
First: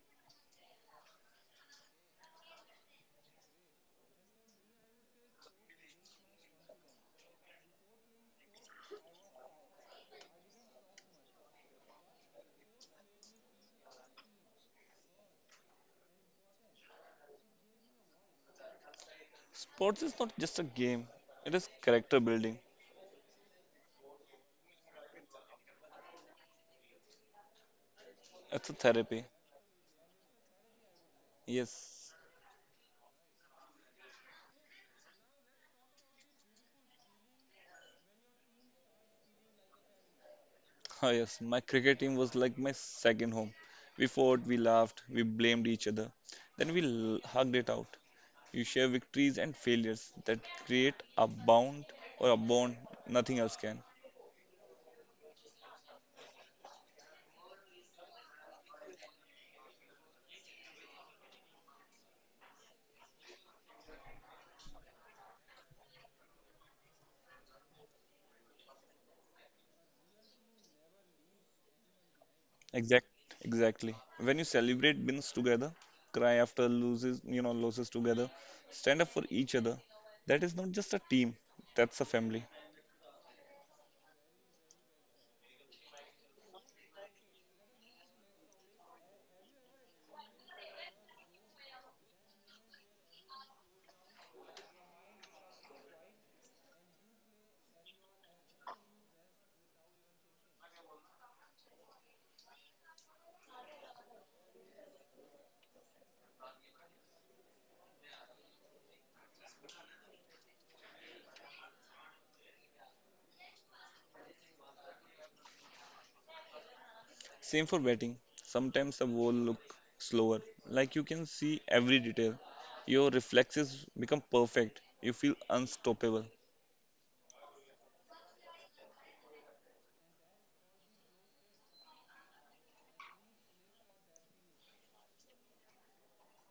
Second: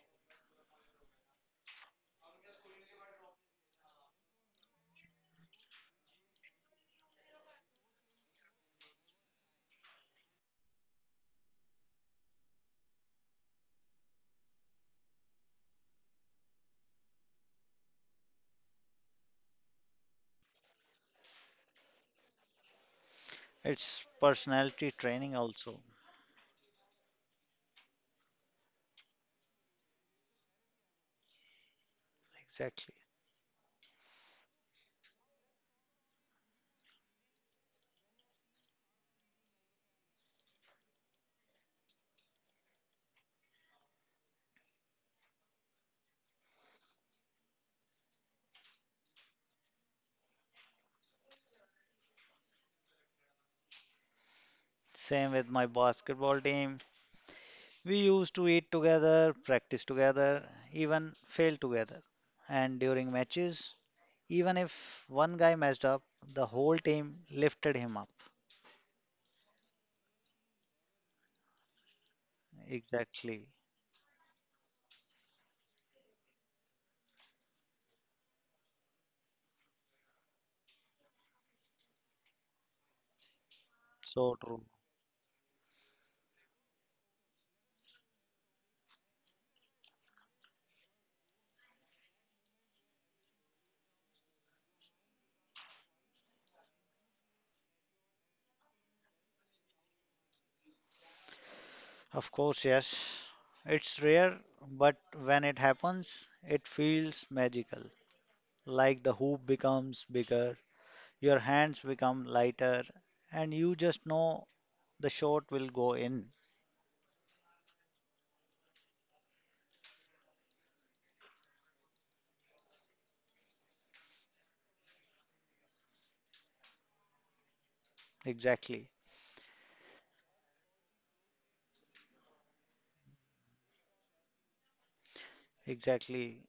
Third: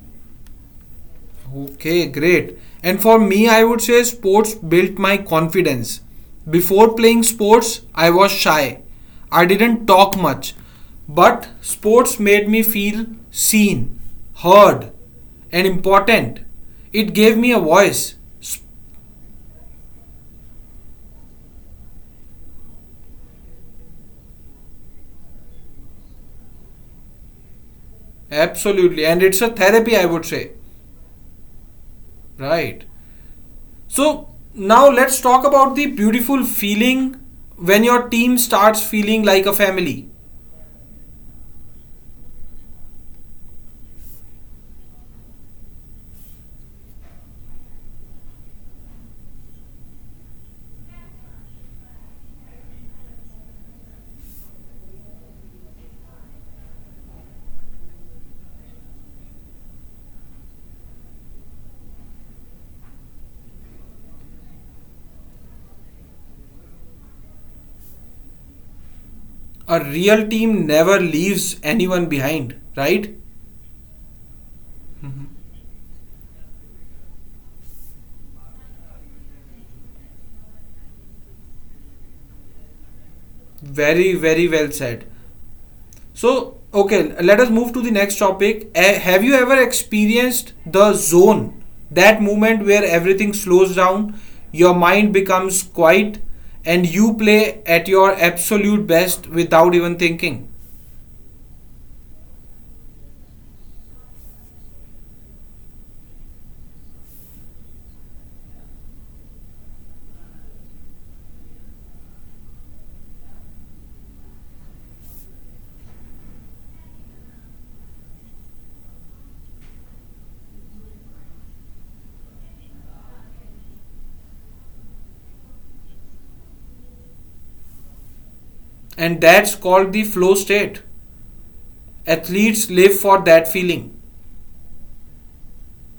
Okay, great. And for me, I would say sports built my confidence. Before playing sports, I was shy. I didn't talk much. But sports made me feel seen, heard, and important. It gave me a voice. S- Sports is not just a game, it is character building, It's personality training, also. it's a Absolutely. therapy. And it's a therapy, I would say. Yes, Right. Exactly. So now let's talk about the beautiful feeling when your team starts feeling like a family. oh yes, my cricket team was like my second home. We fought, we laughed, we blamed each other, then we hugged it out. You share victories and failures that create a bound or a bond nothing else can. Same with my basketball team. We used to eat together, practice together, even fail together. And during matches, even if one guy messed up, the whole team lifted him up. A real team never leaves anyone behind, right? Exact, Exactly. exactly. When you celebrate wins together, cry after losses together, stand up for each other. That is not just a team, that's a family. Very, So very true. well said. So, okay, let us move to the next topic. A- have you ever experienced the zone? That moment where everything slows down, your mind becomes quiet, and you play at your absolute best without even thinking. Of course, yes. It's rare, but when it happens, it feels magical. Like the hoop becomes bigger, your hands become lighter, and you just know the shot will go in. Same for betting. Sometimes the ball look slower. Like you can see every detail. Your reflexes become perfect. You feel unstoppable. Exactly. And that's called the flow state. Athletes live for that feeling. Exactly.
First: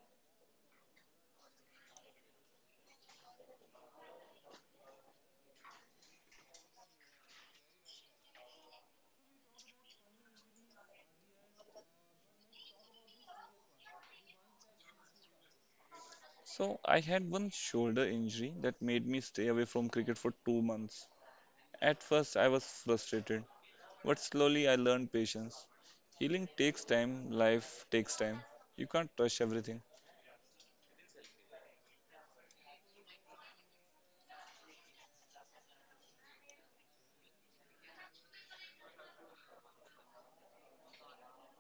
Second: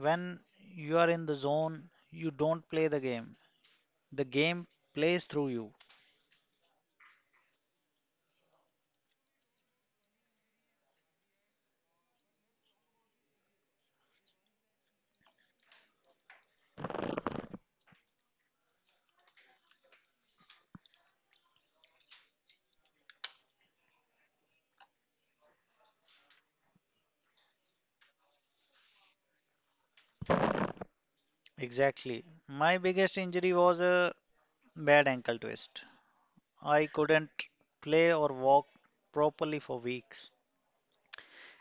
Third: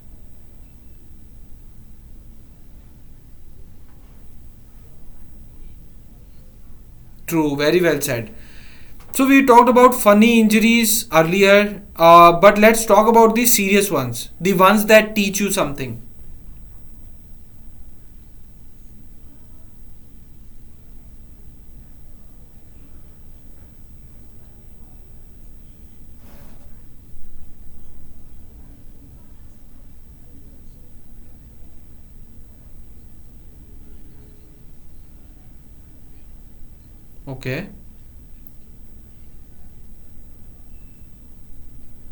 When you are in the zone, you don't play the game. The game plays through you. True, very well said. So we talked about funny injuries earlier, but let's talk about the serious ones, the ones that teach you something. So I had one shoulder injury that made me stay away from cricket for 2 months. At first, I was frustrated, but slowly I learned patience. Healing takes time, life takes time. You can't rush everything. Exactly. My biggest injury was a bad ankle twist. I Okay, couldn't play or walk properly for weeks.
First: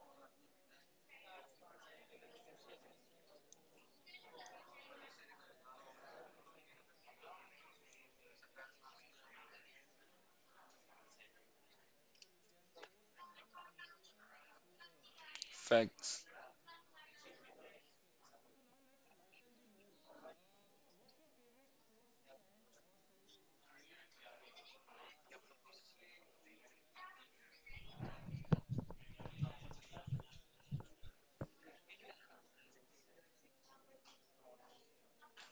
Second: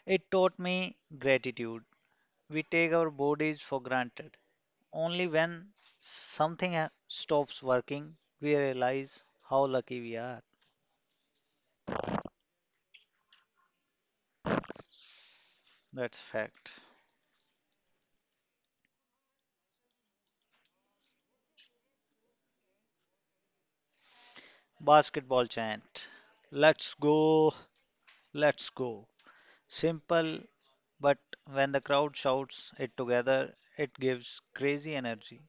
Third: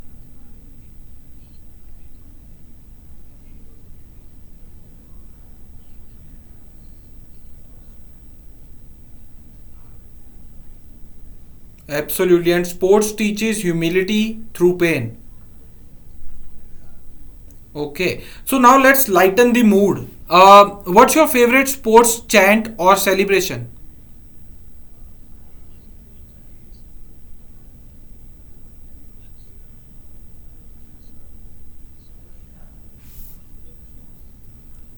It taught me gratitude. We take our bodies for granted. Only when stops working, we realize how lucky we are. absolutely. And sports teaches humility through pain. That's Facts. fact. Okay, so now let's lighten the mood. What's your favorite sports chant or celebration? Basketball chant. Let's go, let's go. Simple, but when the crowd shouts it together, it gives crazy energy.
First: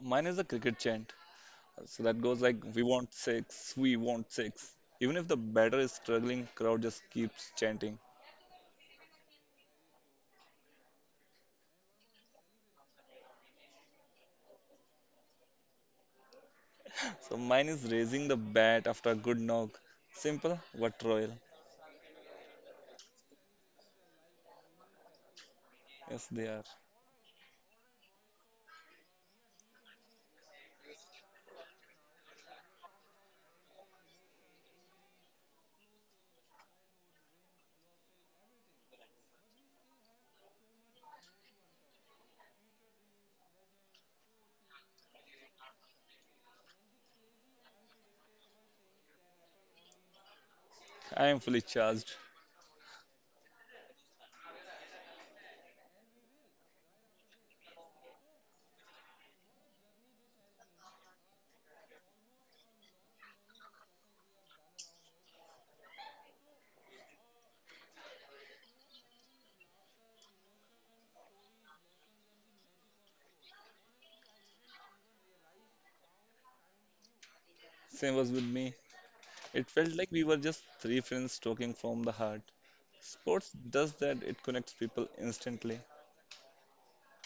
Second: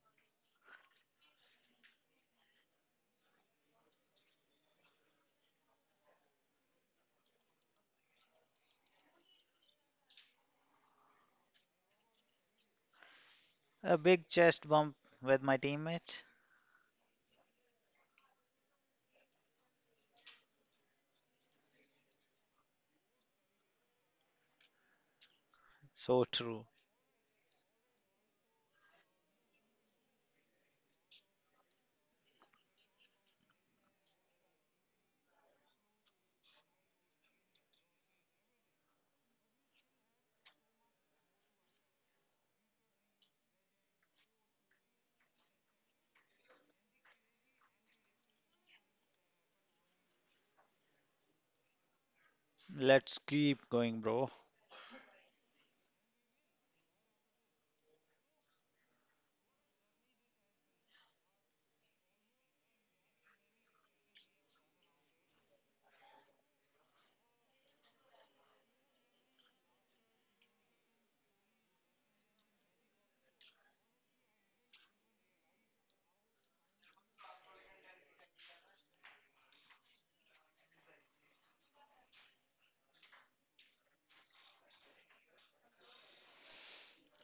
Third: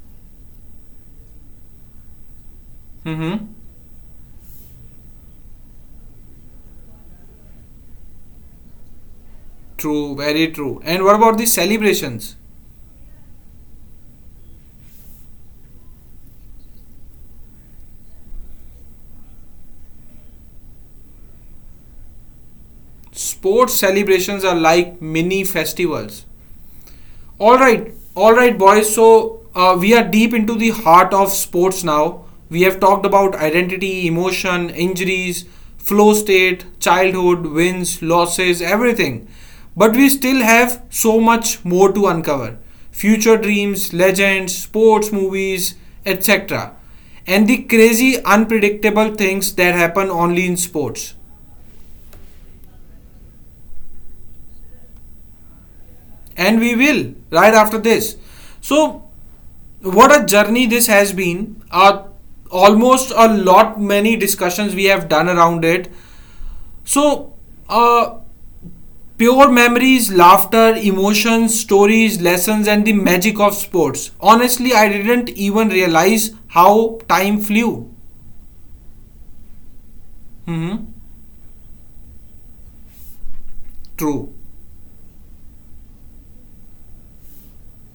Mine is a cricket chant. So that goes like, we want Mm-hmm. six, we want six. Even if the batter is struggling, crowd just keeps chanting. True, very true. And what about the celebrations? A big chest bump with my teammates. So mine is raising the bat after a good knock. Simple but royal. Sports celebrations are like mini festivals. So Yes, they are. true. All right, boys. So we are deep into the heart of sports now. We have talked about identity, emotion, injuries, flow state, childhood, wins, losses, everything. But we still have so much more to uncover future dreams, legends, sports movies, etc. And the crazy, unpredictable things that happen only in sports. I am fully charged. Let's keep going, bro. And we will right after this. So what a journey this has been. Almost a lot many discussions we have done around it. So, uh, pure memories, laughter, emotions, stories, lessons, and the magic of sports. Honestly, I didn't even realize how time flew. Same was with me. It felt like Hmm. we were just three friends talking from the heart. Sports True. does that. It connects people instantly,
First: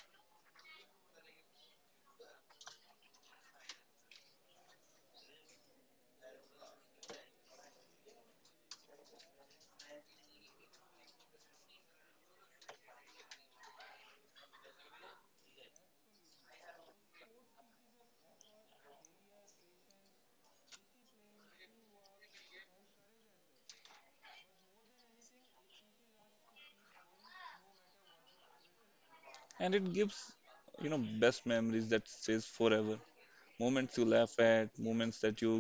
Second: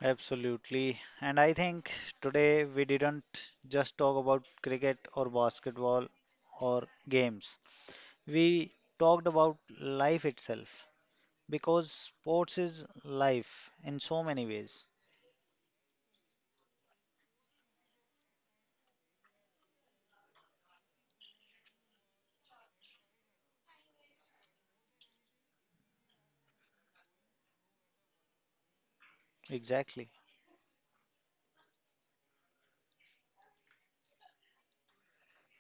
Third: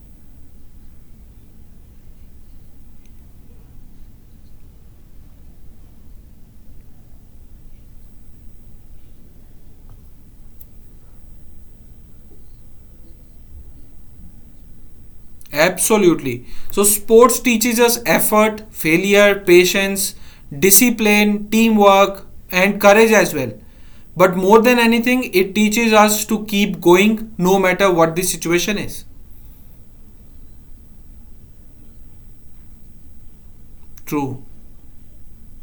Absolutely. And I think today we didn't just talk about cricket or basketball or games. We talked about life itself, because sports is life in so many ways. Absolutely. So, sports teaches us effort, failure, patience, discipline, teamwork, and courage as well. But more than anything, it teaches us to keep going no matter what the situation is. and it Exactly. gives best memories that stays forever. Moments you laugh True. at, moments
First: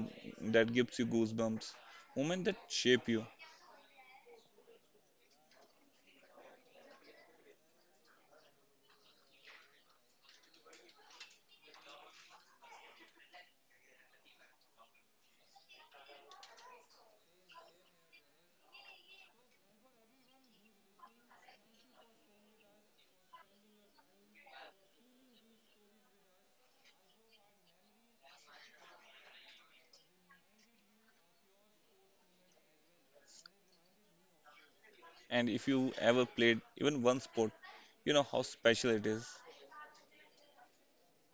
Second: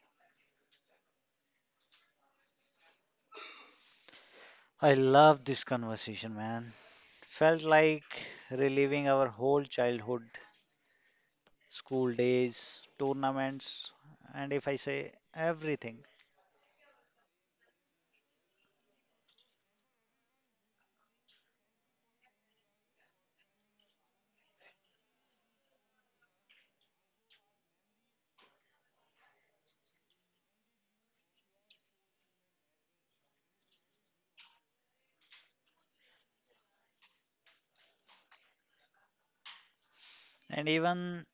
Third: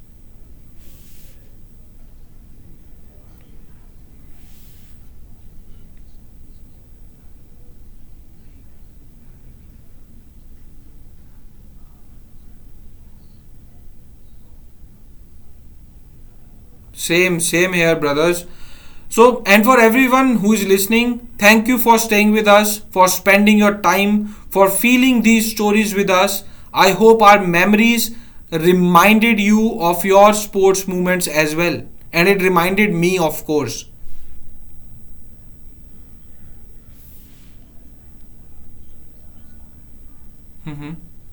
that gives you goosebumps, moments that shape you. I love this conversation, man. Felt like reliving our whole childhood, school days, tournaments, and if I say everything. Same, same here, brothers. So, and for everyone who is listening, thank you for staying with us, for spending your time, for feeling these stories with us. I hope our memories reminded you of your sports moments as well. And it reminded me, of course. And if you ever played even one sport, you know how special it is. And Mm-hmm. even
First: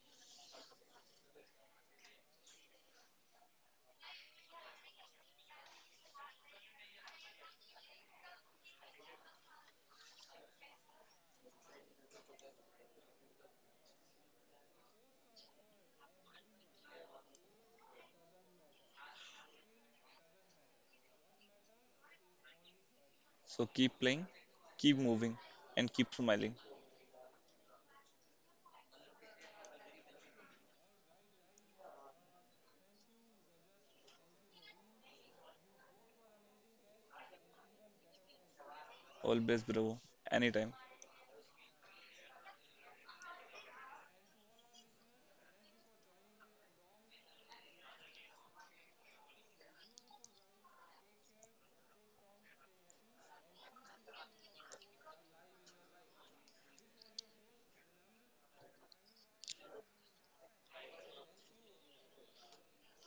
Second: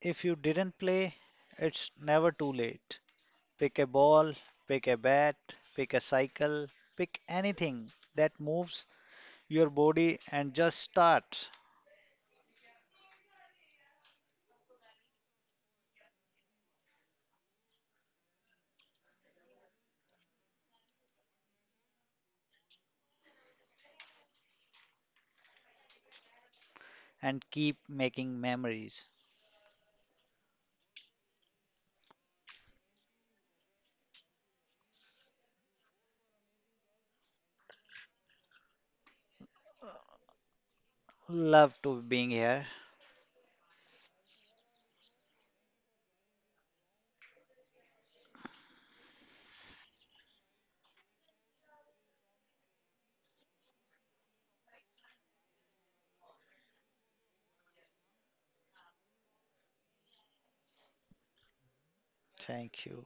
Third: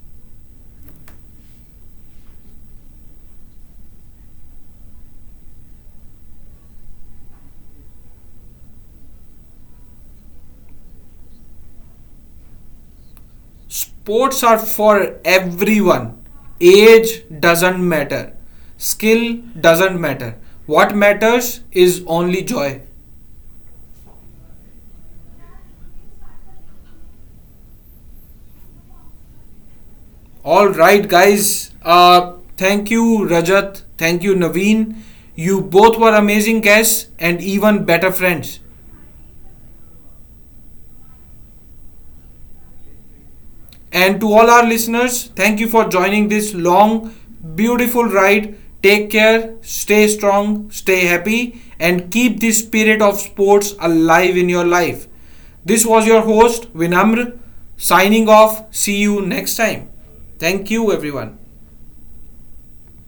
if you didn't play, it's never too late. Pick a ball, pick a bat, pick a cycle, pick anything that moves your body and just start Sports are for everyone. Age doesn't matter. Skill doesn't matter. What matters is only joy. So keep playing, keep moving, and keep smiling. and keep making memories. All right, guys. Thank you, Rajat. Thank you, Naveen. You both were amazing guests and even better friends. Always bravo. Anytime. Love to being here. And to all our listeners, thank you for joining this long, beautiful ride. Take care, stay strong, stay happy, and keep the spirit of sports alive in your life. This was your host, Vinamr, signing off. See you next time. Thank you, everyone. Thank you.